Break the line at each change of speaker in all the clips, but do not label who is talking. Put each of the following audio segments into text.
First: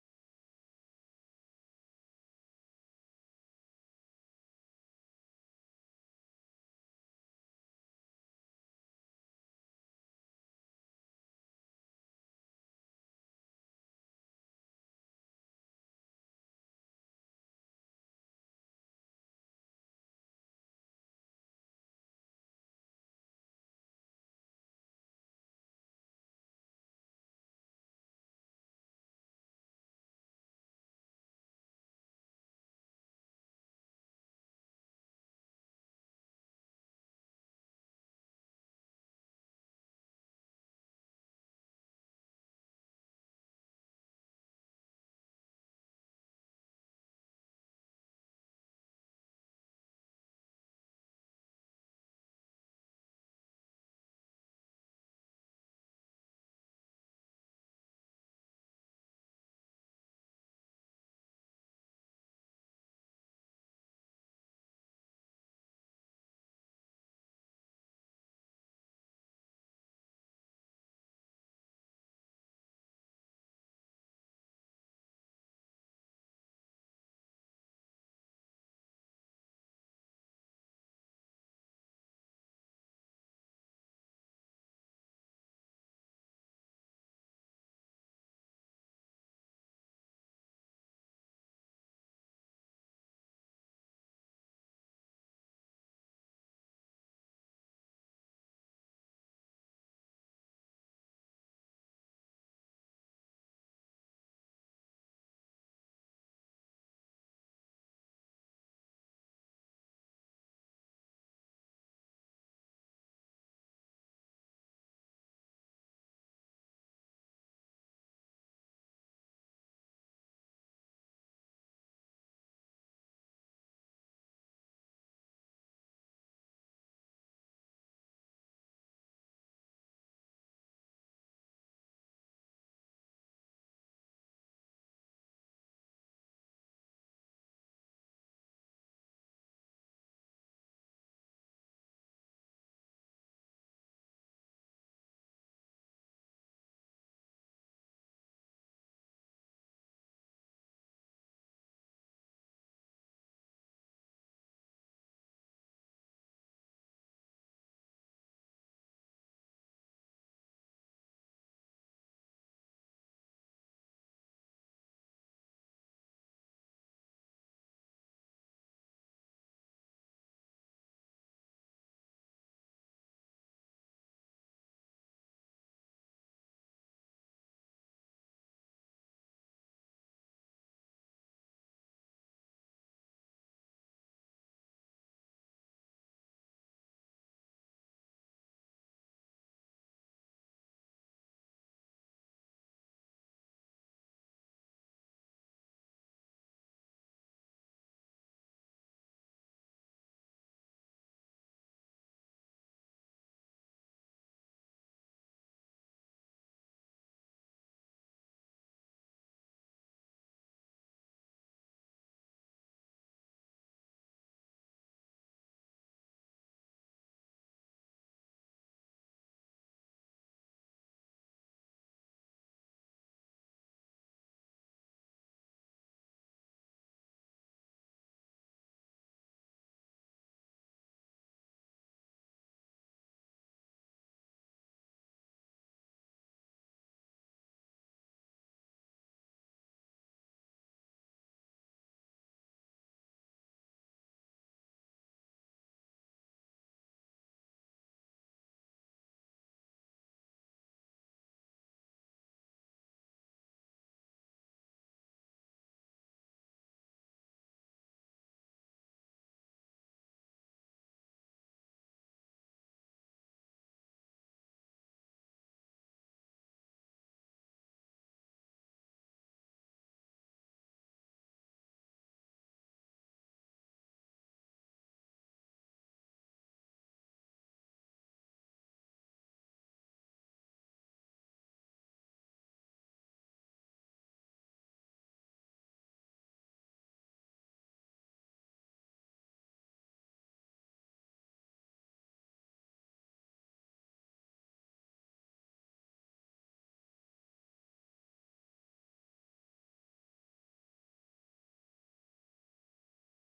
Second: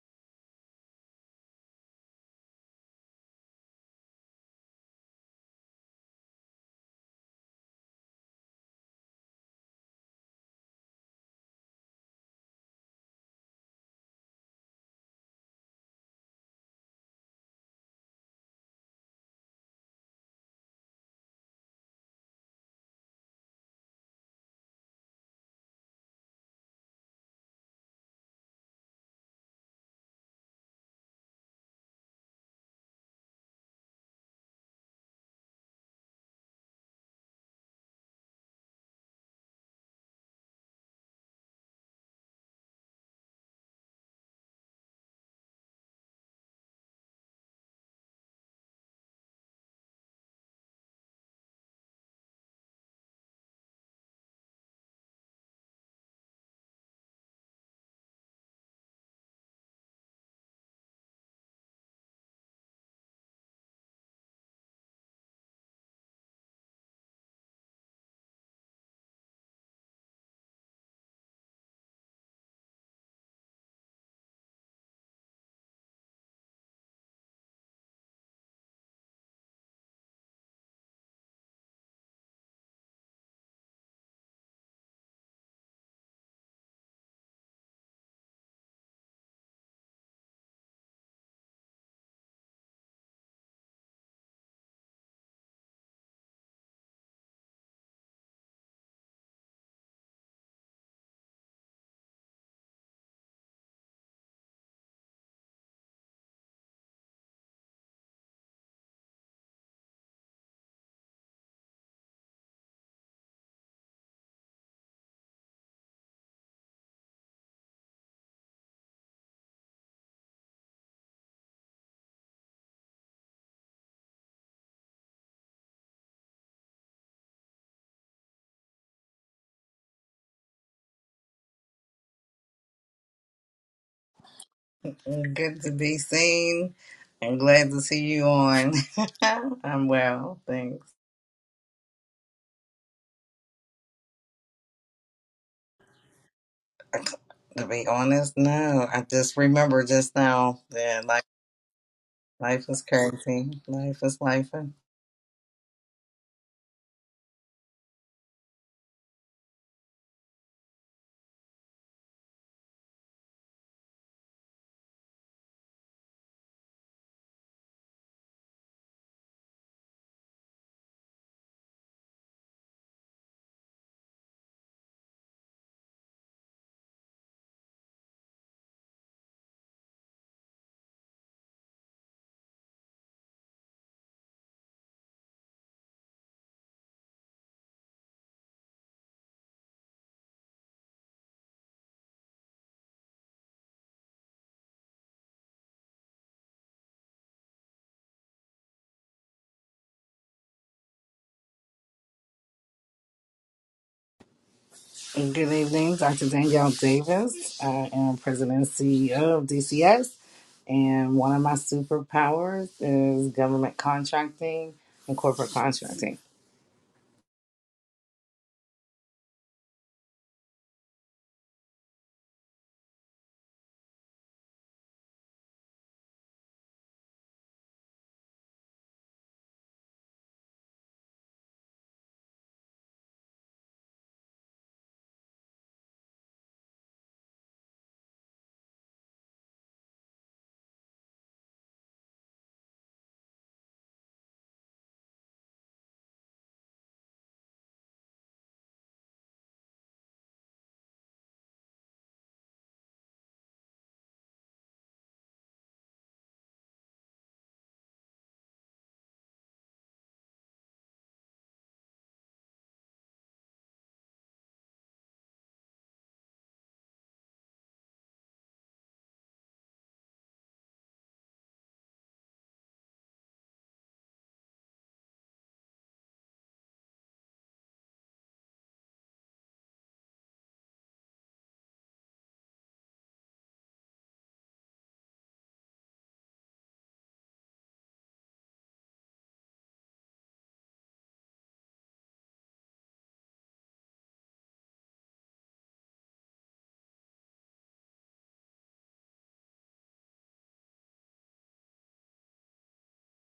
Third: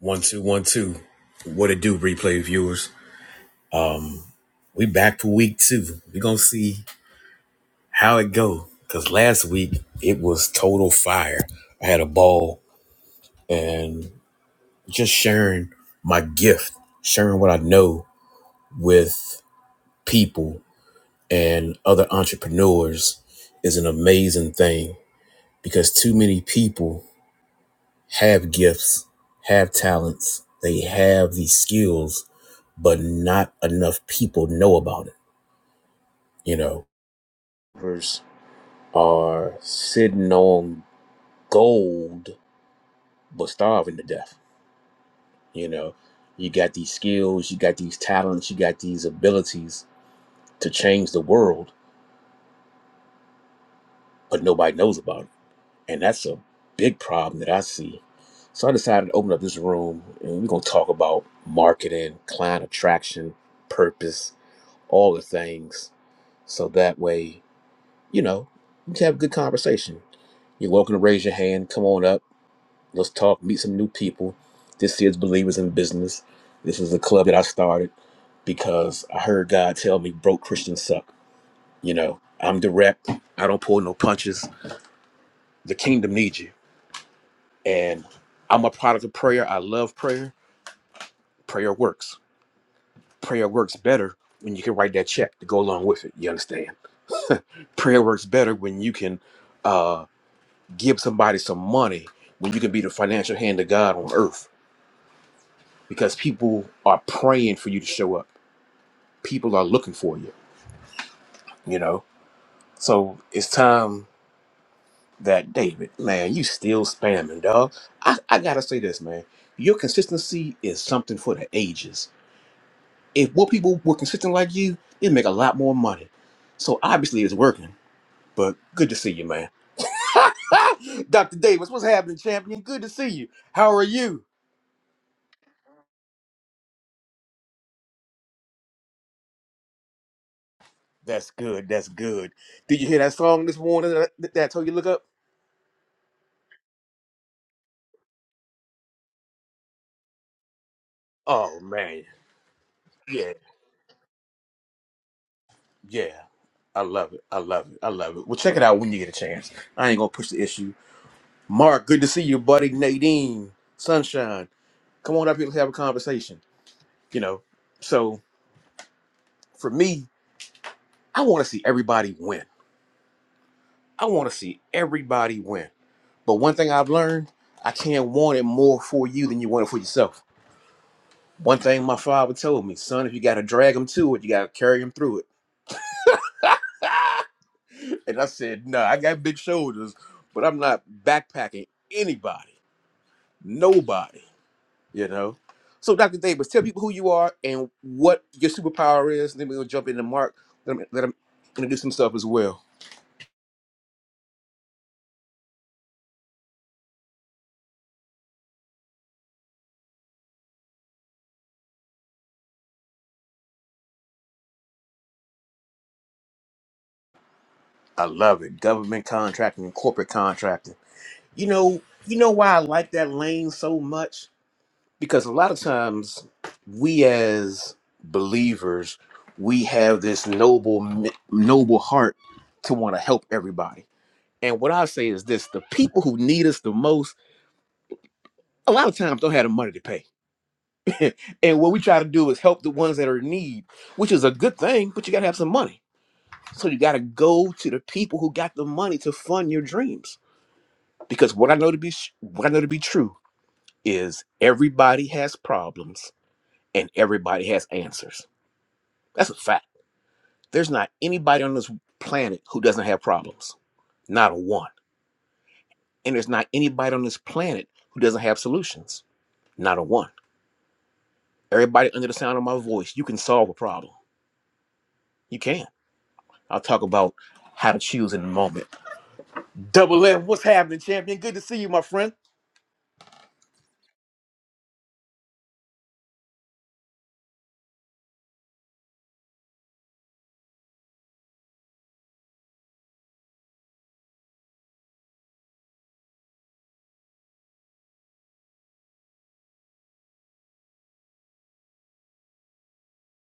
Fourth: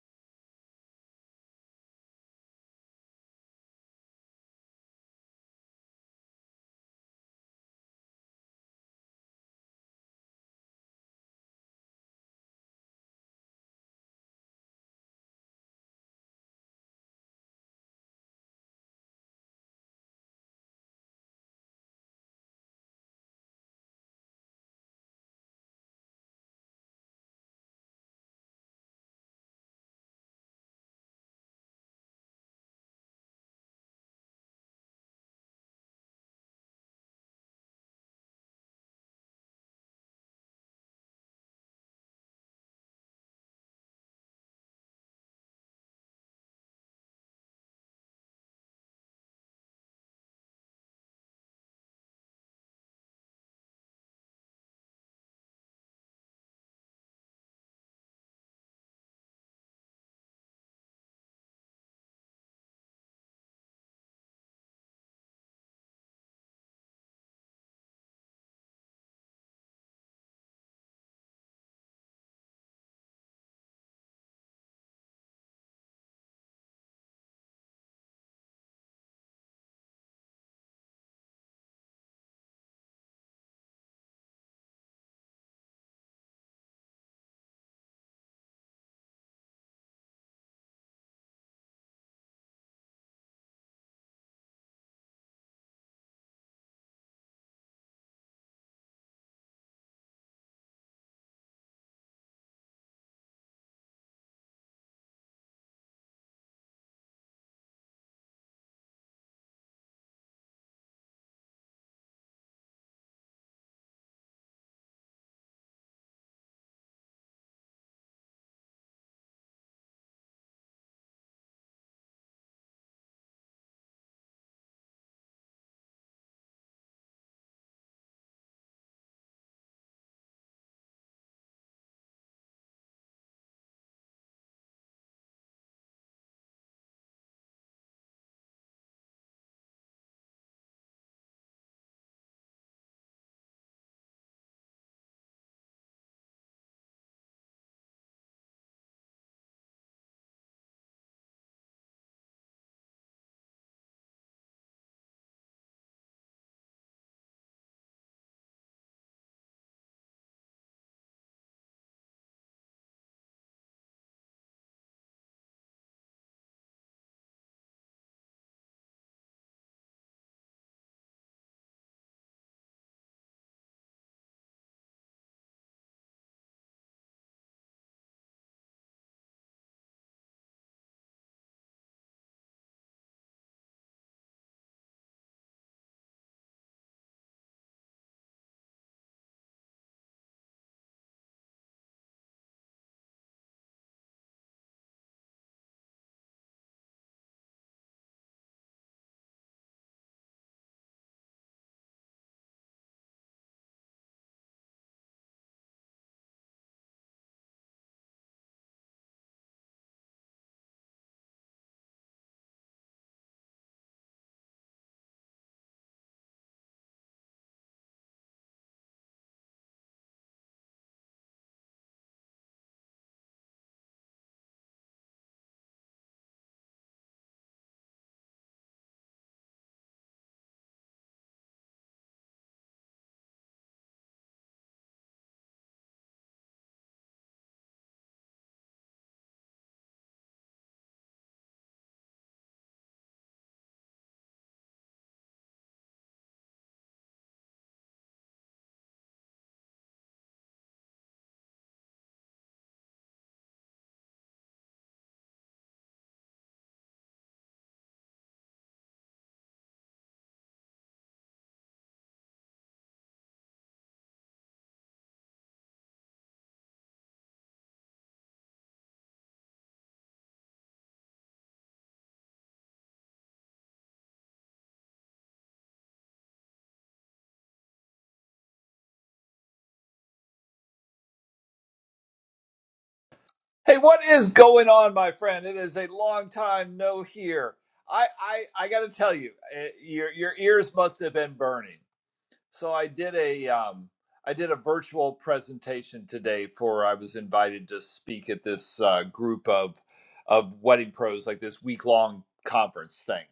One two one two. What it do, replay viewers? We back for week two. We gonna see how it go. Cause last week it was total fire. I had a ball and just sharing my gift, sharing what I know with people and other entrepreneurs is an amazing thing because too many people have gifts, have talents, they have these skills, but not enough people know about it. You know, believers are sitting on gold but starving to death. You know, you got these skills, you got these talents, you got these abilities to change the world, but nobody knows about it. And that's a big problem that I see. So I decided to open up this room and we're going to talk about marketing, client attraction, purpose, all the things. So that way, you know, we can have a good conversation. You're welcome to raise your hand, come on up Let's talk, meet some new people. This is Believers in Business. This is a club that I started because I heard God tell me broke Christians suck. You know, I'm direct, I don't pull no punches. The kingdom needs you. And I'm a product of prayer. I love prayer. Prayer works. Prayer works better when you can write that check to go along with it. You understand? prayer works better when you can uh, give somebody some money, when you can be the financial hand of God on earth, because people are praying for you to show up. people are looking for you, you know? So it's time that David, man, you still spamming, dog. I, I gotta say this, man. Your consistency is something for the ages. If more people were consistent like you, they'd make a lot more money. So obviously it's working, but good to see you, man. Dr. Davis, what's happening, champion? Good to see you. How are you?
Good to be seen and glad to see you on. I'm well, thanks.
That's good. That's good. Did you hear that song this morning that, that I told you to look up?
To be honest, no. I just remember just now that life,
Oh, man.
life is
Yeah,
crazy. Life is life.
Yeah, I love it. I love it. I love it. Well, check it out when you get a chance. I ain't gonna push the issue. Mark, good to see you, buddy. Nadine, Sunshine, come on up here. Let's have a conversation. You know, so for me, I want to see everybody win. I want to see everybody win. But one thing I've learned, I can't want it more for you than you want it for yourself. One thing my father told me, son, if you got to drag them to it, you got to carry them through it. And I said, no, I got big shoulders, but I'm not backpacking anybody. Nobody, you know. So, Dr. Davis, tell people who you are and what your superpower is. And then we'll jump into Mark. Let him, let him introduce himself as well.
Good evening, Dr. Danielle Davis. I am President and CEO of DCS, and one of my superpowers is government contracting and corporate contracting.
I love it. Government contracting and corporate contracting. You know, you know why I like that lane so much? Because a lot of times we as believers, we have this noble mi- noble heart to want to help everybody. And what I say is this, the people who need us the most, a lot of times don't have the money to pay and what we try to do is help the ones that are in need, which is a good thing, but you got to have some money. So you got to go to the people who got the money to fund your dreams. Because what I know to be sh- what I know to be true is everybody has problems and everybody has answers. That's a fact. There's not anybody on this planet who doesn't have problems. Not a one. And there's not anybody on this planet who doesn't have solutions. Not a one. Everybody under the sound of my voice, you can solve a problem. You can I'll talk about how to choose in a moment. Double F, what's happening, champion? Good to see you, my friend.
Hey, what is going on, my friend? It is a long time no here. I I, I got to tell you, eh, your your ears must have been burning. So I did a um I did a virtual presentation today for I was invited to speak at this uh, group of of wedding pros like this week long conference thing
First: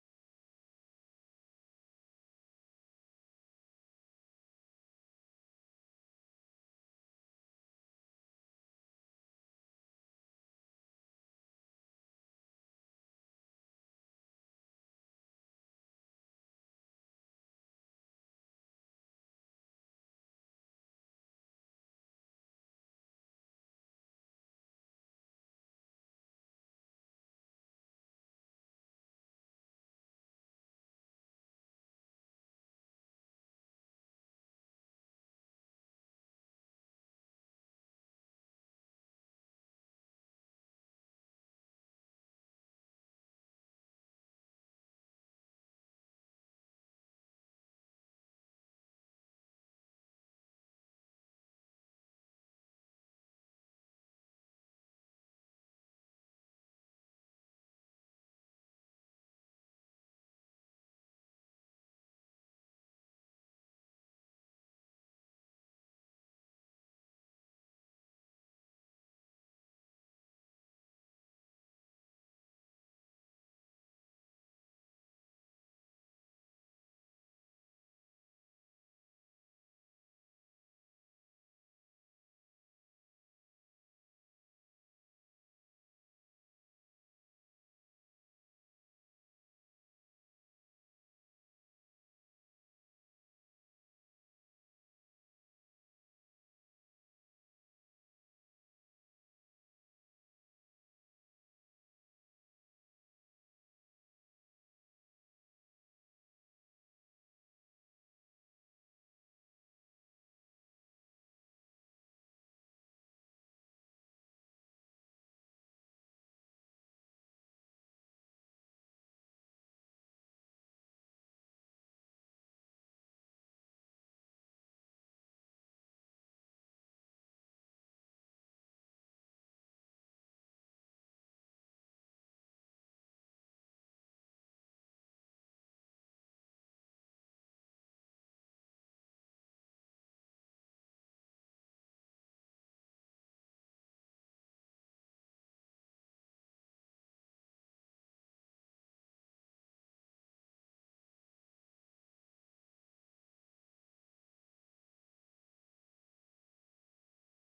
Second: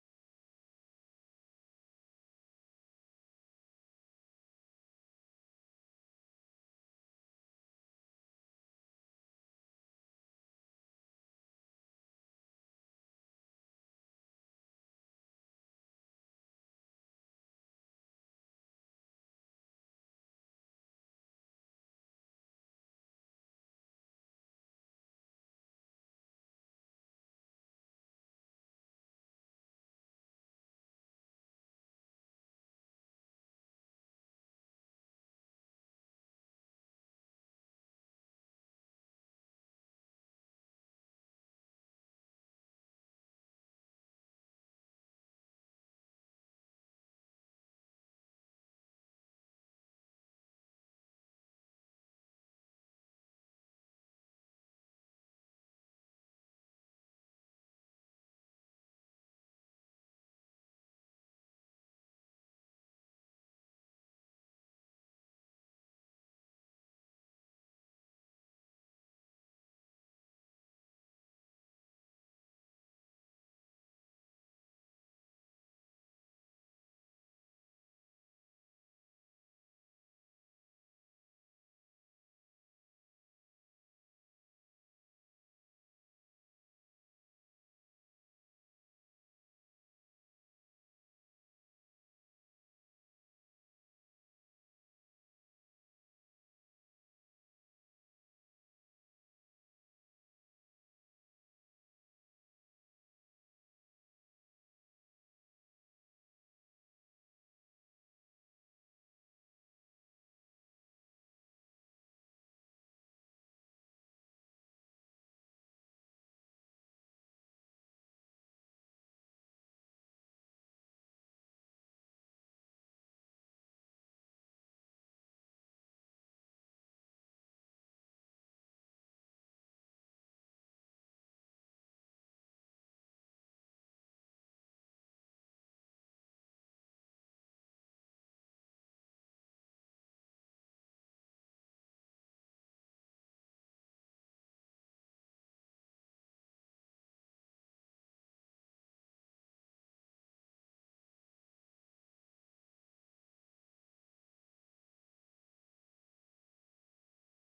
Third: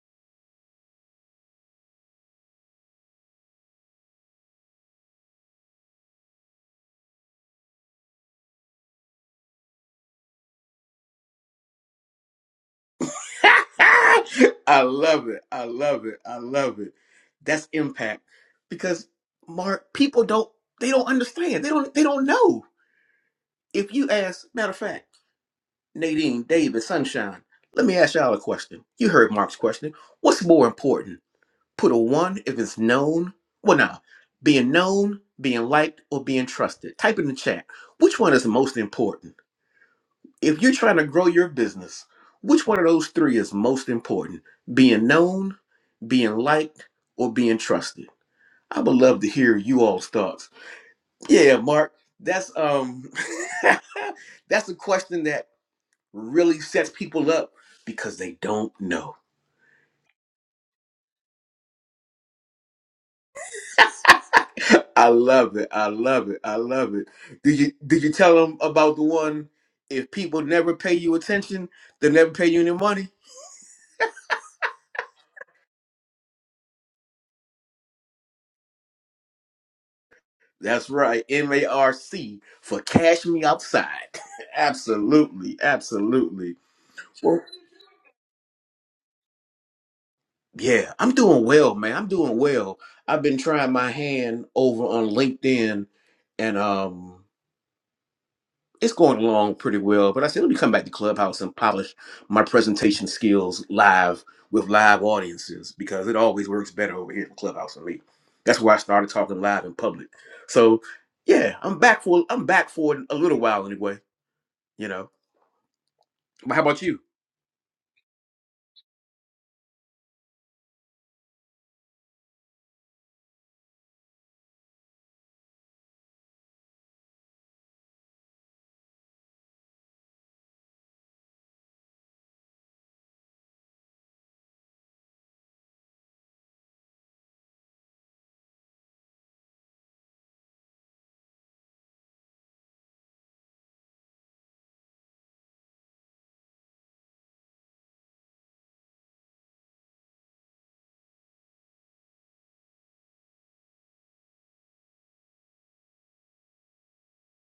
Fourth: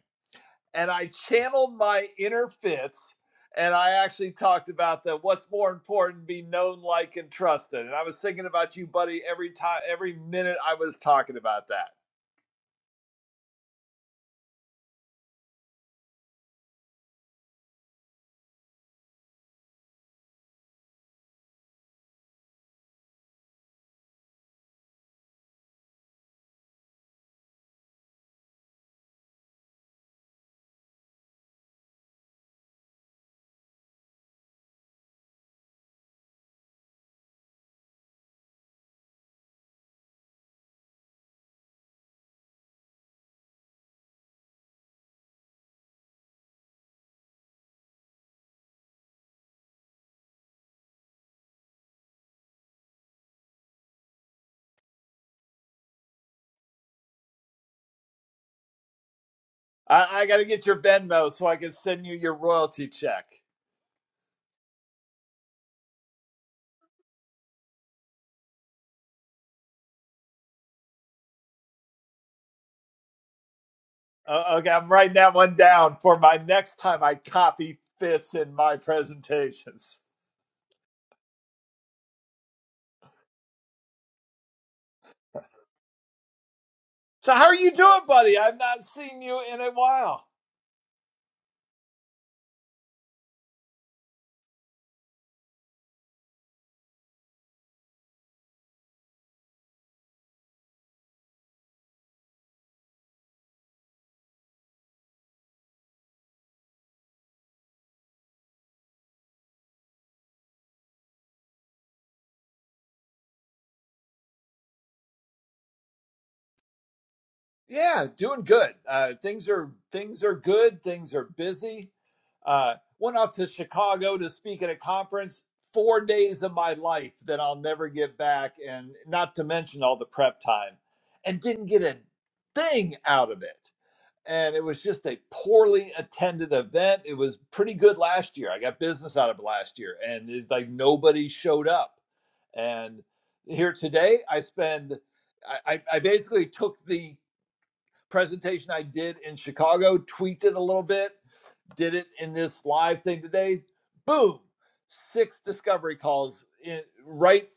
and I channeled my inner Fitz, and I actually talked about that what's more important be known like and trusted and I was thinking about you buddy every time every minute I was talking about that
I love it. I love it. I love it. That's impact. Because Mark, people don't they don't understand. They don't they don't know. If you ask, matter of fact, Nadine, David, Sunshine, let me ask y'all a question. You heard Mark's question. What's more important? Put a one if it's known. Well, nah, being known, being liked, or being trusted. Type in the chat. Which one is most important? If you're trying to grow your business, which one of those three is most important? Being known, being liked, or being trusted? I would love to hear you all's thoughts. Yeah, Mark, that's um that's a question that really sets people up because they don't know.
I, I got to get your Venmo so I can send you your royalty check
I love it. I love it. I love it. Did you did you tell them about the one? If people never pay you attention, they never pay you any money.
uh, okay I'm writing that one down for my next time I copy Fitz in my presentations
That's right. M A R C for cash me outside. absolutely, absolutely.
so
Well,
how are you doing buddy I've not seen you in a while
yeah, I'm doing well, man. I'm doing well. I've been trying my hand over on LinkedIn, and um. it's going along pretty well. But I said, let me come back to Clubhouse and polish my presentation skills live with live audiences because it always works better over here in Clubhouse for me. That's why I started talking live in public. So yeah, I'm back for I'm back for a little while anyway. You know. But how about you?
Yeah, doing good. Uh, things are things are good. Things are busy. Uh, went off to Chicago to speak at a conference. Four days of my life that I'll never get back, and not to mention all the prep time, and didn't get a thing out of it. And it was just a poorly attended event. It was pretty good last year. I got business out of it last year, and it's like nobody showed up. And here today, I spend I, I I basically took the presentation I did in Chicago, tweaked it a little bit, did it in this live thing today. Boom, six discovery calls in, right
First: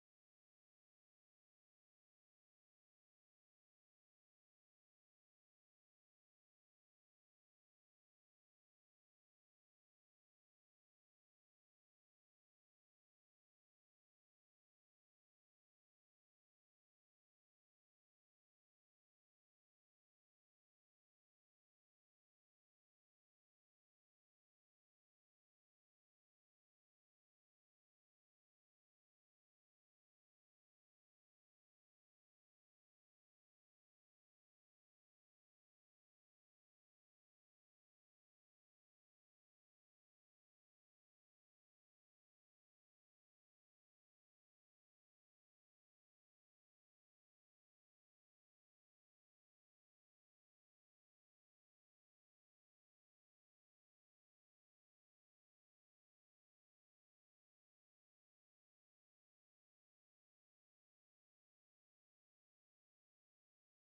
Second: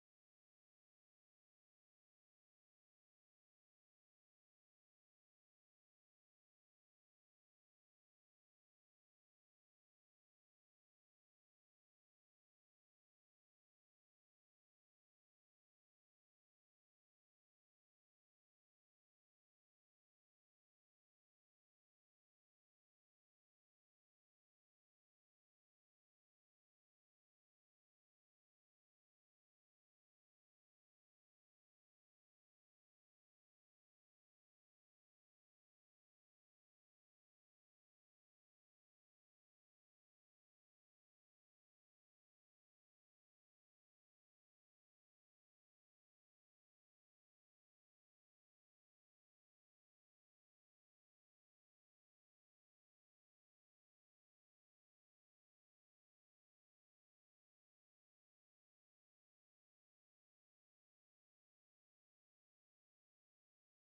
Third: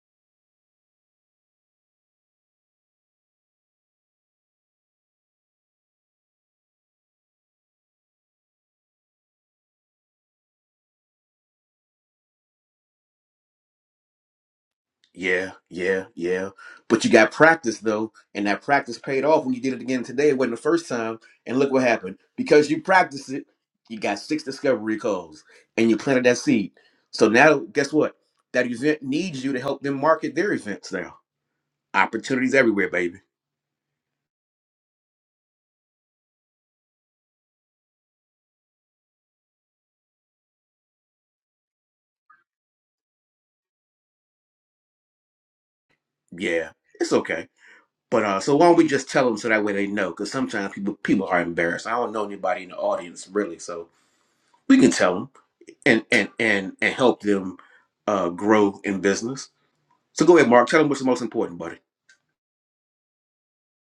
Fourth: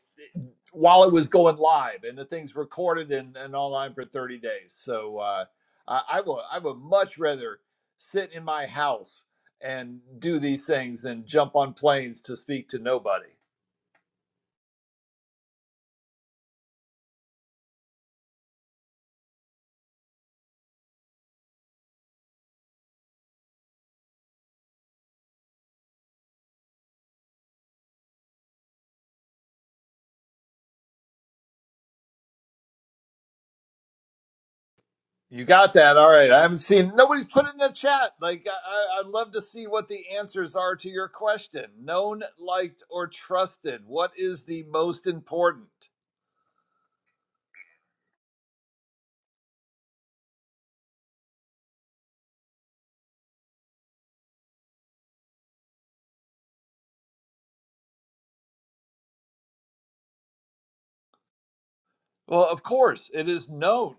while it was going live, and the thing's recorded and, and online for 30 days. So uh, I, I will. I would much rather sit in my house and do these things and jump on planes to speak to nobody.
Yeah, yeah, yeah. But you got practice though, and that practice paid off when you did it again today. It wasn't the first time, and look what happened. Because you practiced it, you got six discovery calls, and you planted that seed. So now, guess what? That event needs you to help them market their events now. Opportunities everywhere, baby.
You got that. All right. I haven't seen nobody's put it in the chat. Like I, I- I'd love to see what the answers are to your question. Known, liked, or trusted. What is the most important?
Yeah, it's okay. But uh, so why don't we just tell them so that way they know? Because sometimes people people are embarrassed. I don't know anybody in the audience really, so we can tell them and and and and help them uh, grow in business. So go ahead, Mark. Tell them what's the most important, buddy.
Well, of course, it is known.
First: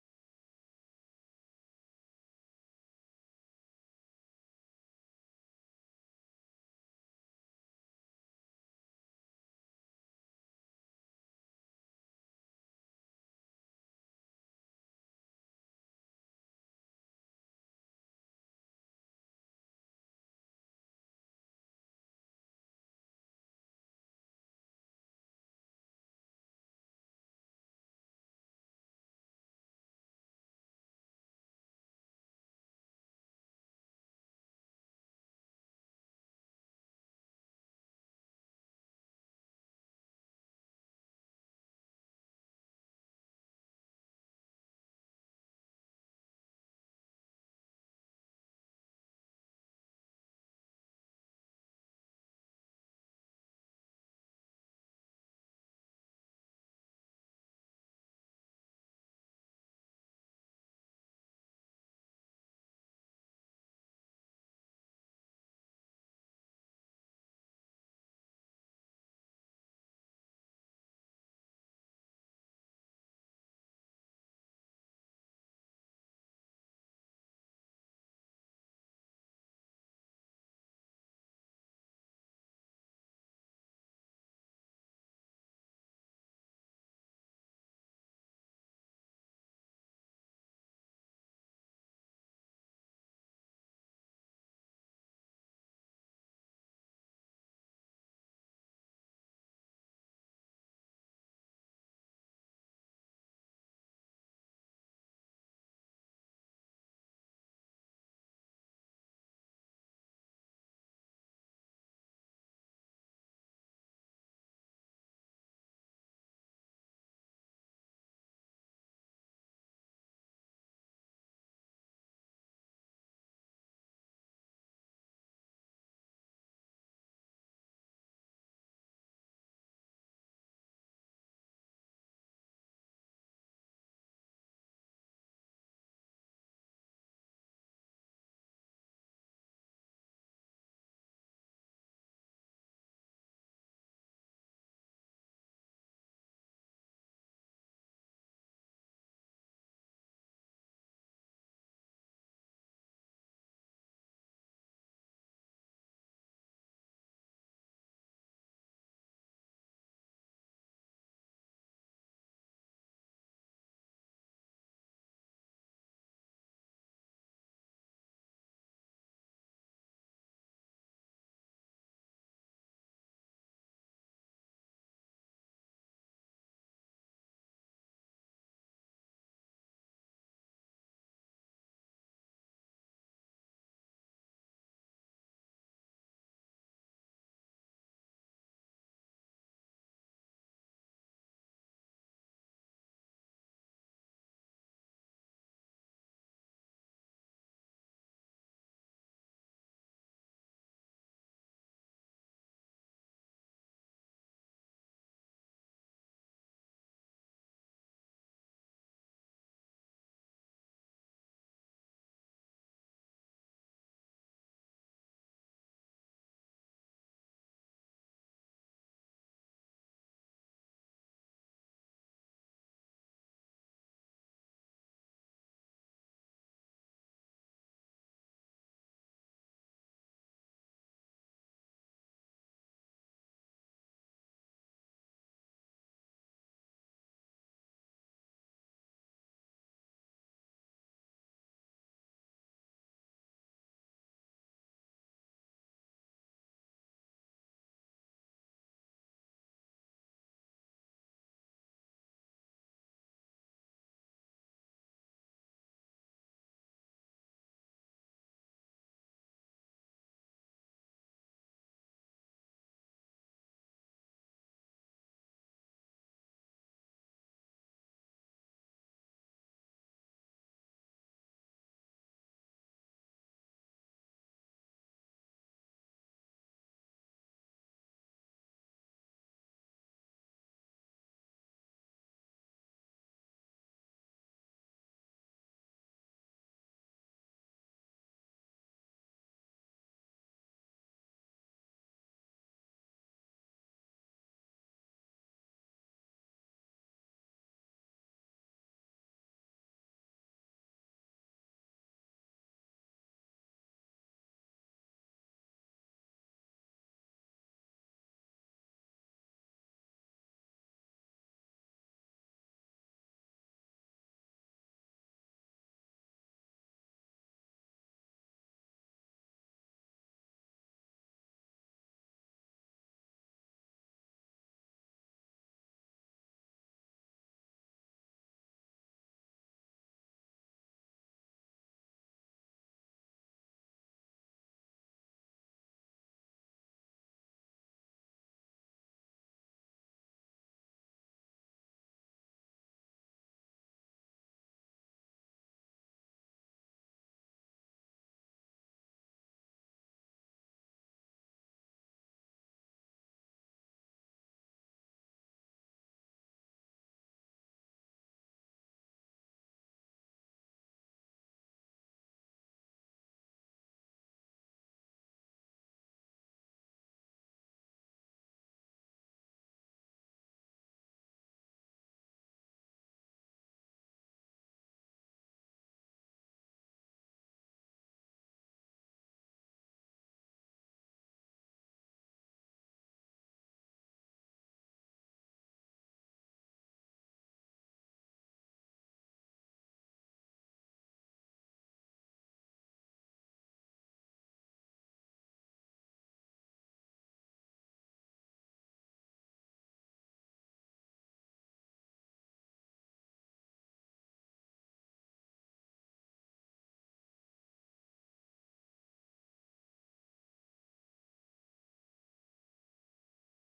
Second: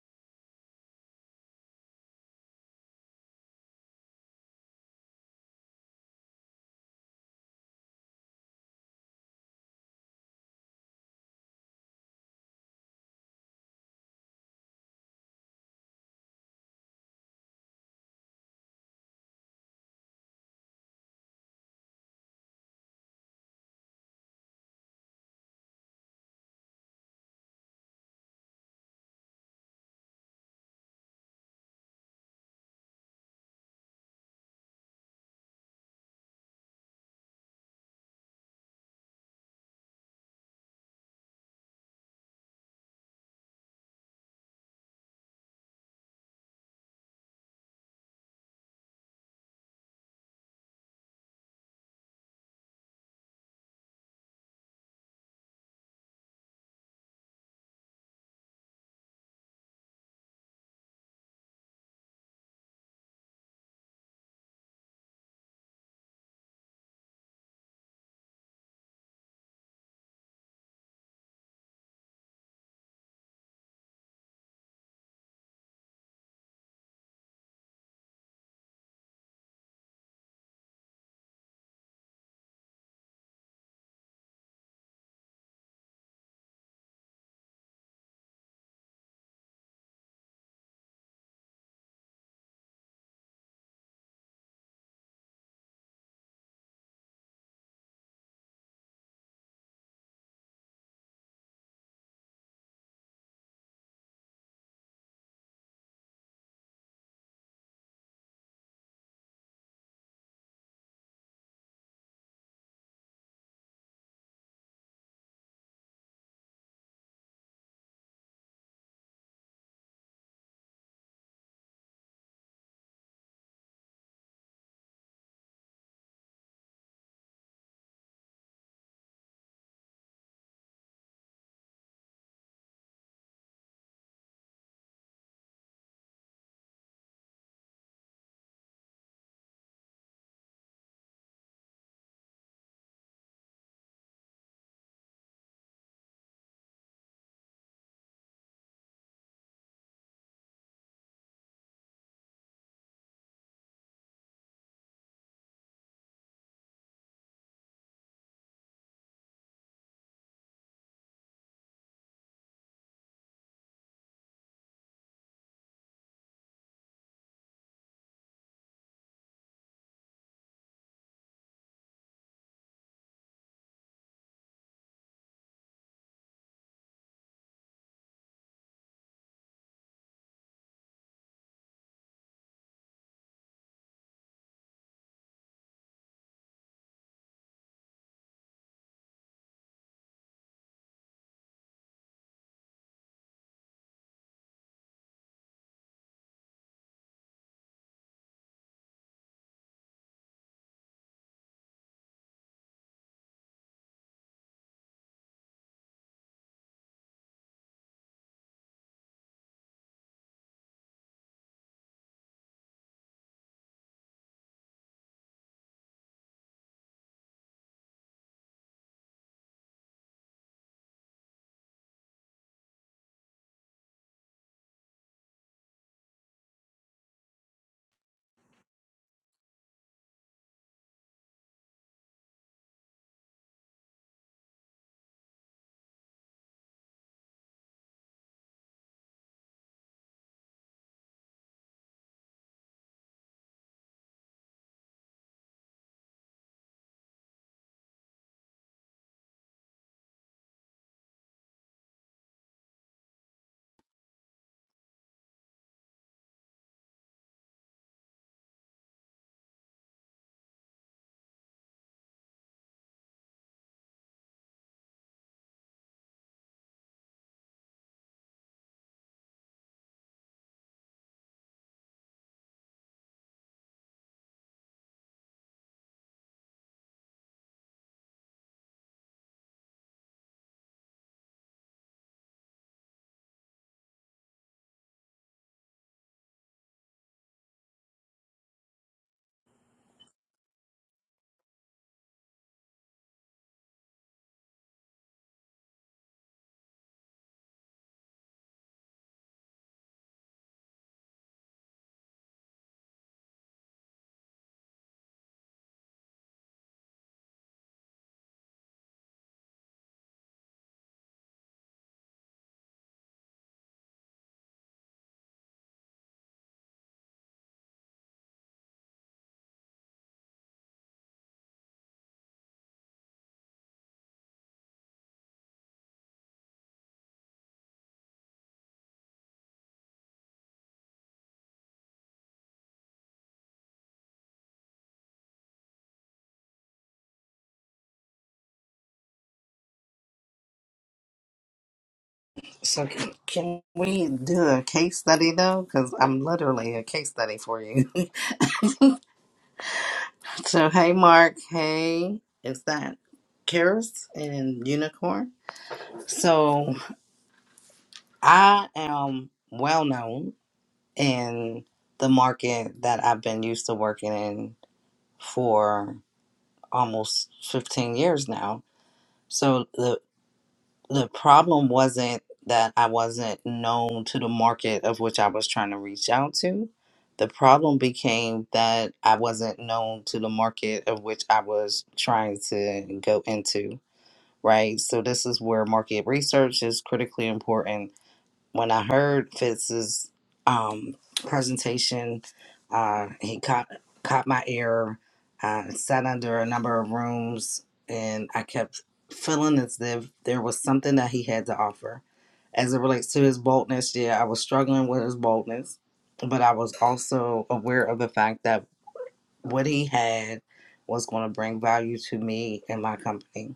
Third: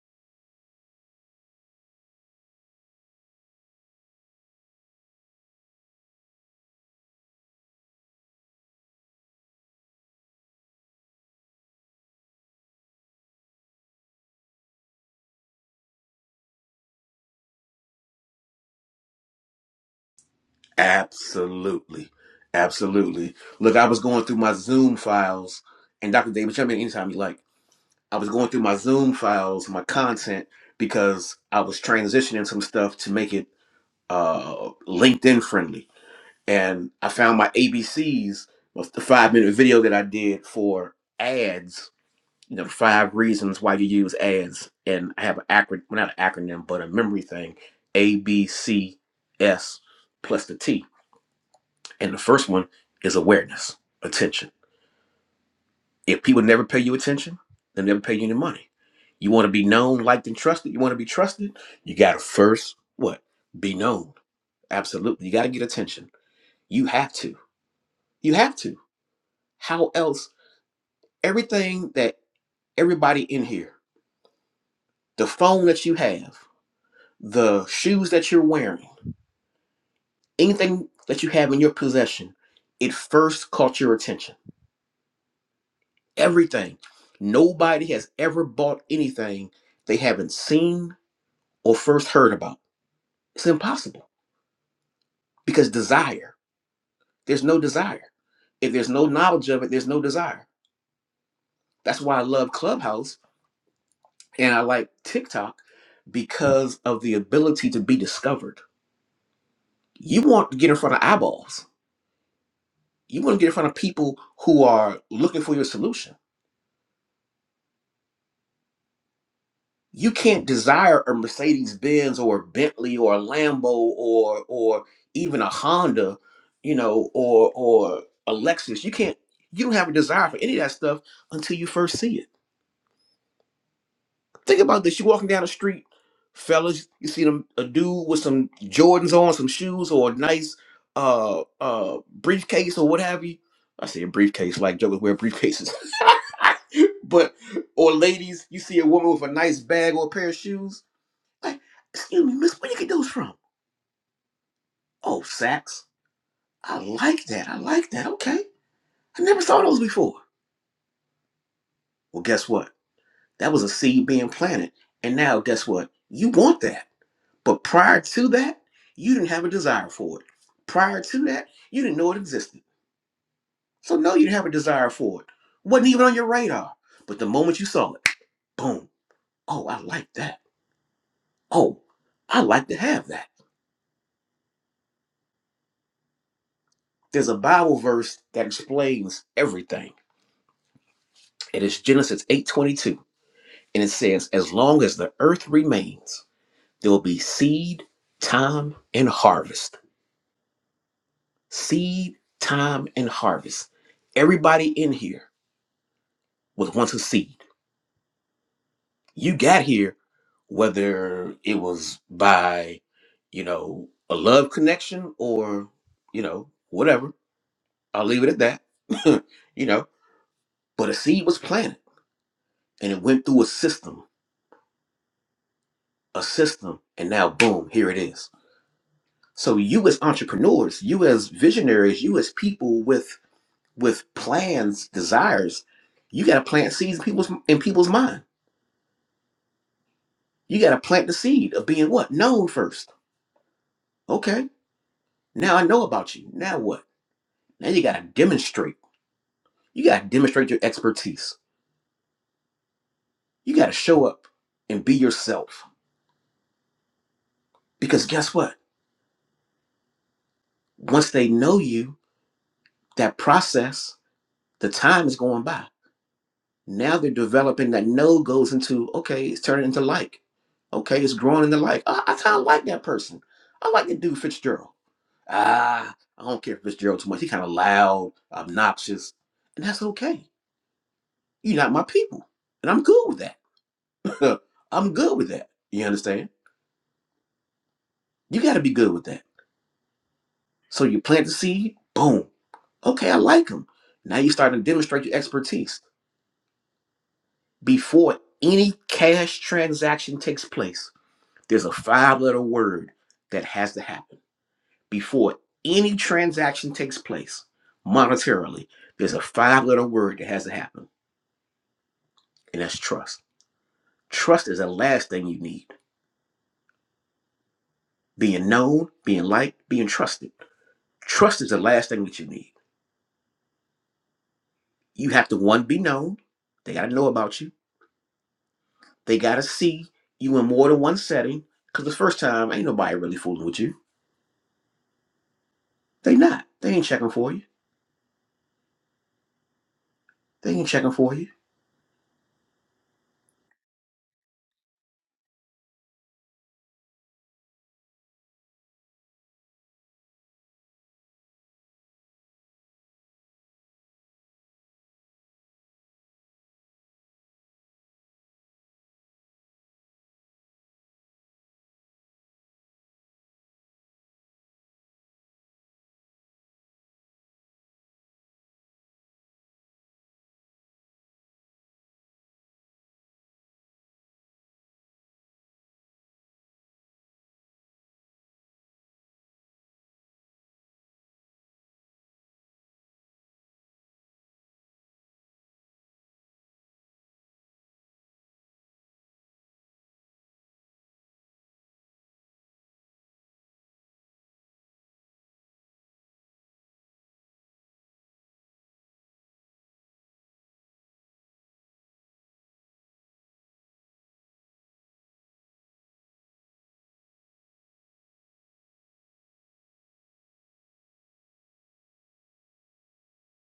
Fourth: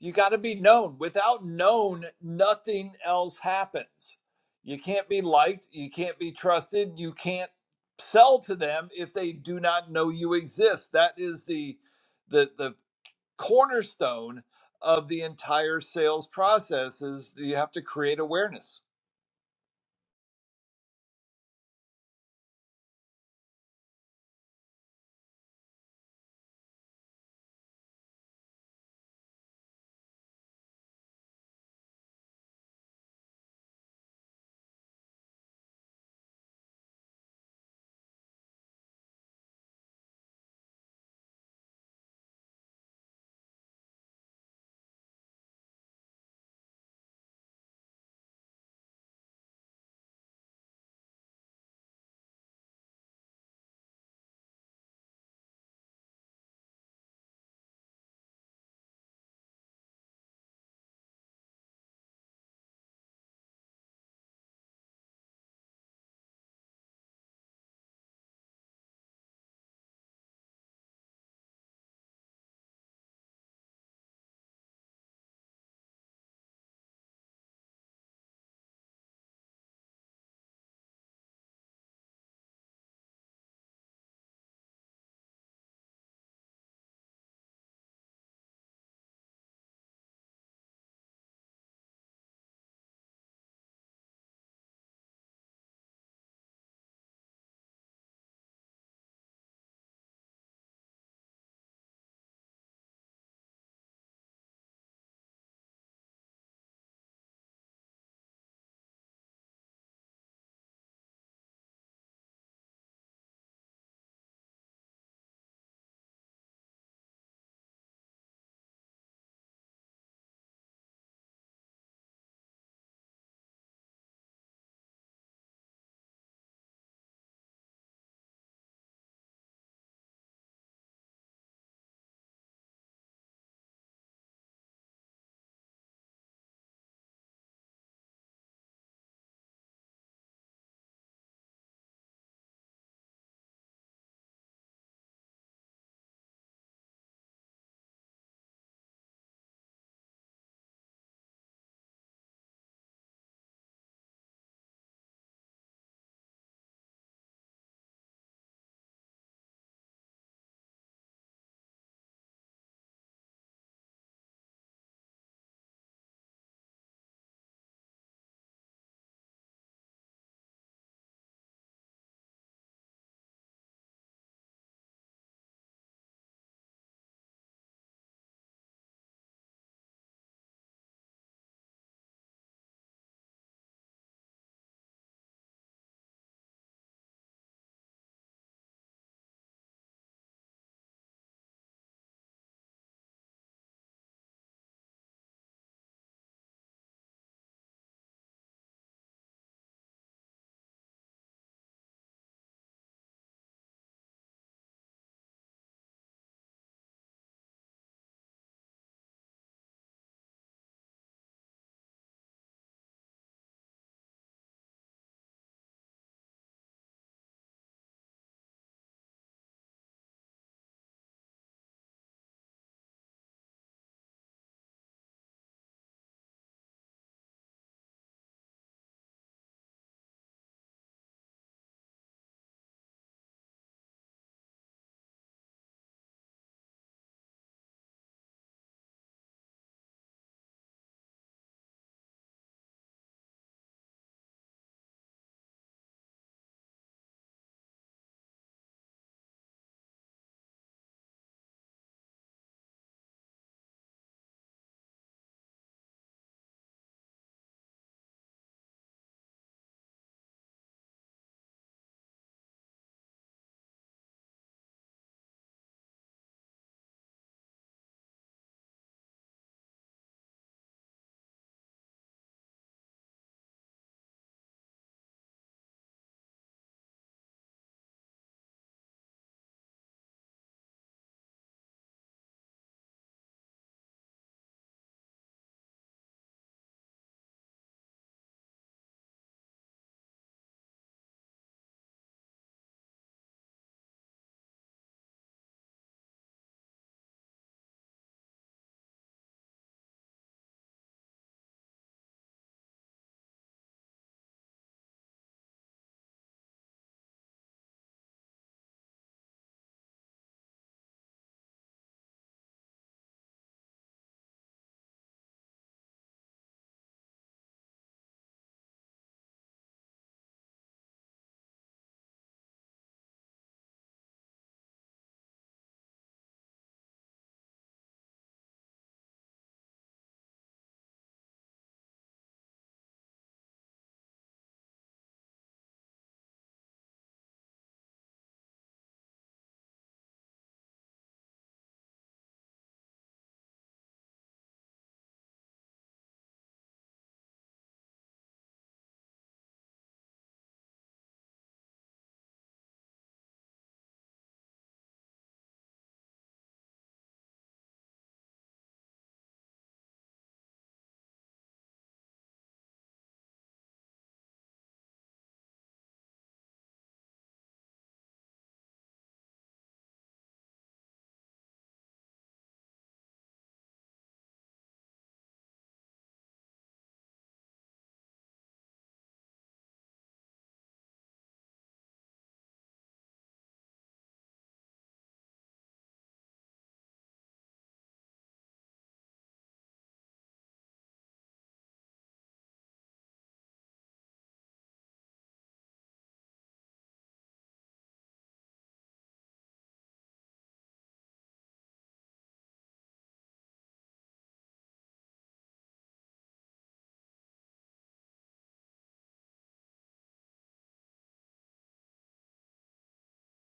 You got to be known. Without known, nothing else happens. You can't be liked. You can't be trusted. You can't sell to them if they do not know you exist. That is the the the cornerstone of the entire sales process is you have to create awareness.
Absolutely. Absolutely. Look, I was going through my Zoom files, and Dr. David, jump in anytime you like. I was going through my Zoom files, my content, because I was transitioning some stuff to make it uh, LinkedIn friendly. And I found my ABCs was the five minute video that I did for ads you know, five reasons why you use ads, and I have an acronym, not an acronym, but a memory thing, A B C S plus the T, and the first one is awareness, attention. If people never pay you attention, they never pay you any money. You want to be known, liked, and trusted. You want to be trusted. You got to first what? Be known. Absolutely, you got to get attention. You have to. You have to. How else? Everything that everybody in here, the phone that you have. the shoes that you're wearing, anything that you have in your possession, it first caught your attention. Everything. Nobody has ever bought anything they haven't seen or first heard about. It's impossible because desire, there's no desire. If there's no knowledge of it, there's no desire. That's why I love Clubhouse and I like TikTok because of the ability to be discovered. You want to get in front of eyeballs. You want to get in front of people who are looking for your solution you can't desire a Mercedes Benz or a Bentley or a Lambo or or even a Honda, you know, or or a Lexus. You can't you don't have a desire for any of that stuff until you first see it. Think about this. You're walking down the street, fellas, you see them a dude with some Jordans on, some shoes, or a nice uh uh briefcase or what have you. I say a briefcase, like jokers wear briefcases. but or ladies, you see a woman with a nice bag or a pair of shoes like, excuse me, miss, where you get those from? Oh, Saks. I like that. I like that. Okay. I never saw those before. Well, guess what? That was a seed being planted. And now, guess what? You want that. But prior to that, you didn't have a desire for it. Prior to that, you didn't know it existed. So, no, you didn't have a desire for it. Wasn't even on your radar. But the moment you saw it, boom. Oh, I like that. Oh, I like to have that. There's a Bible verse that explains everything. It is Genesis 8:22 And it says, as long as the earth remains, there will be seed, time, and harvest. Seed, time, and harvest. Everybody in here was once a seed. You got here, whether it was by, you know, a love connection or, you know, whatever. I'll leave it at that. you know, but a seed was planted and it went through a system, a system, and now boom, here it is So you as entrepreneurs, you as visionaries, you as people with with plans, desires, you got to plant seeds in people's in people's mind. You got to plant the seed of being what known first. Okay, now I know about you. Now what? Now you got to demonstrate. You got to demonstrate your expertise. You got to show up and be yourself. Because guess what? Once they know you, that process, the time is going by. Now they're developing that no goes into, okay, it's turning into like. Okay, it's growing into like. I, I kind of like that person. I like the dude Fitzgerald. Ah, I don't care for Fitzgerald too much. He kind of loud, obnoxious, and that's okay. You're not my people, and I'm good with that. I'm good with that. You understand? You got to be good with that. So you plant the seed, boom. Okay, I like him. Now you start to demonstrate your expertise before any cash transaction takes place. There's a five letter word that has to happen before any transaction takes place monetarily. There's a five letter word that has to happen, and that's trust. Trust is the last thing you need. Being known, being liked, being trusted. Trust is the last thing that you need. You have to, one, be known. They got to know about you. They got to see you in more than one setting. Because the first time, ain't nobody really fooling with you. They not. They ain't checking for you. They ain't checking for you.
So, can can we do a case study though? Because I'm literally a case study for you. So hey Mark, hey, is that Karis and Unicorn? So I am well known in the market that I've been used to working in for almost 15 years now. So the the problem wasn't that I wasn't known to the market of which I was trying to reach out to. The problem became that I wasn't known to the market of which I was trying to go into right? So this is where market research is critically important. When I heard Fitz's um, presentation, uh, he caught caught my ear. Uh, sat under a number of rooms, and I kept feeling as if there was something that he had to offer. As it relates to his boldness, yeah, I was struggling with his boldness, but I was also aware of the fact that what he had was going to bring value to me and my company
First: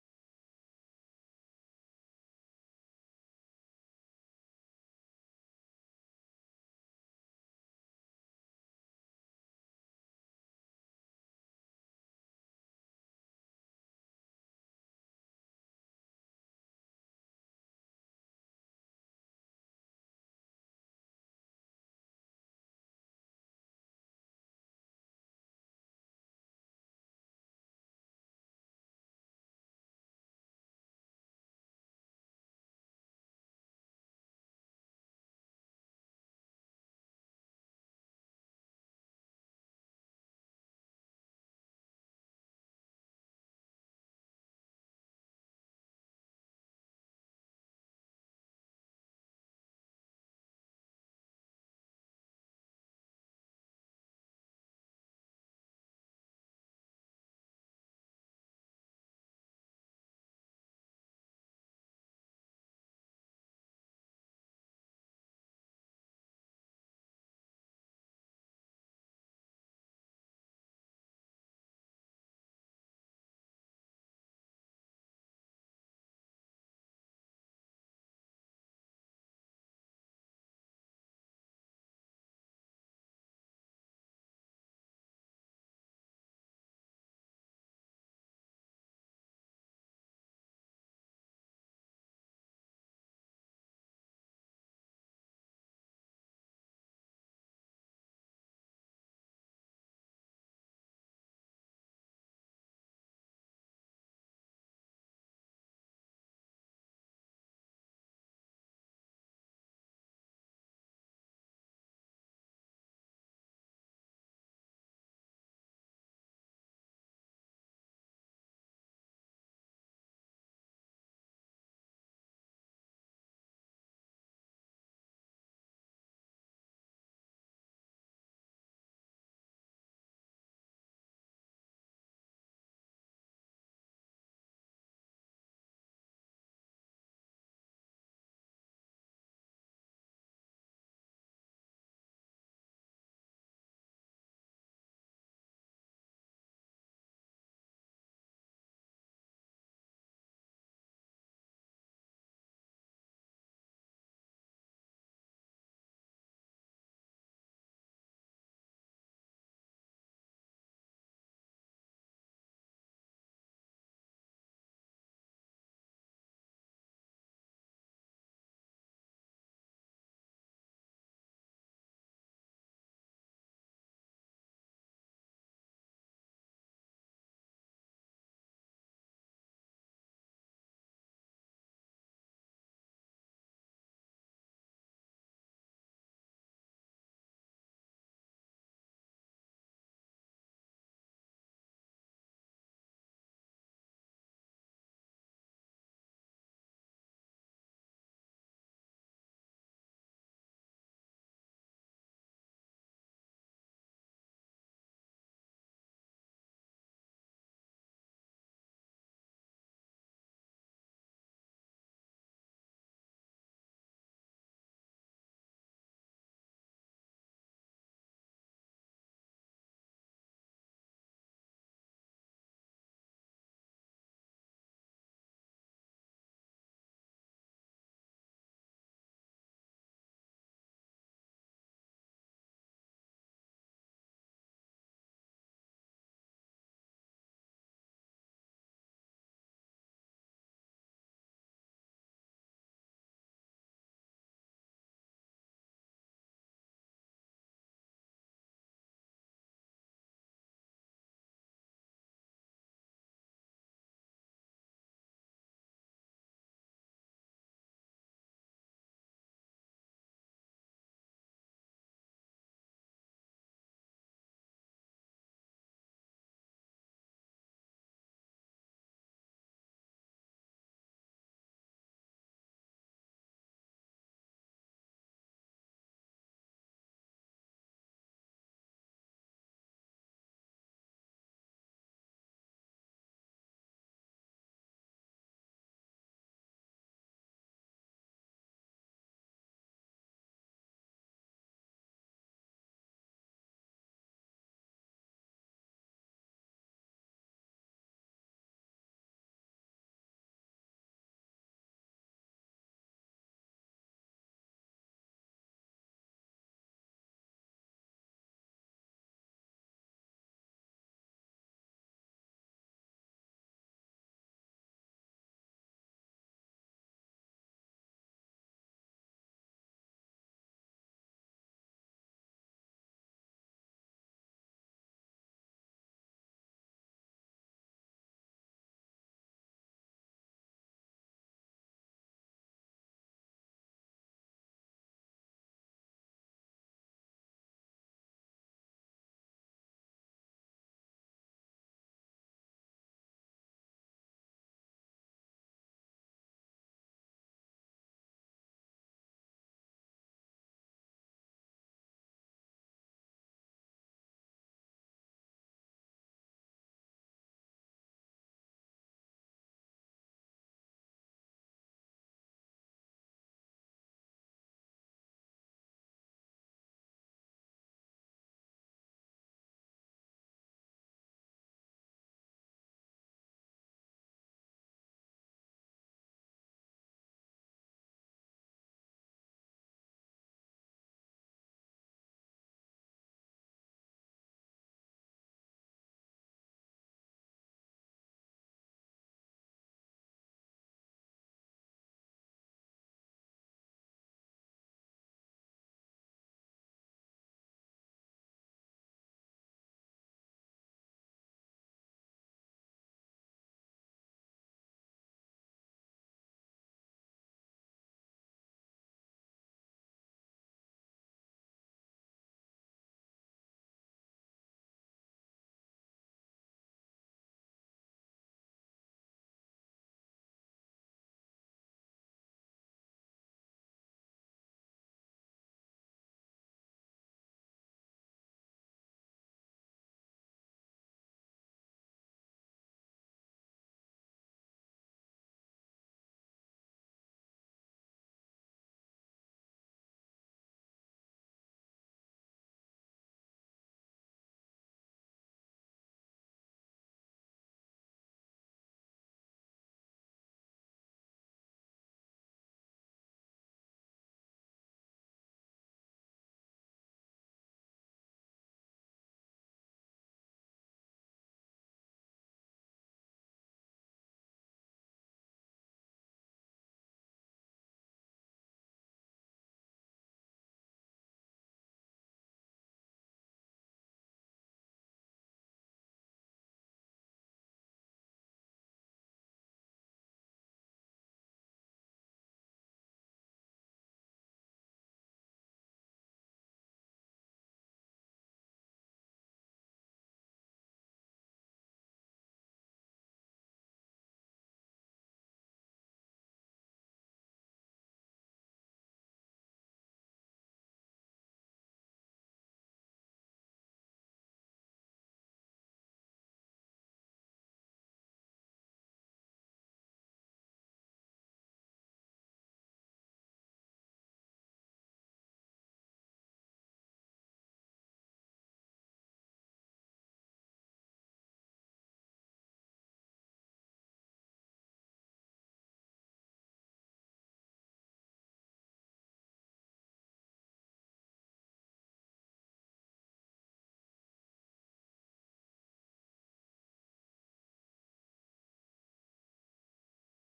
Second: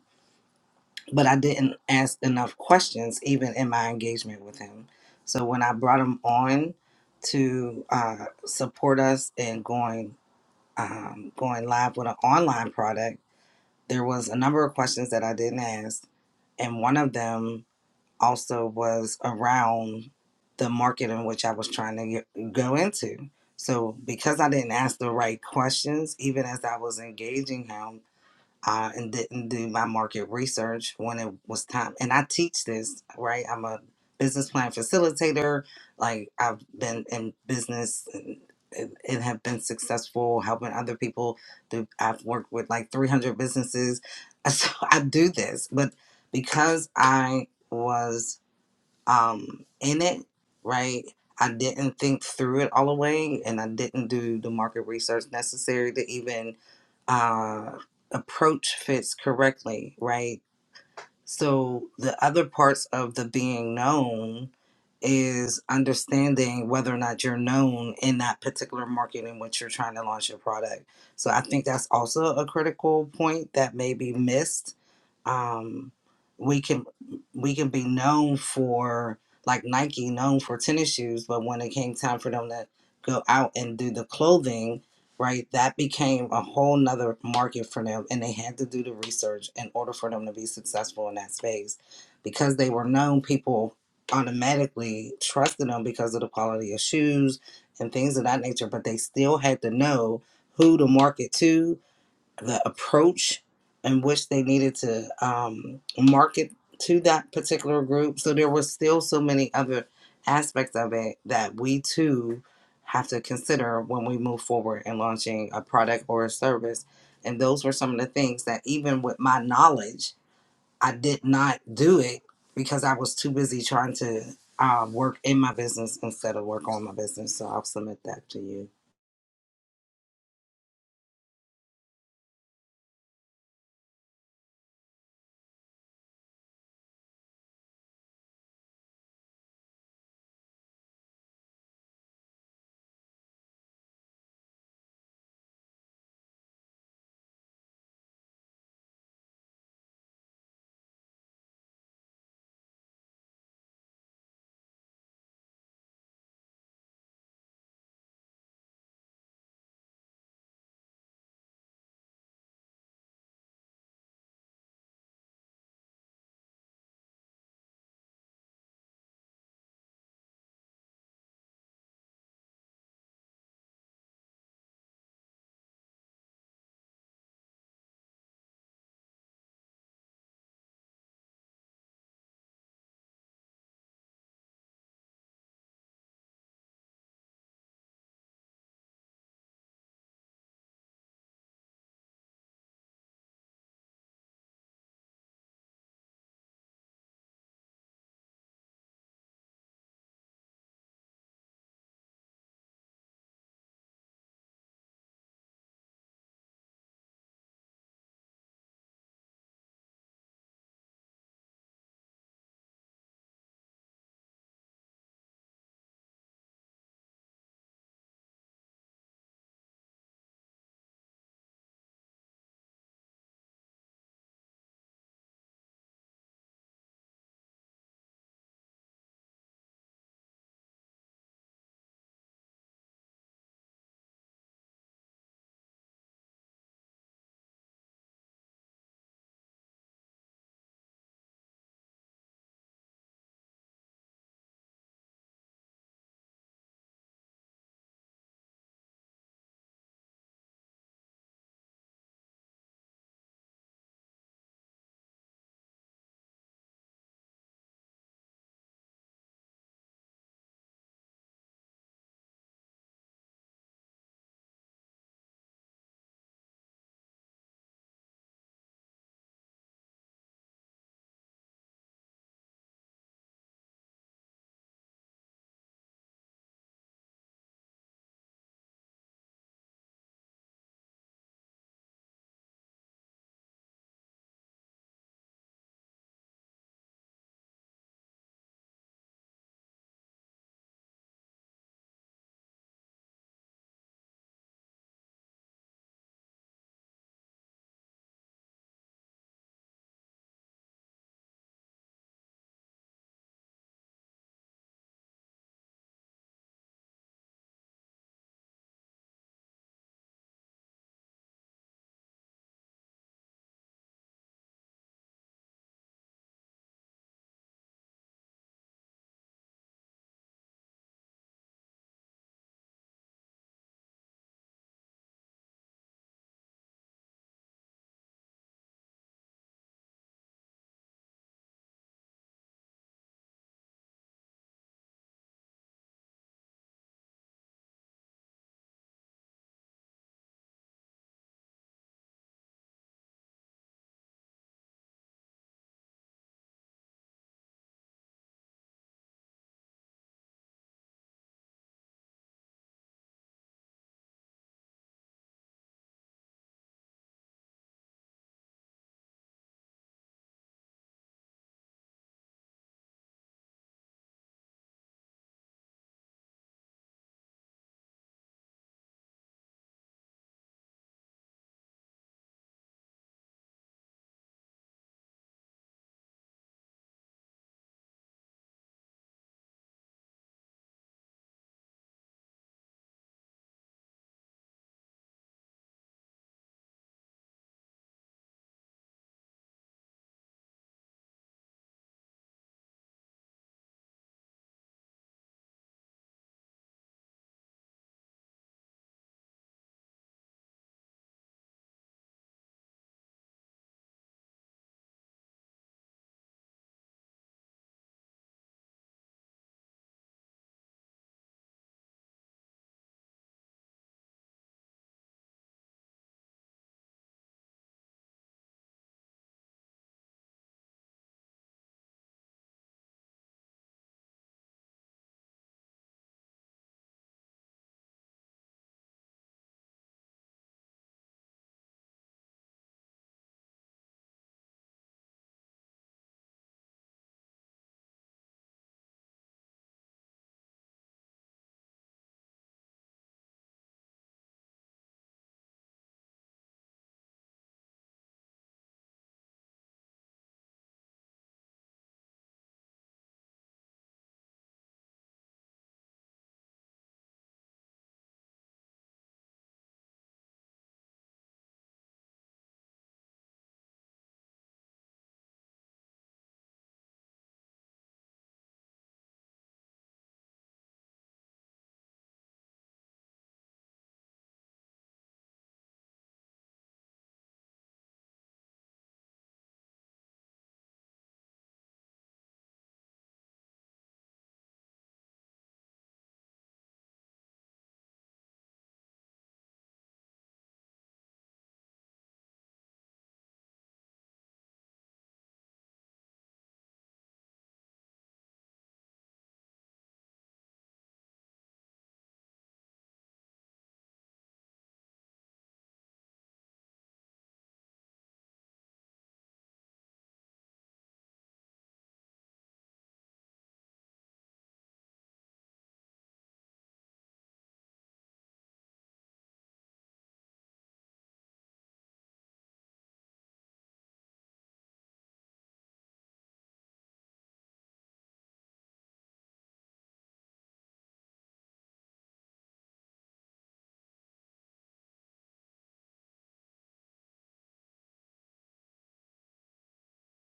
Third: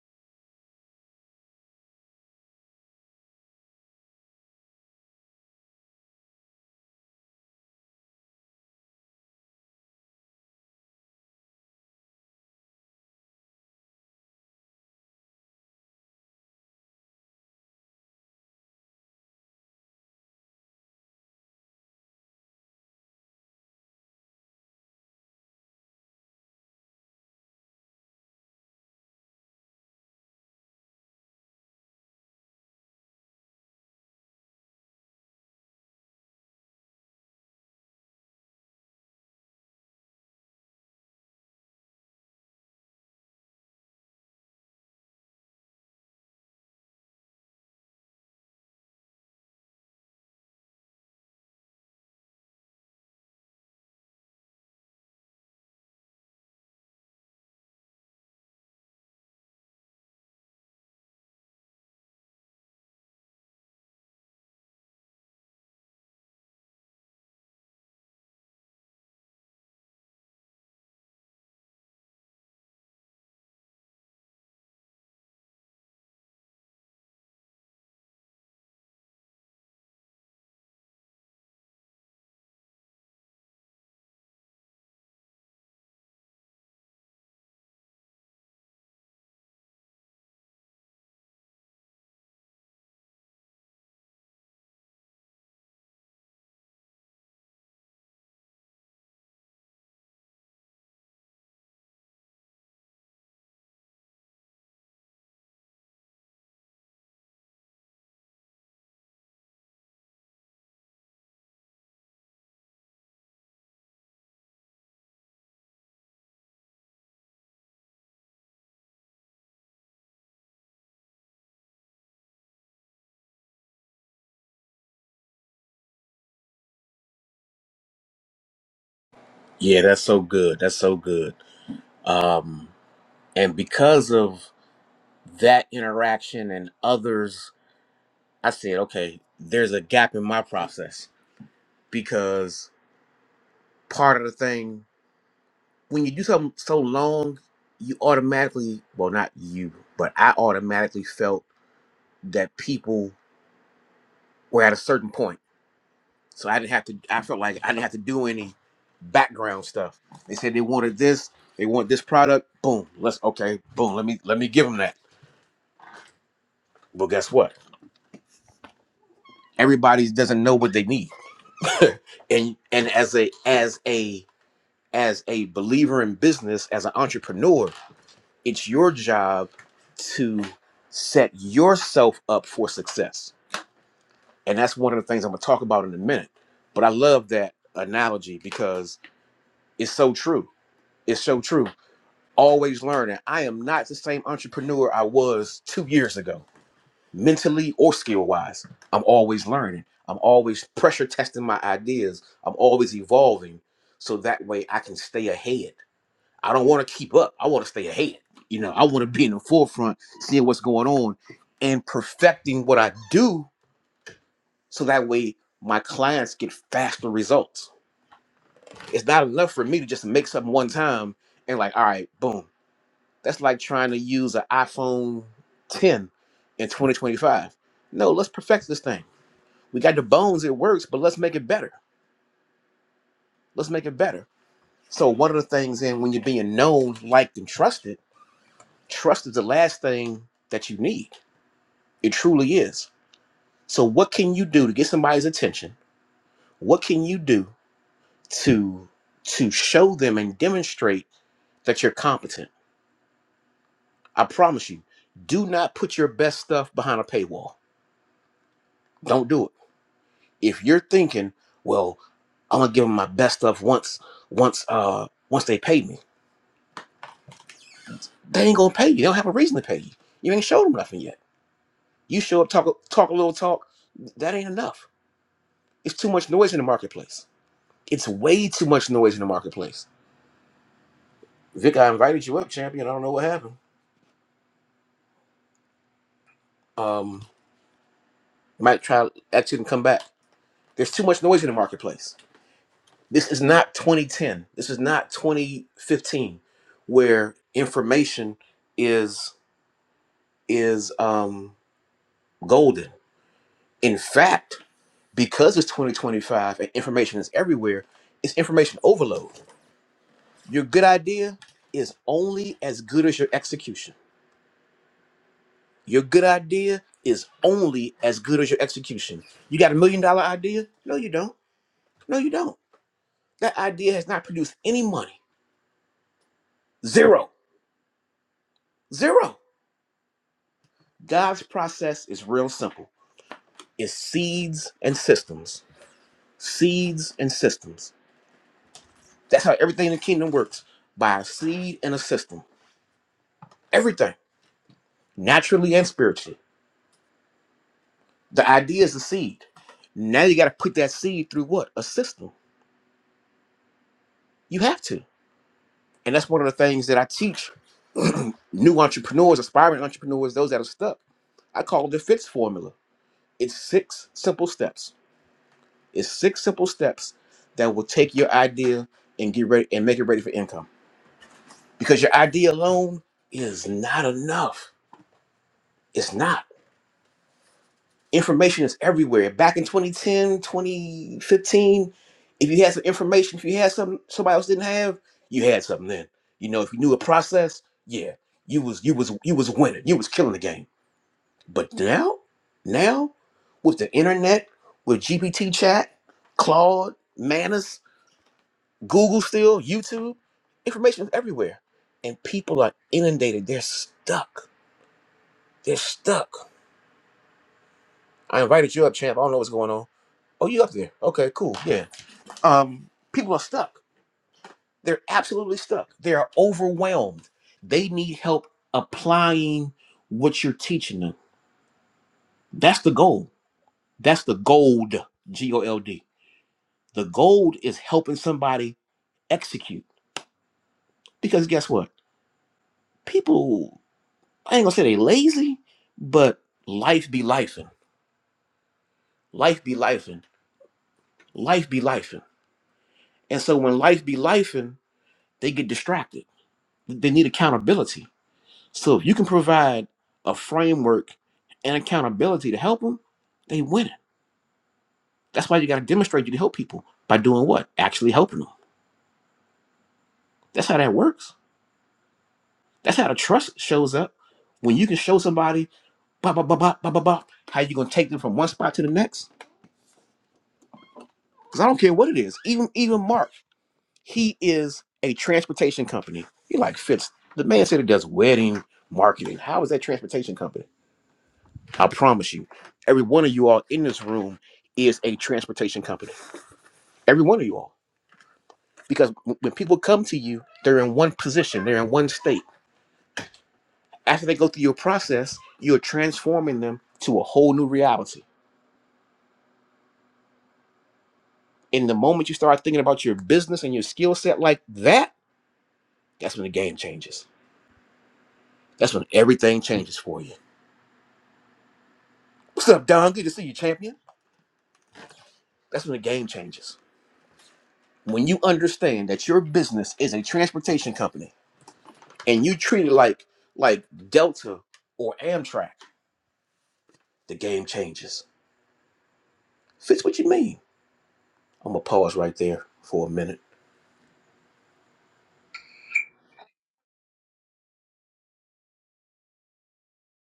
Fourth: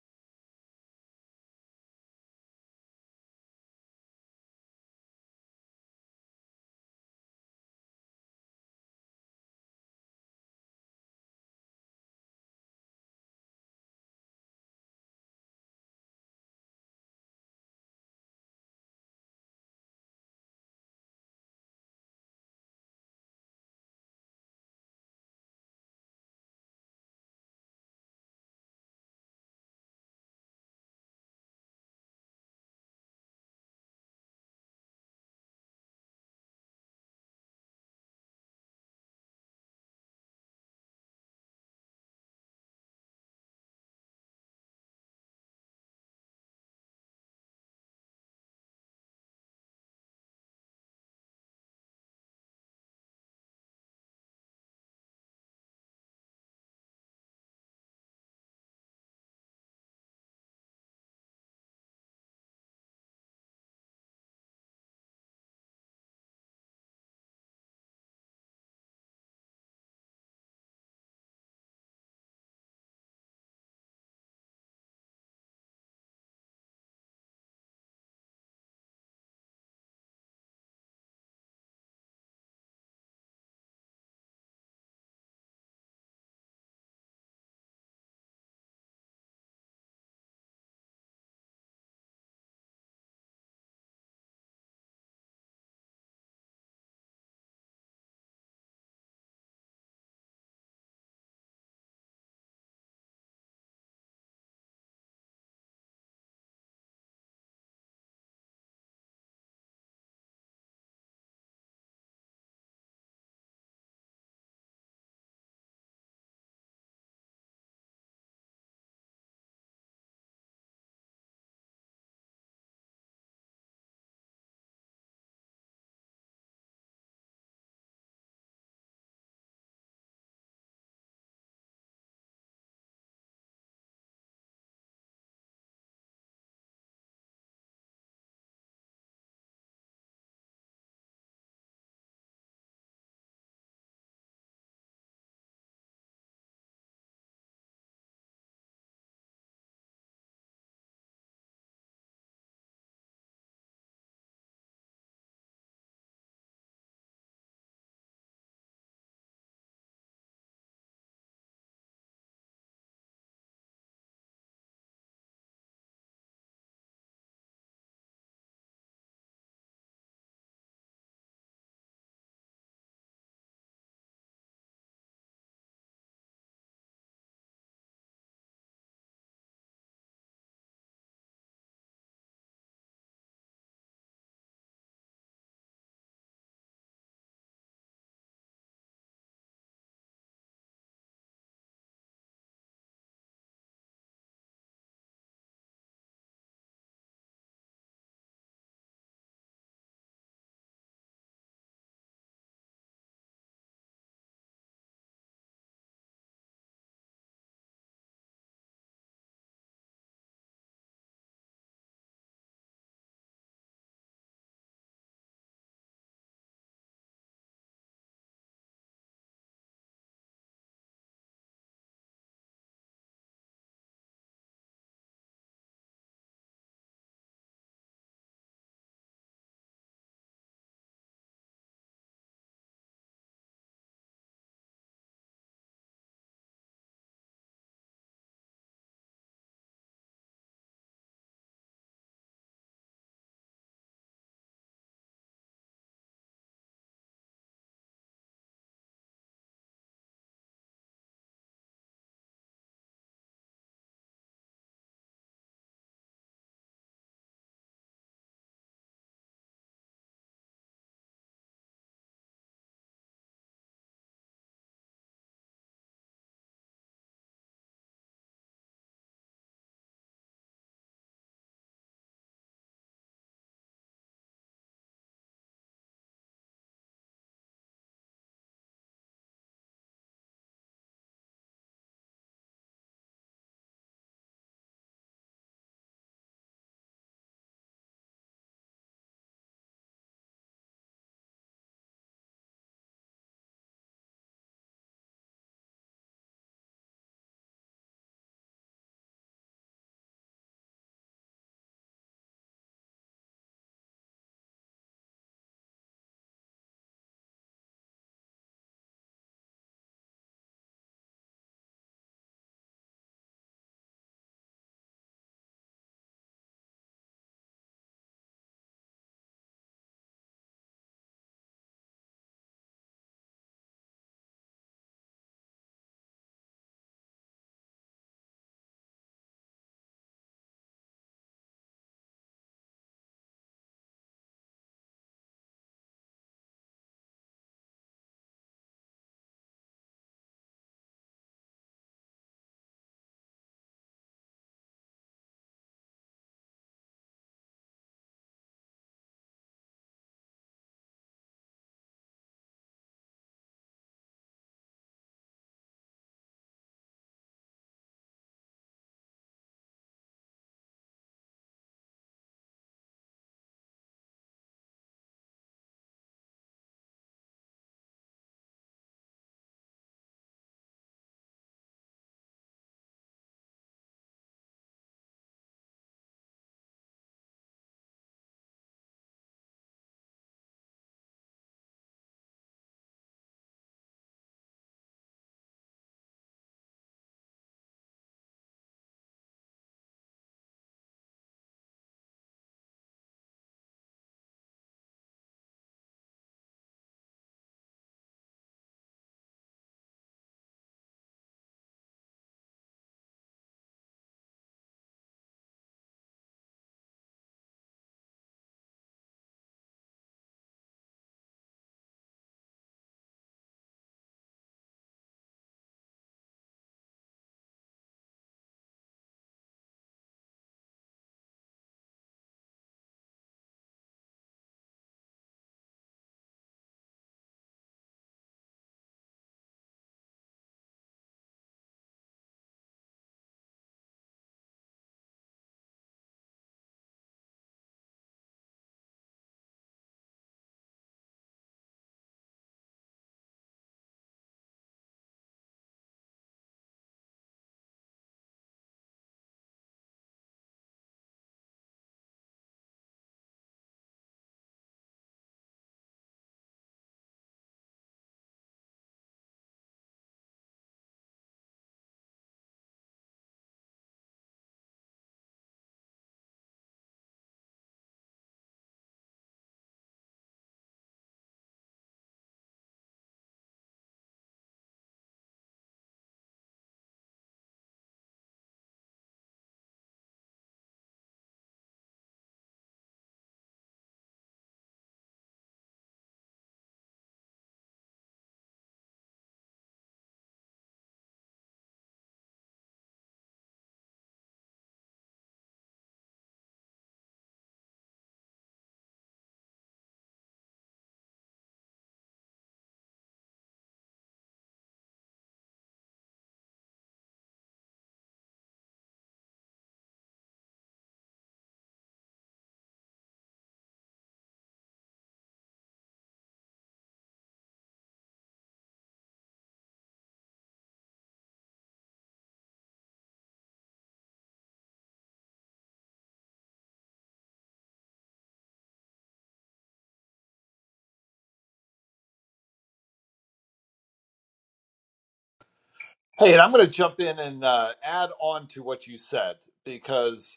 but I didn't ask enough questions even in my engagement with him. So when I brought him on to uh, support us in going um, going live with an online product, there was a number of questions that I didn't ask, and one of them also was around the market in which I was trying to get, go into. So because I didn't ask the right questions, even as I was engaging him, uh, and didn't do my market research when it was time. And I teach this, right? I'm a business plan facilitator. Like I've been in business and, and and have been successful helping other people. Do I've worked with like 300 businesses, so I do this. But because I was um, in it, right? I didn't think through it all the way, and I didn't do the market research necessary to even uh, approach fits correctly, right? So the other parts of the being known is understanding whether or not you're known in that particular market in which you're trying to launch your product. So I think that's also a critical point that may be missed. Um, we can we can be known for like Nike known for tennis shoes, but when it came time for them to go out and do the clothing, right? That became a whole nother market for them, and they had to do the research in order for them to be successful in that space. Because they were known, people automatically trusted them because of the quality of shoes and things of that nature, but they still had to know who to market to the approach in which they needed to um, market to that particular group. So there was still so many other aspects of it that we too have to consider when we move forward in launching a product or a service. And those were some of the things that even with my knowledge, I did not do it because I was too busy trying to uh, work in my business instead of work on my business. So I'll submit that to you.
Yeah, that's so good. That's so good. Um, And because of that interaction and others, I said, okay, there's a gap in my process because part of the thing, when you do something so long, you automatically, well, not you, but I automatically felt that people were at a certain point. So I didn't have to, I felt like I didn't have to do any background stuff. They said they wanted this, they want this product, boom, let's, okay, boom, let me, let me give them that. Well, guess what? Everybody doesn't know what they need and and as a as a as a believer in business as an entrepreneur it's your job to set yourself up for success and that's one of the things i'm going to talk about in a minute but i love that analogy because it's so true it's so true always learning i am not the same entrepreneur i was two years ago mentally or skill wise. I'm always learning. I'm always pressure testing my ideas. I'm always evolving. So that way I can stay ahead. I don't want to keep up. I want to stay ahead. You know, I want to be in the forefront, seeing what's going on and perfecting what I do so that way my clients get faster results. It's not enough for me to just make something one time and like, all right, boom. That's like trying to use an iPhone 10 in 2025. No, let's perfect this thing we got the bones it works but let's make it better let's make it better so one of the things and when you're being known liked and trusted trust is the last thing that you need it truly is so what can you do to get somebody's attention what can you do to to show them and demonstrate that you're competent i promise you do not put your best stuff behind a paywall don't do it if you're thinking well i'm gonna give them my best stuff once once uh once they pay me They ain't gonna pay you. They don't have a reason to pay you. You ain't showed them nothing yet. You show up, talk talk a little talk. That ain't enough. It's too much noise in the marketplace. It's way too much noise in the marketplace. Vic, I invited you up, champion. I don't know what happened. Um, might try to ask you to come back. There's too much noise in the marketplace. This is not 2010. This is not 2015, where information is is um golden. In fact, because it's 2025 and information is everywhere, it's information overload. Your good idea is only as good as your execution. Your good idea is only as good as your execution. You got a million dollar idea? No, you don't. No, you don't. That idea has not produced any money. Zero. Zero. God's process is real simple. It's seeds and systems. Seeds and systems. That's how everything in the kingdom works by a seed and a system. Everything. naturally and spiritually. The idea is a seed. Now you got to put that seed through what? A system. You have to. And that's one of the things that I teach new entrepreneurs, aspiring entrepreneurs, those that are stuck. I call it the FITS formula. It's six simple steps. It's six simple steps that will take your idea and get ready and make it ready for income. Because your idea alone is not enough. It's not. information is everywhere. Back in 2010, 2015, if you had some information, if you had something somebody else didn't have, you had something then. You know, if you knew a process, yeah, you was you was you was winning. You was killing the game. But now, now with the internet, with GPT chat, Claude, Manus, Google still, YouTube, information is everywhere. And people are inundated. They're stuck. They're stuck. I invited you up, champ. I don't know what's going on. Oh, you up there? Okay, cool. Yeah. um, people are stuck. They're absolutely stuck. They are overwhelmed. They need help applying what you're teaching them. That's the goal. That's the gold, G O L D. The gold is helping somebody execute. Because guess what? People, I ain't gonna say they lazy, but life be lifing. Life be lifing. Life be lifing. And so when life be lifing, they get distracted. They need accountability So if you can provide a framework and accountability to help them, they winning. That's why you got to demonstrate you can help people by doing what? Actually helping them. That's how that works. That's how the trust shows up. When you can show somebody, bah, bah, bah, bah, bah, bah, bah, how you gonna take them from one spot to the next? Because I don't care what it is. Even even Mark, he is a transportation company. He like fits. The man said he does wedding marketing. How is that transportation company? I promise you, every one of you all in this room is a transportation company. Every one of you all. Because when people come to you, they're in one position, they're in one state. After they go through your process, you're transforming them to a whole new reality. And the moment you start thinking about your business and your skill set like that, that's when the game changes. That's when everything changes for you. What's up, Don? Good to see you, champion. That's when the game changes. When you understand that your business is a transportation company and you treat it like like Delta or Amtrak, the game changes. Fitz, what you mean? I'm gonna pause right there for a minute.
Hey, and I'm going to jump in and uh, add on to what you said because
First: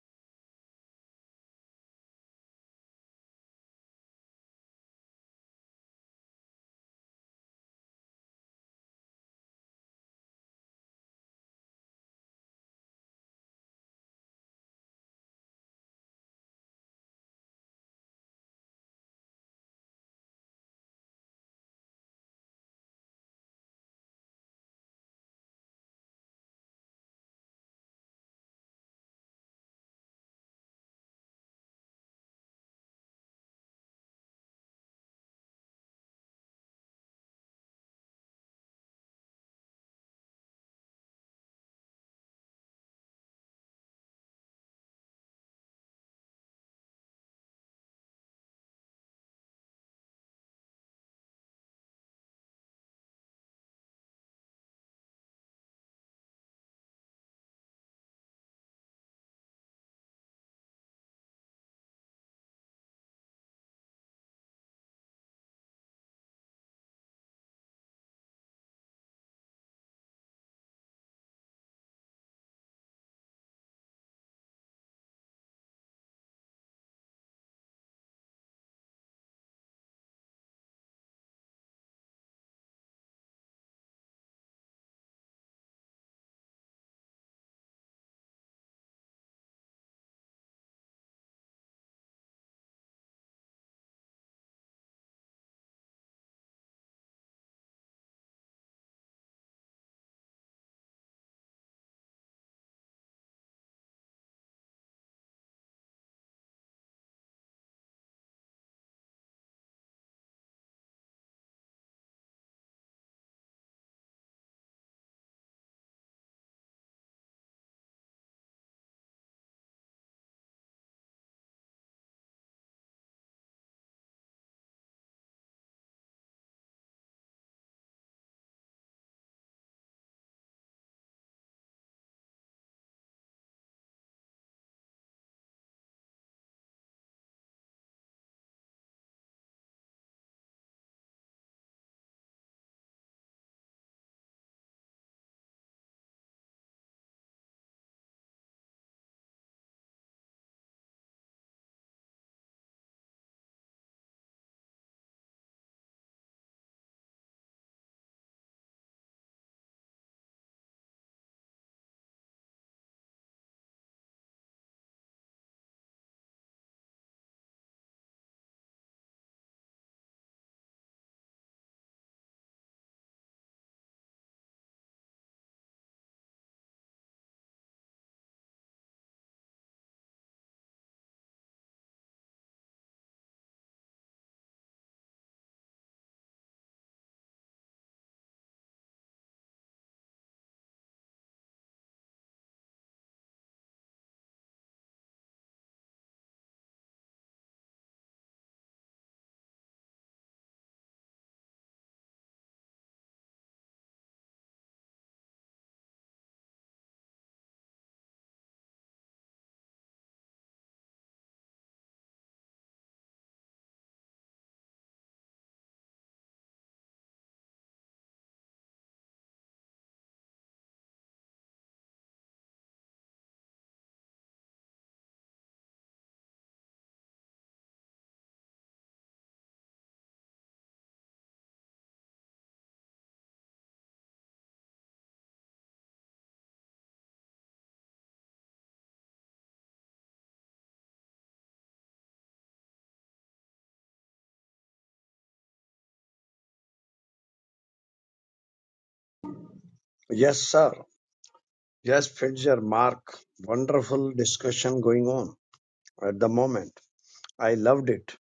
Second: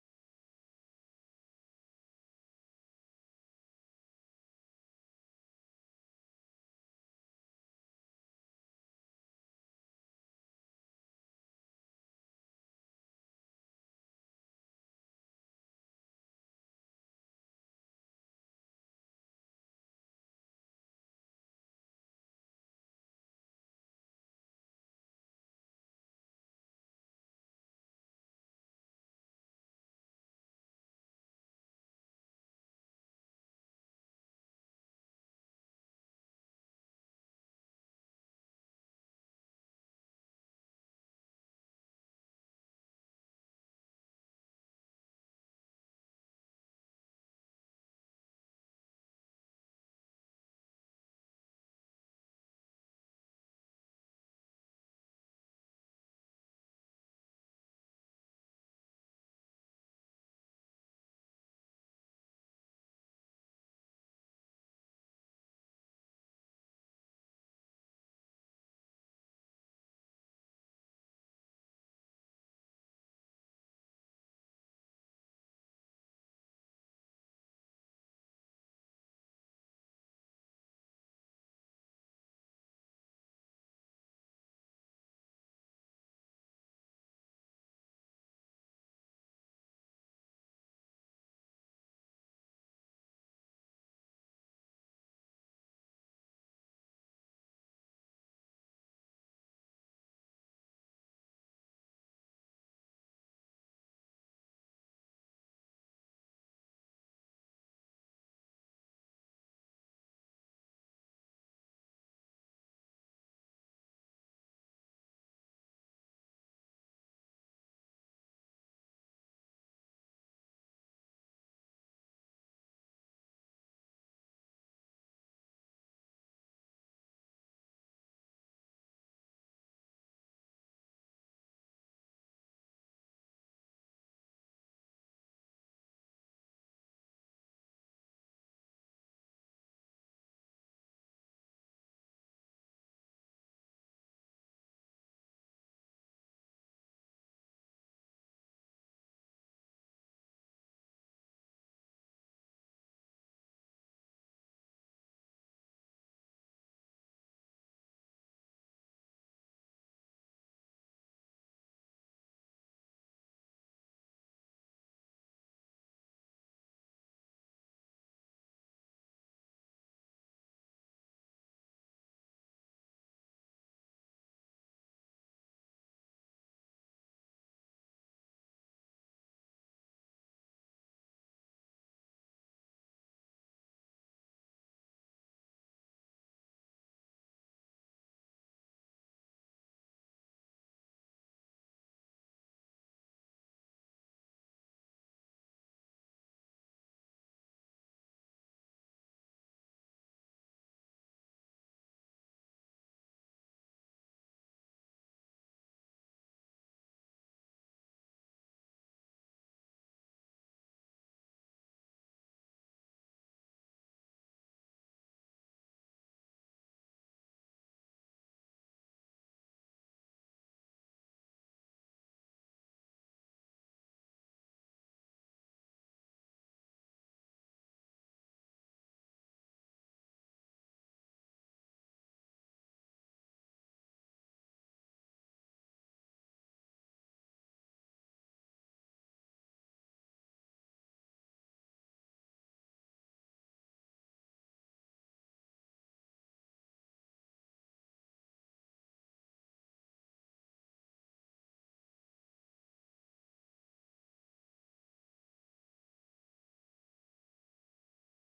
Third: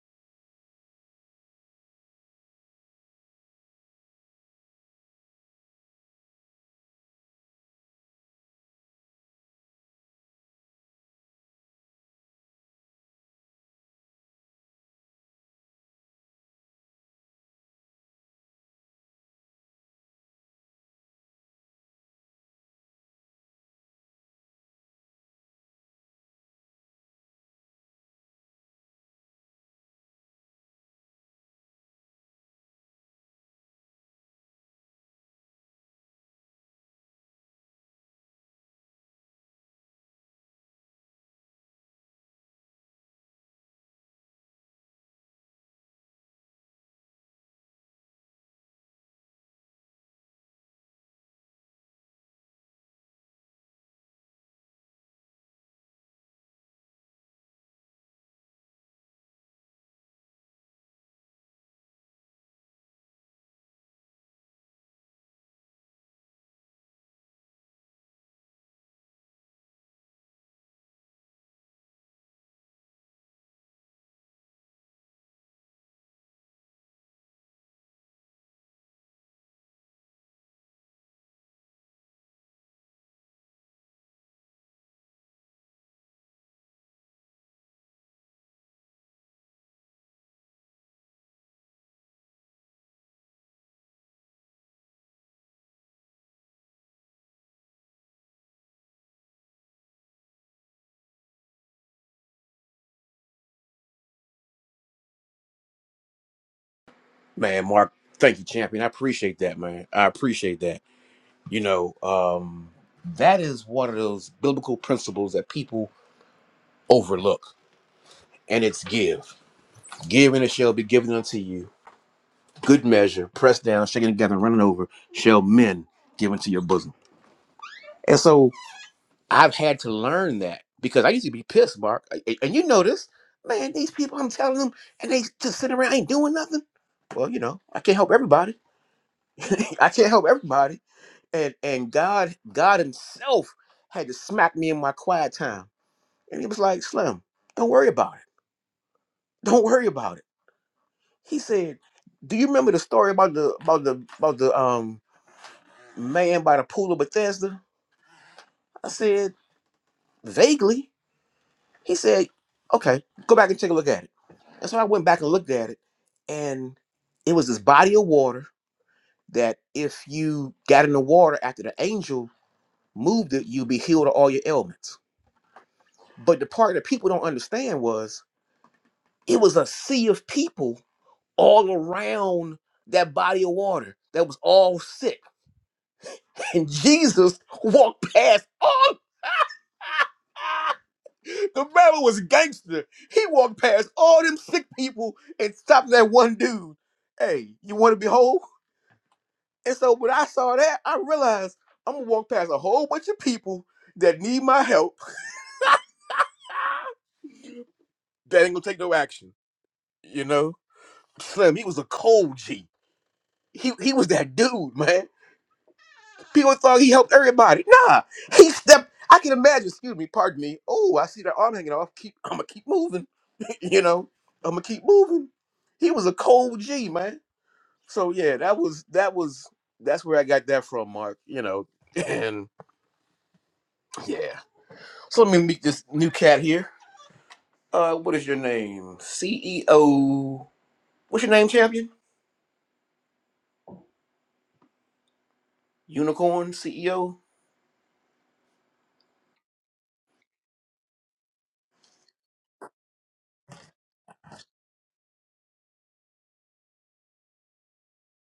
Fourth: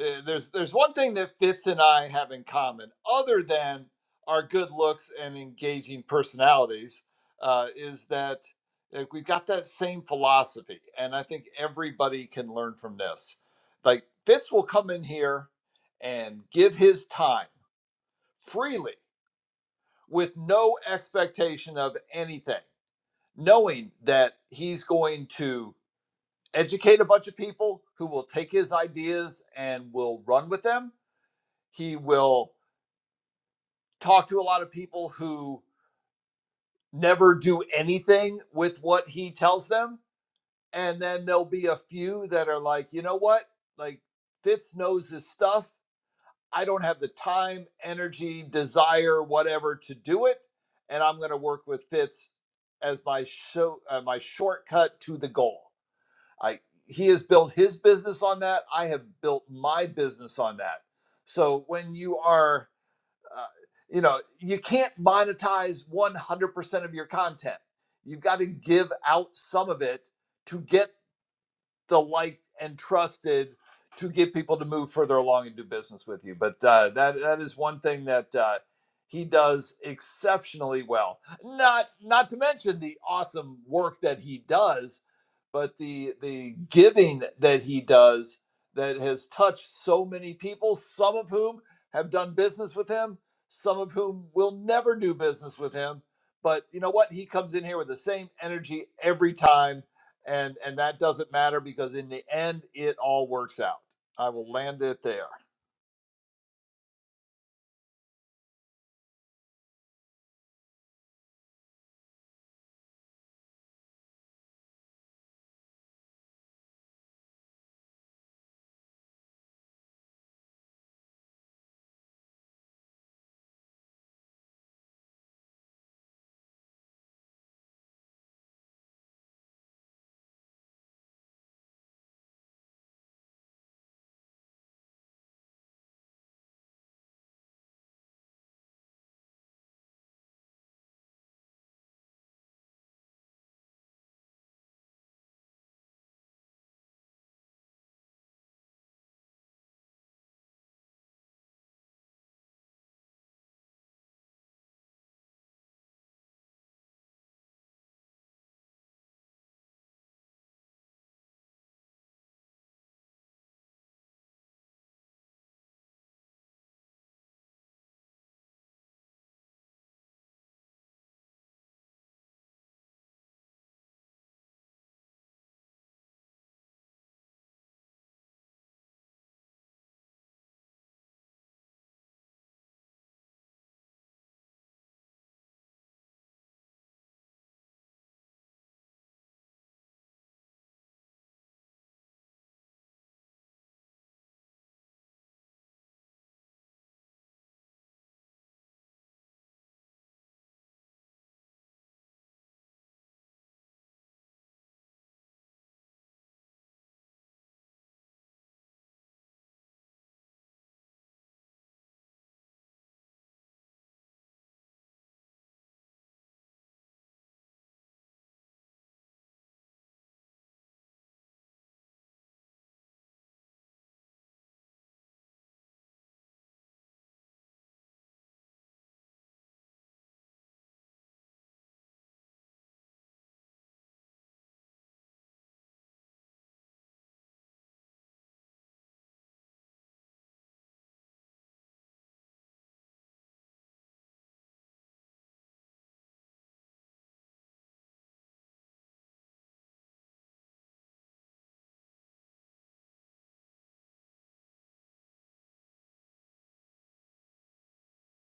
uh, there's there's one thing that Fitz and I have in common, other than our good looks and engaging personalities, uh, is that uh, we've got that same philosophy, and I think everybody can learn from this. Like Fitz will come in here and give his time freely with no expectation of anything, knowing that he's going to educate a bunch of people who will take his ideas and will run with them. He will talk to a lot of people who never do anything with what he tells them. And then there'll be a few that are like, you know what? Like, Fitz knows his stuff. I don't have the time, energy, desire, whatever to do it, and I'm going to work with Fitz as my show, uh, my shortcut to the goal. I he has built his business on that. I have built my business on that. So when you are, uh, you know, you can't monetize 100% of your content. You've got to give out some of it to get the liked and trusted to get people to move further along and do business with you. But uh, that that is one thing that uh, he does exceptionally well. Not not to mention the awesome work that he does, but the the giving that he does that has touched so many people. Some of whom have done business with him. Some of whom will never do business with him. But you know what? He comes in here with the same energy every time and and that doesn't matter because in the end it all works out i will land it there
Man, Mark, thank you, champion. I appreciate that, man. I appreciate that. You know, um, that is one of those biblical principles that people overlook, and it's give. Give and it shall be given unto you. Good measure, pressed down, shaken together, running over, shall men give into your bosom. And so. I've had to learn that because I used to be pissed, Mark. A- a- And you know this, man, these people I'm telling them and they just sit around ain't doing nothing. Well, you know, I can't help everybody. I can't help everybody. And and God, God Himself had to smack me in my quiet time. And he was like, Slim, don't worry about it. Don't worry about it. He said, Do you remember the story about the about the about the um man by the pool of Bethesda? I said, vaguely. He said, Okay, go back and take a look at it. And so I went back and looked at it, and it was this body of water that if you got in the water after the angel moved it, you'd be healed of all your ailments. But the part that people don't understand was it was a sea of people all around that body of water that was all sick. And Jesus walked past all the man was gangster. He walked past all them sick people and stopped that one dude. Hey, you want to be whole? And so when I saw that, I realized I'm gonna walk past a whole bunch of people that need my help that ain't gonna take no action. You know, Slim, he was a cold G. He he was that dude, man. People thought he helped everybody. Nah, he stepped. I can imagine. Excuse me, pardon me. Oh, I see that arm hanging off. Keep, I'm gonna keep moving. you know, I'm gonna keep moving. He was a cold G, man. So yeah, that was that was that's where I got that from, Mark. You know, and yeah. So let me meet this new cat here. Uh, what is your name? CEO. What's your name, champion? Unicorn CEO.
Yes, sir. Yes, Fitzer, Mark. Wonderful discussion going on at the moment. I loved it.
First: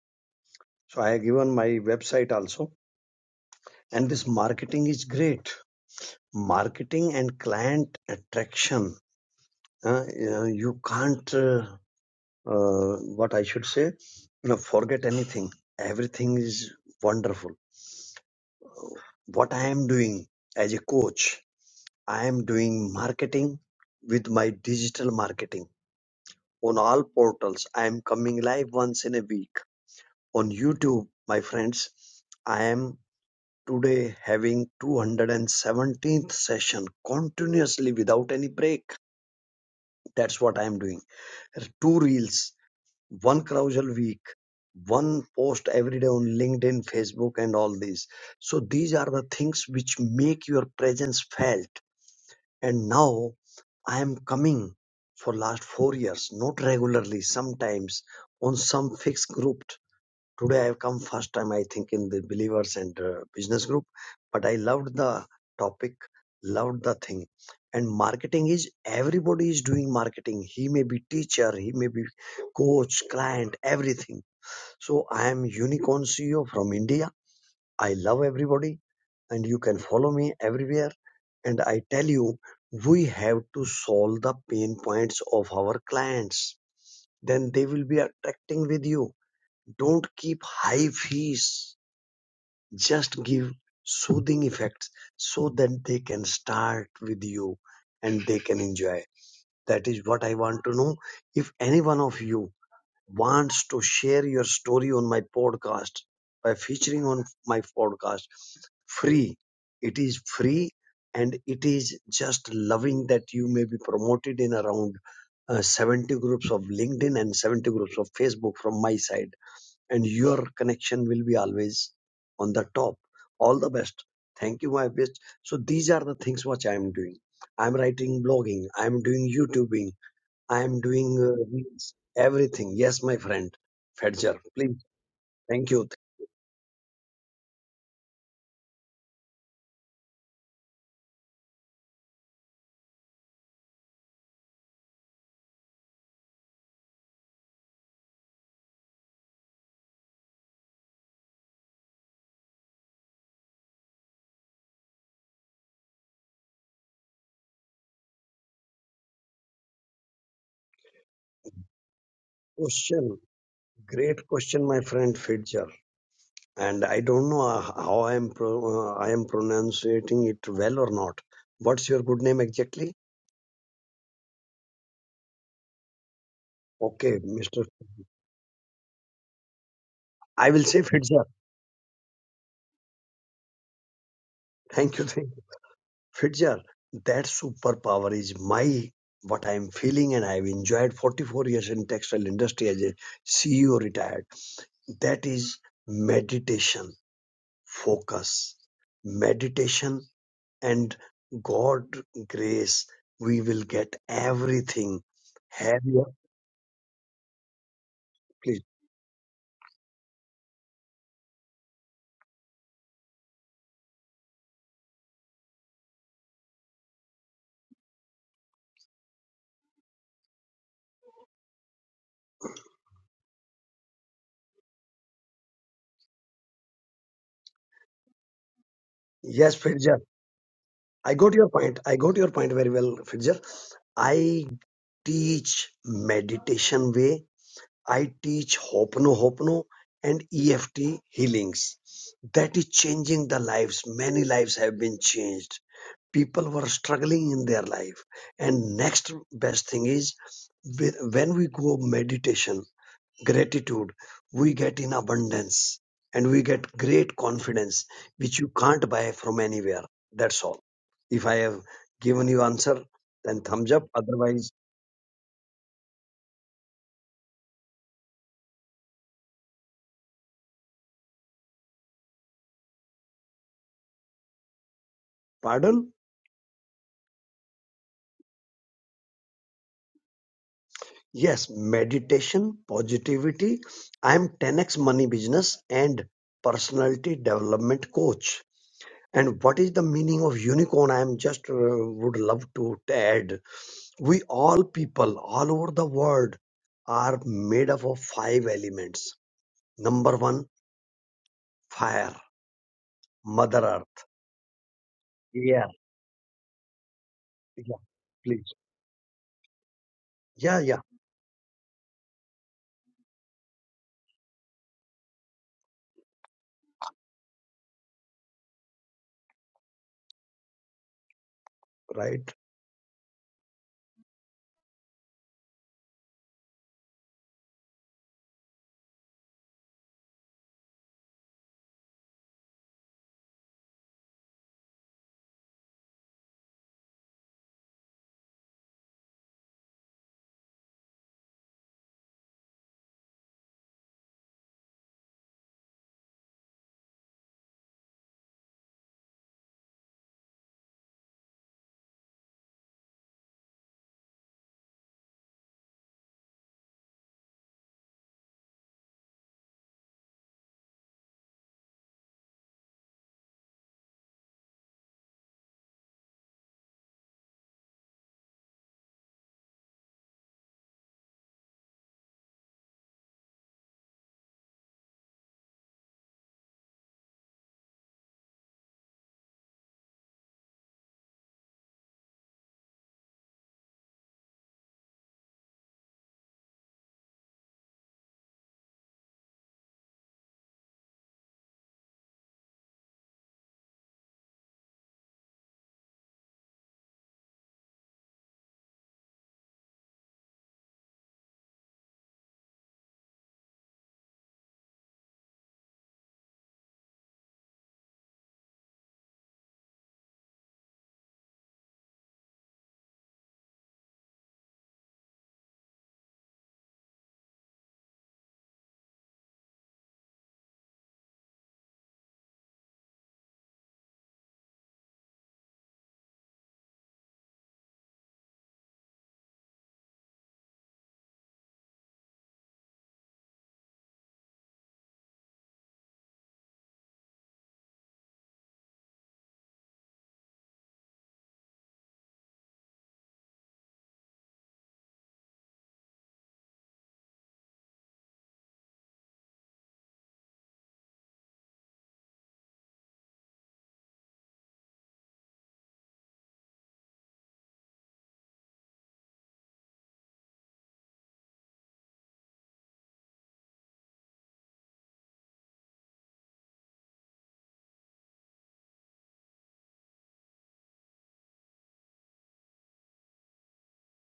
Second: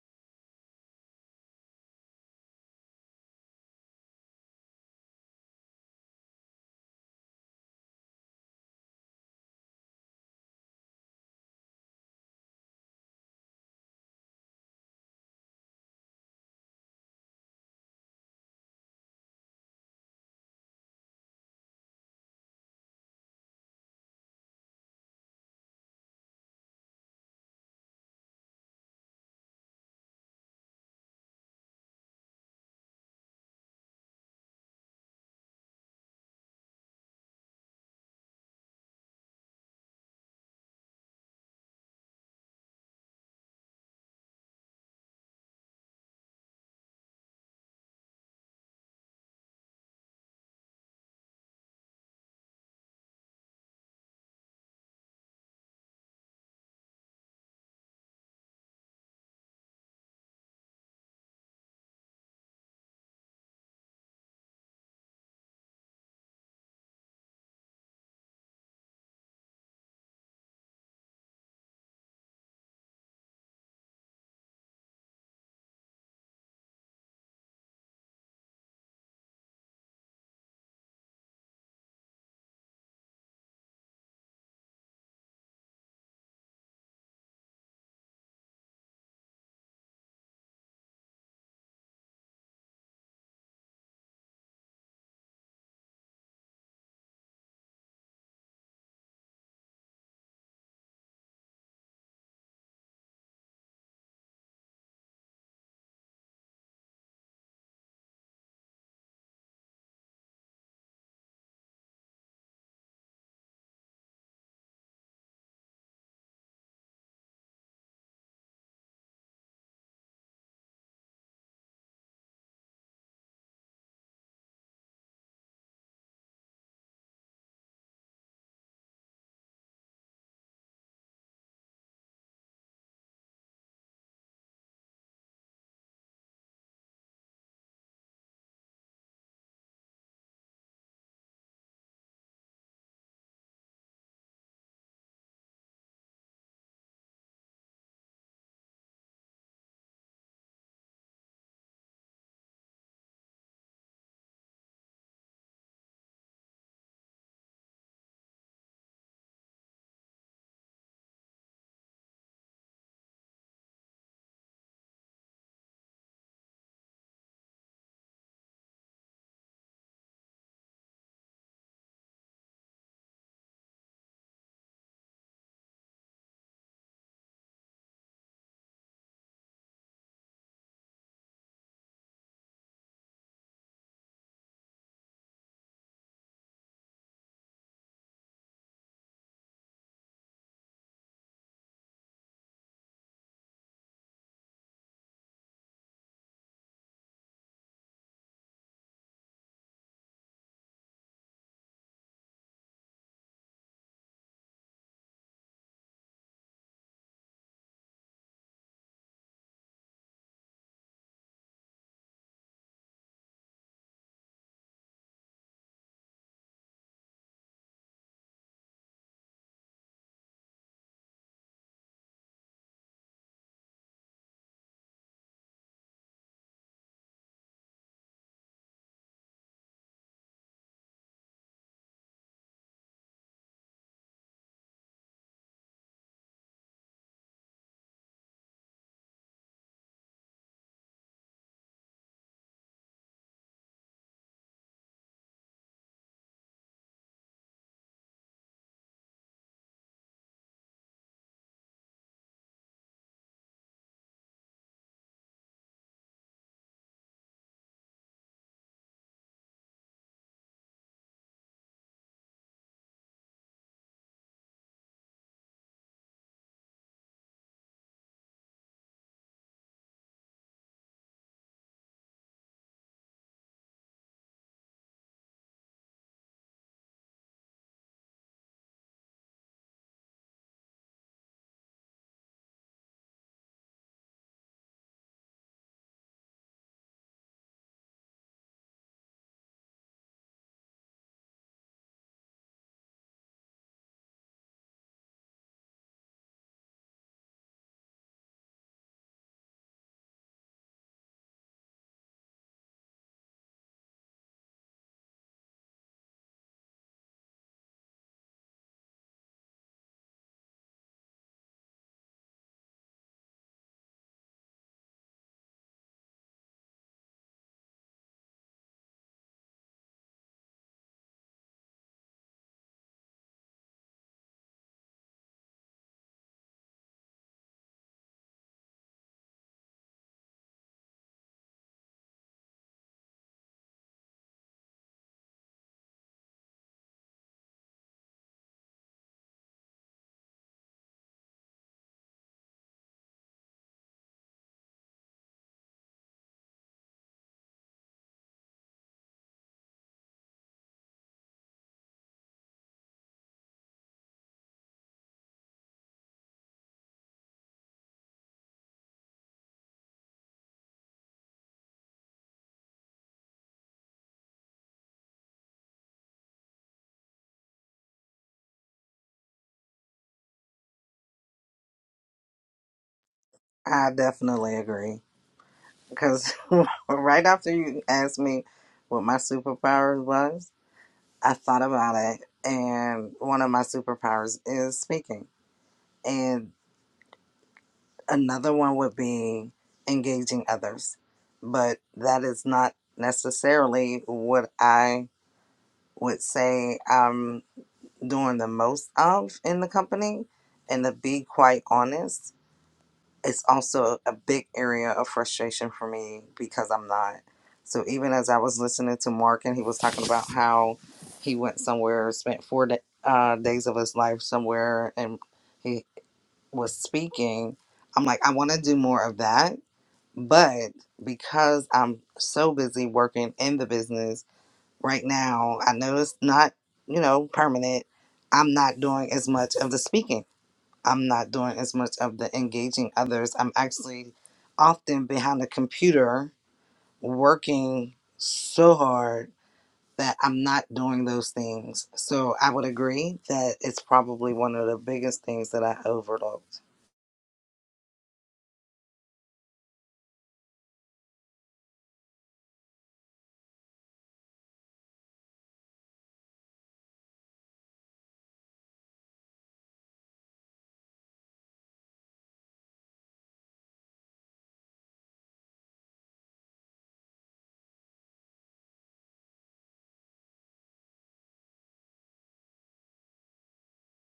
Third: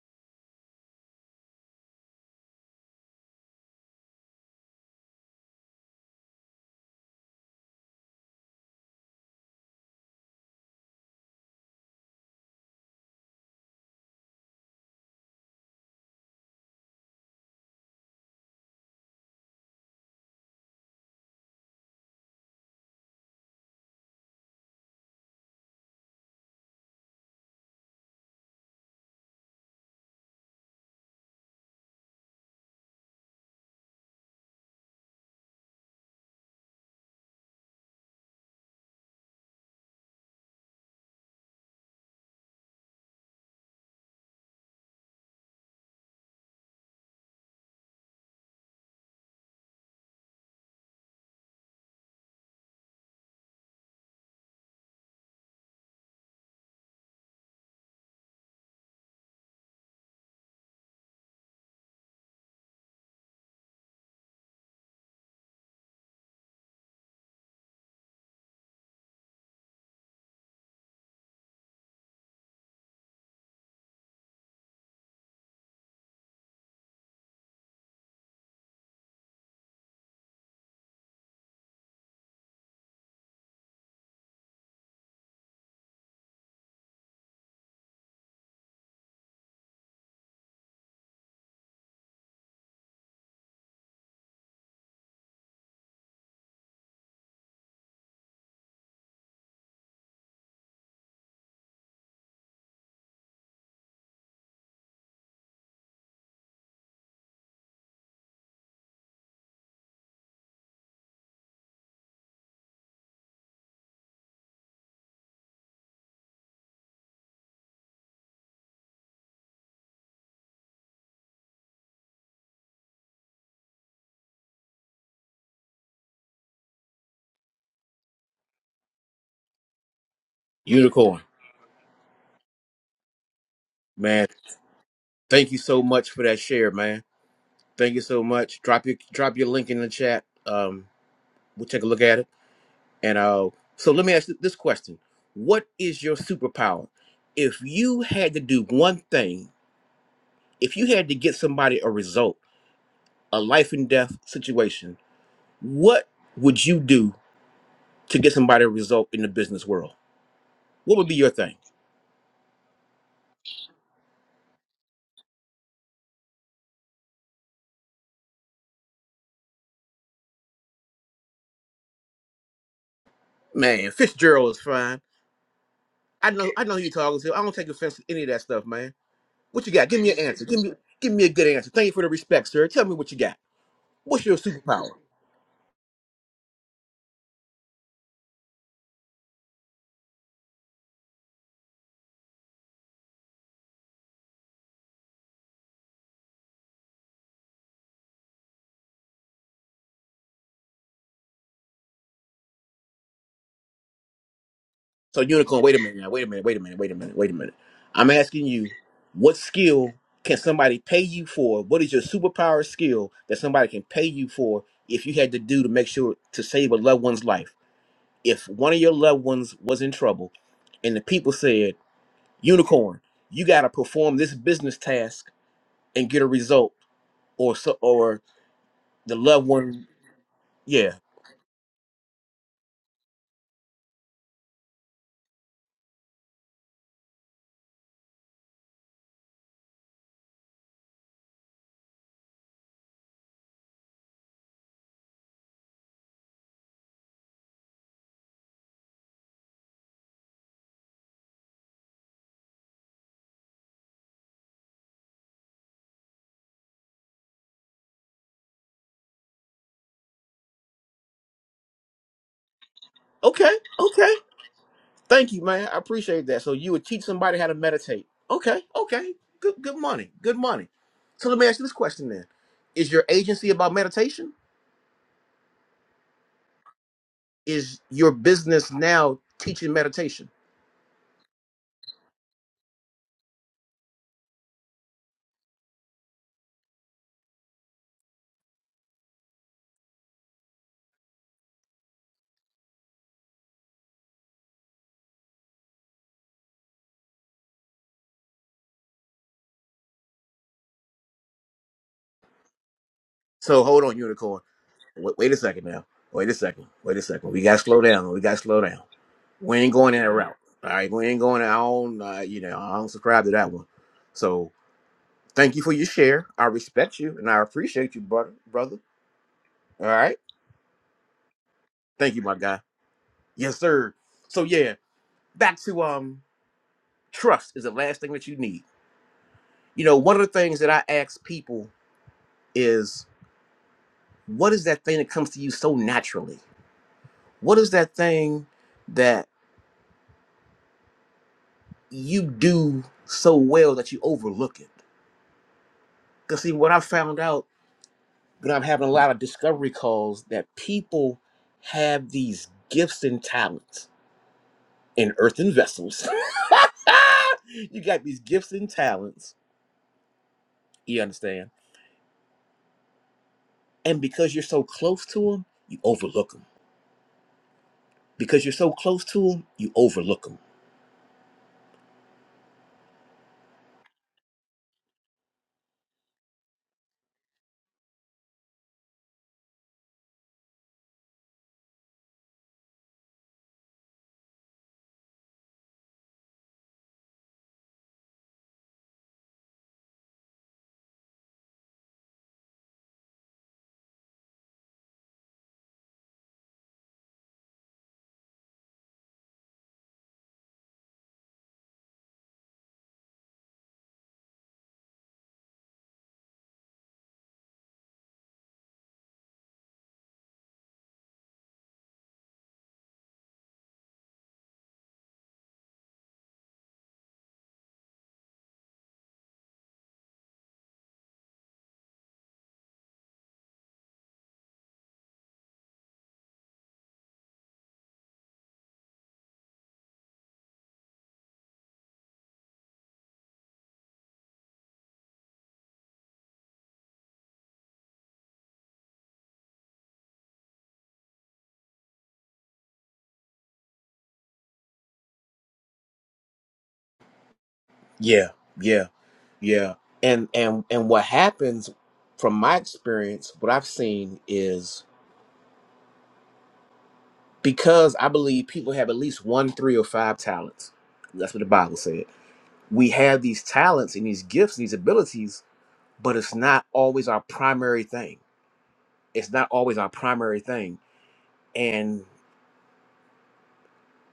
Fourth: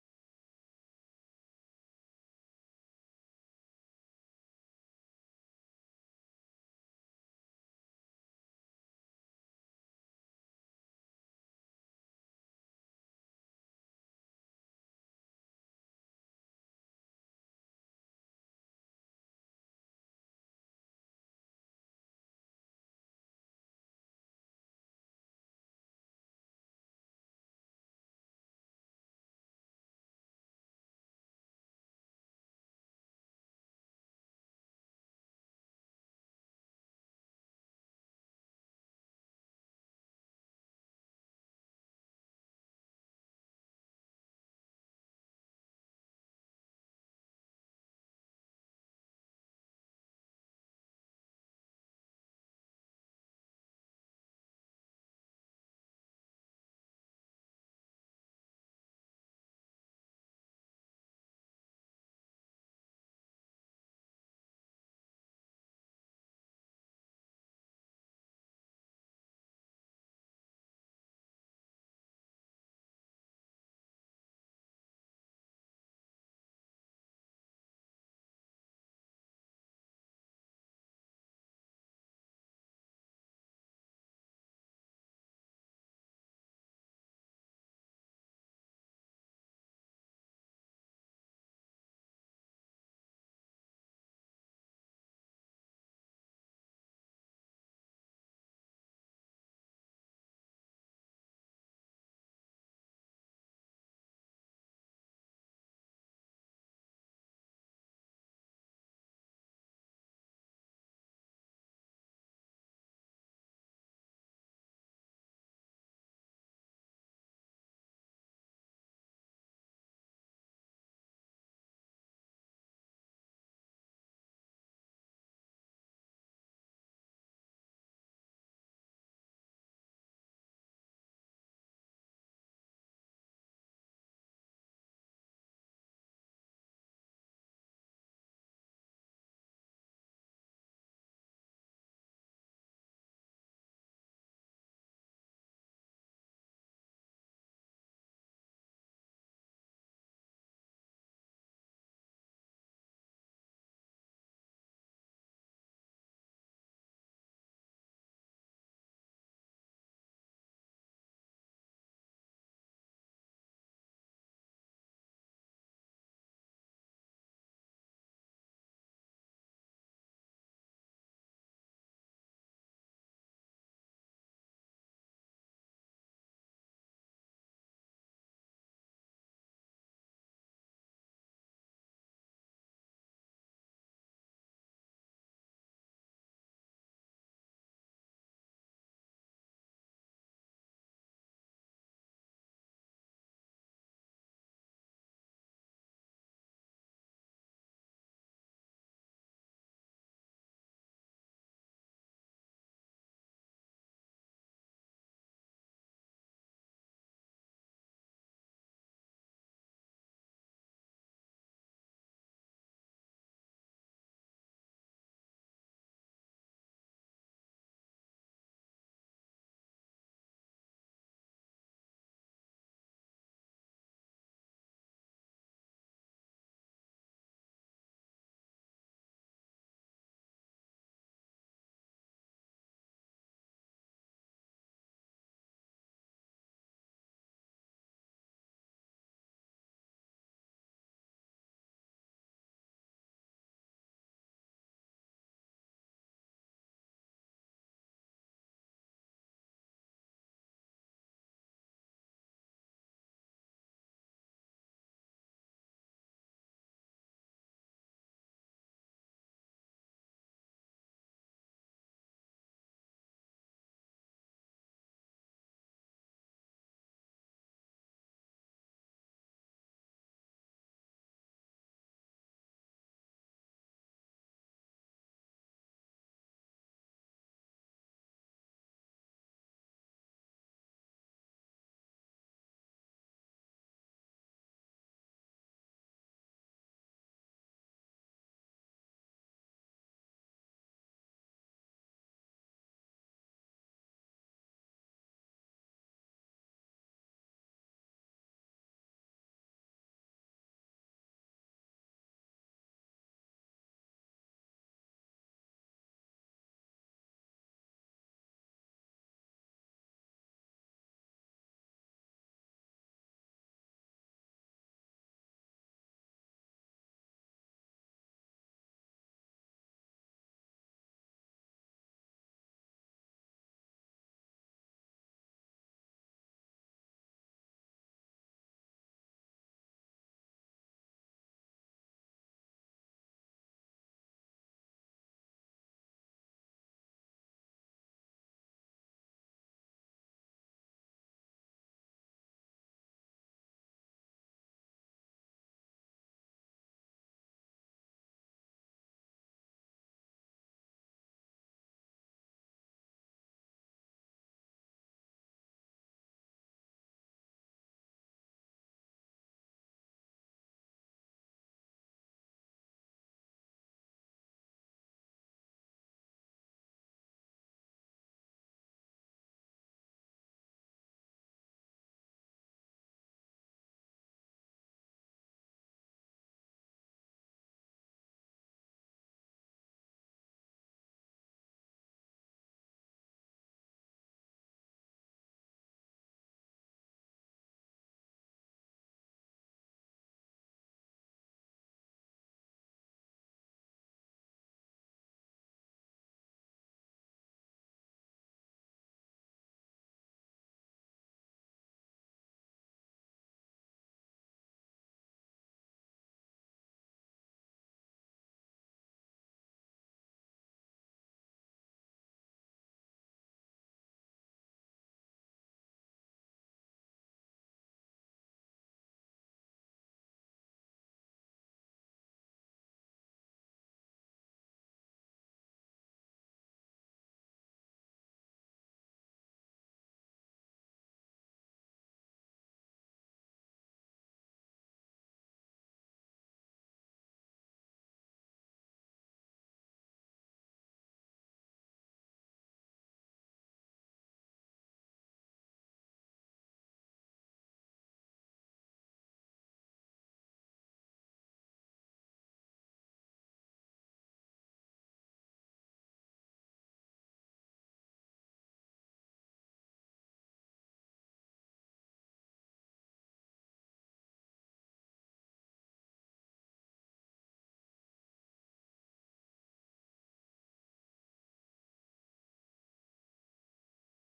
So I have given my website also. And this marketing is great. Marketing and client attraction. Uh, you, know, you can't, uh, uh, what I should say, you know, forget anything. Everything is wonderful. What I am doing as a coach, I am doing marketing with my digital marketing. on all portals. I am coming live once in a week on YouTube, my friends. I am today having 217th session continuously without any break. That's what I am doing. Two reels, one carousel week, one post every day on LinkedIn, Facebook, and all these. So these are the things which make your presence felt. And now I am coming for last four years, not regularly, sometimes on some fixed group. Today I have come first time, I think, in the believers and uh, business group. But I loved the topic, loved the thing. And marketing is everybody is doing marketing. He may be teacher, he may be coach, client, everything. So I am unicorn CEO from India I love everybody and you can follow me everywhere. And I tell you, we have to solve the pain points of our clients. Then they will be attracting with you. Don't keep high fees. Just give soothing effects so that they can start with you and they can enjoy. That is what I want to know. If any one of you wants to share your story on my podcast by featuring on my podcast free it is free and it is just loving that you may be promoted in around uh, 70 groups of linkedin and 70 groups of facebook from my side and your connection will be always on the top all the best thank you my best so these are the things which i am doing i'm writing blogging i'm doing youtubing I am doing
Unicorn,
uh, reels, everything. Yes, my friend
man.
Fedger. Please,
Thank you
thank
so
you.
much for that share, man. Thank you so much. Drop your drop your link in the chat. Um, we'll take a look at it. And uh, so let me ask you this question: What is your superpower? If you had to do one thing, if you had to get somebody a result, a life and death situation, what would you do to get somebody a result in the business world? What would be your thing?
Question, great question, my friend Fedger. And I don't know uh, how I am pro- uh, I am pronouncing it well or not. What's your good name exactly?
Man, Fitzgerald is fine. I know I know who you're
Okay,
talking to. I don't
Mister.
take offense to any of that stuff, man. What you got? Give me an answer.
I
Give
will
me
say
give
Fedger.
me a good answer. Thank you for the respect, sir. Tell me what you got. What's your superpower?
Thank you, thank you, Fedger. That superpower is my what I am feeling, and I have enjoyed 44 years in textile industry as a CEO retired. That is meditation focus, meditation and God grace, we will get everything.
So unicorn, wait a
Have
minute
your
now, wait a minute, wait a minute, wait a minute, wait a minute. I'm asking
please.
you, what skill can somebody pay you for? What is your superpower skill that somebody can pay you for if you had to do to make sure to save a loved one's life? If one of your loved ones was in trouble and the people said, Unicorn, you gotta perform this business task and get a result or so or the loved
Yes,
one
Fidjar.
yeah
I got your point. I got your point very well, Fidjar. I teach meditation way. I teach Hopono Hopono and EFT healings. That is changing the lives. Many lives have been changed people were struggling in their life and next best thing is with when we go meditation gratitude we get in abundance and we get great confidence which you can't buy from anywhere that's all if i have given you answer then
okay
thumbs up
okay
otherwise
thank you man i appreciate that so you would teach somebody how to meditate okay okay good good money good money so let me ask you this question then is your agency about meditation
pardon
is your business now teaching meditation
yes meditation positivity i am 10x money business and personality development coach and what is the meaning of unicorn i am just uh, would love to add we all people all over the world are made up of five elements number one fire mother
so hold on
earth
unicorn wait, wait a second
yeah
now wait a second wait a second we gotta slow
yeah
down we gotta
please
slow down we ain't going in that route
yeah
all
yeah
right we ain't going i don't uh, you know i don't subscribe to that one so Thank you for your share. I respect you and I appreciate you, brother. Brother. All right. Thank you,
right
my guy. Yes, sir. So yeah, back to um trust is the last thing that you need. You know, one of the things that I ask people is what is that thing that comes to you so naturally? What is that thing that you do so well that you overlook it? Because see, what I found out when I'm having a lot of discovery calls that people have these gifts and talents in earthen vessels. you got these gifts and talents. You understand? And because you're so close to them, you overlook them. Because you're so close to them, you overlook them.
I definitely agree. because right after you asked me what my superpower was, I thought about it, and one of my superpowers is speaking, and another one would be engaging others. But that is not necessarily what I would say I'm doing the most of in the company. And to be quite honest, it's also a big area of frustration for me because I'm not. So even as I was listening to Mark and he was talking about how he went somewhere, spent four da uh, days of his life somewhere, and he was speaking, I'm like, I want to do more of that. But because I'm so busy working in the business right now, I know it's not, you know, permanent. I'm not doing as much of the speaking. I'm not doing as much of the engaging others. I'm actually often behind a computer working so hard that I'm not doing those things. So I would agree that it's probably one of the biggest things that I overlooked.
Yeah, yeah, yeah. And and and what happens from my experience, what I've seen is because I believe people have at least one, three, or five talents. That's what the Bible said. We have these talents and these gifts, these abilities, but it's not always our primary thing. It's not always our primary thing. And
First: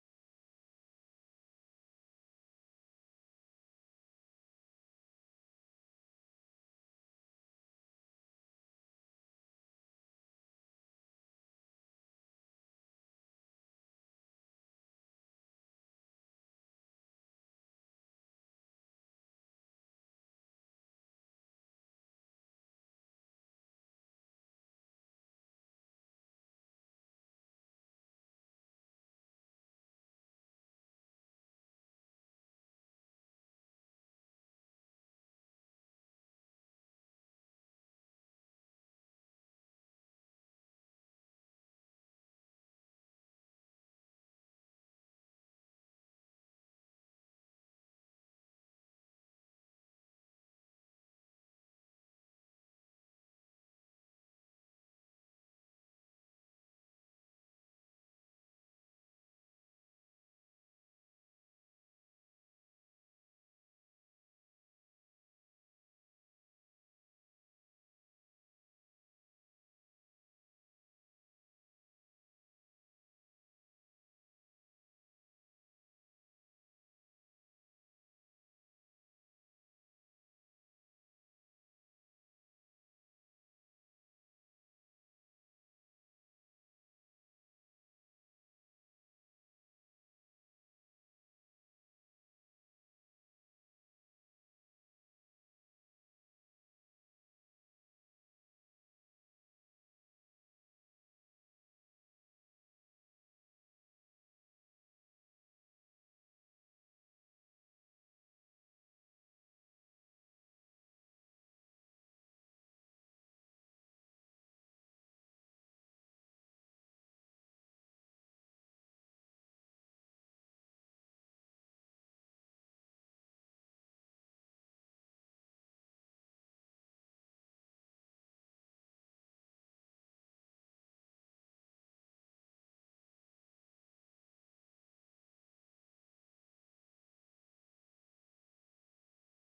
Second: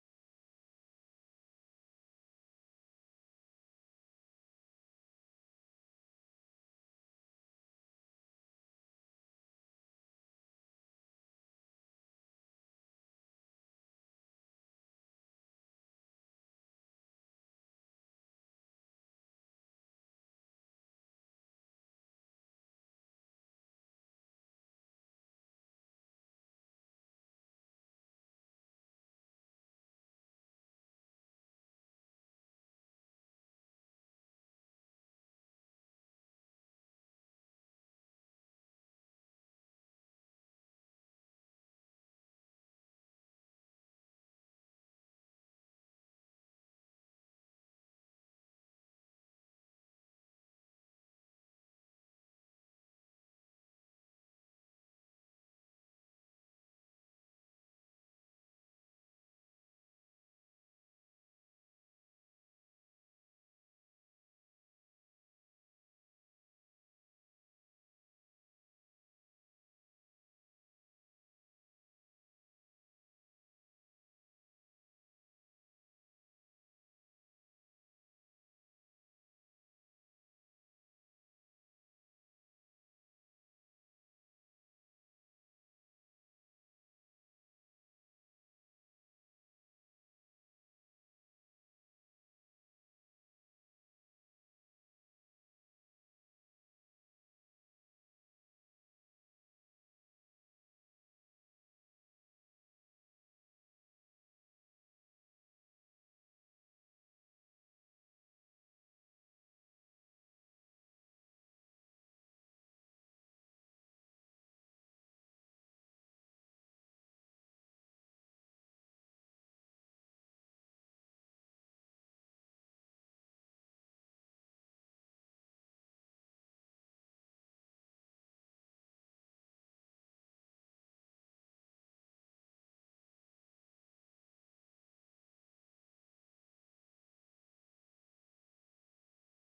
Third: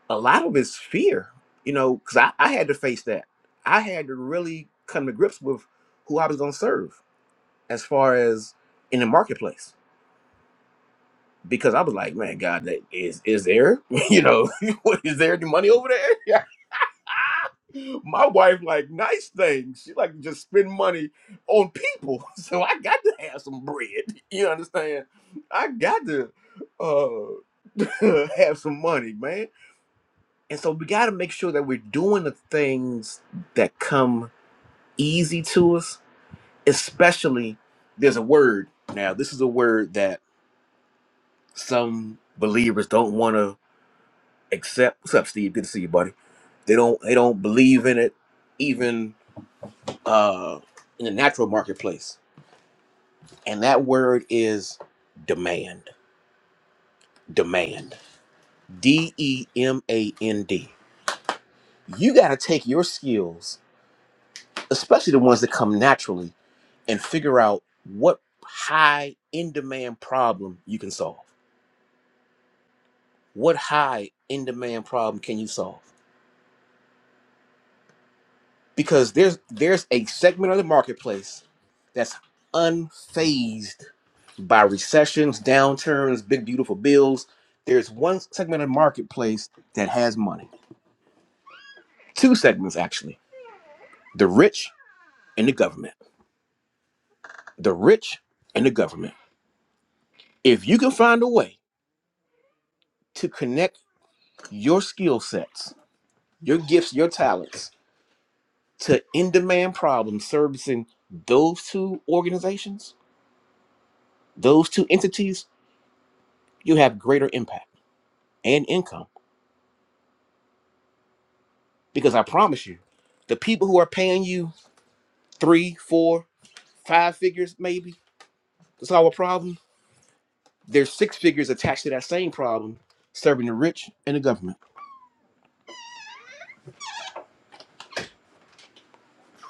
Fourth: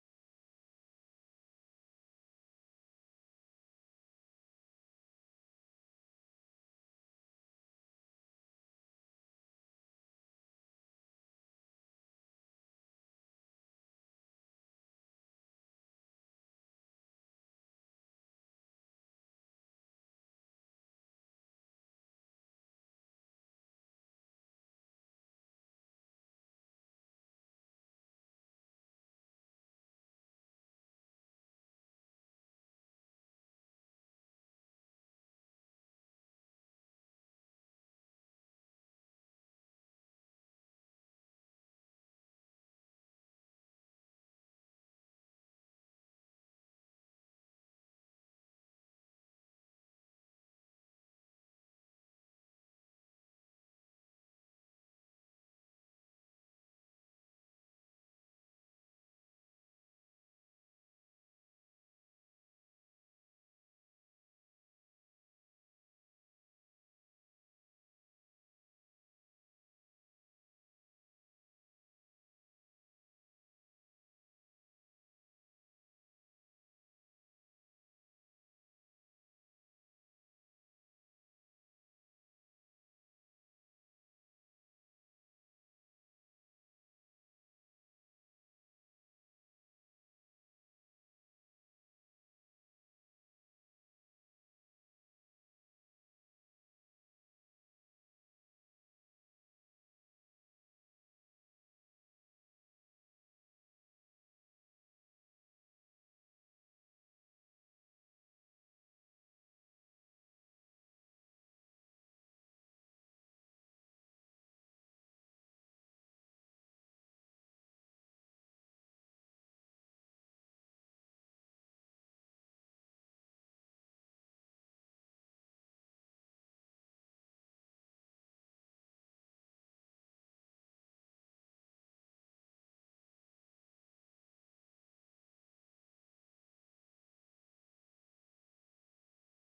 a lot of it's fear, you know, because I, I had to face that. I had to really come to grips with who I was going to serve as far as in the marketplace. Because I was like, man, God, that is is there, you know, what is there any money over there? My wife like nice things. She like to just spend money on people. So I got to have some bread. You understand? I got to uh have some money, man. And so we got to make sure that we're doing the things that come easy to us, especially there's a word. Now, this is a word that some believers don't want to accept. What's up, Steve? Good to see you, buddy. They don't they don't believe in it even uh, in the natural marketplace. And that word is demand. Demand. D E M A N D. You got to take your skills, especially the ones that come naturally, and figure out what high in demand problem you can solve. What high in demand problem can you solve? because there's there's a segment of the marketplace that's unfazed by recessions, downturns, big beautiful bills. There's one segment of the marketplace that has money. Two segments actually. The rich and the government. The rich and the government. If you can find a way to connect your skill sets, your gifts, your talents to in-demand problems servicing those two organizations, those two entities, you have greater impact and income. Because I promise you, the people who are paying you three, four, five figures maybe to solve a problem, there's six figures attached to that same problem, serving the rich and the government.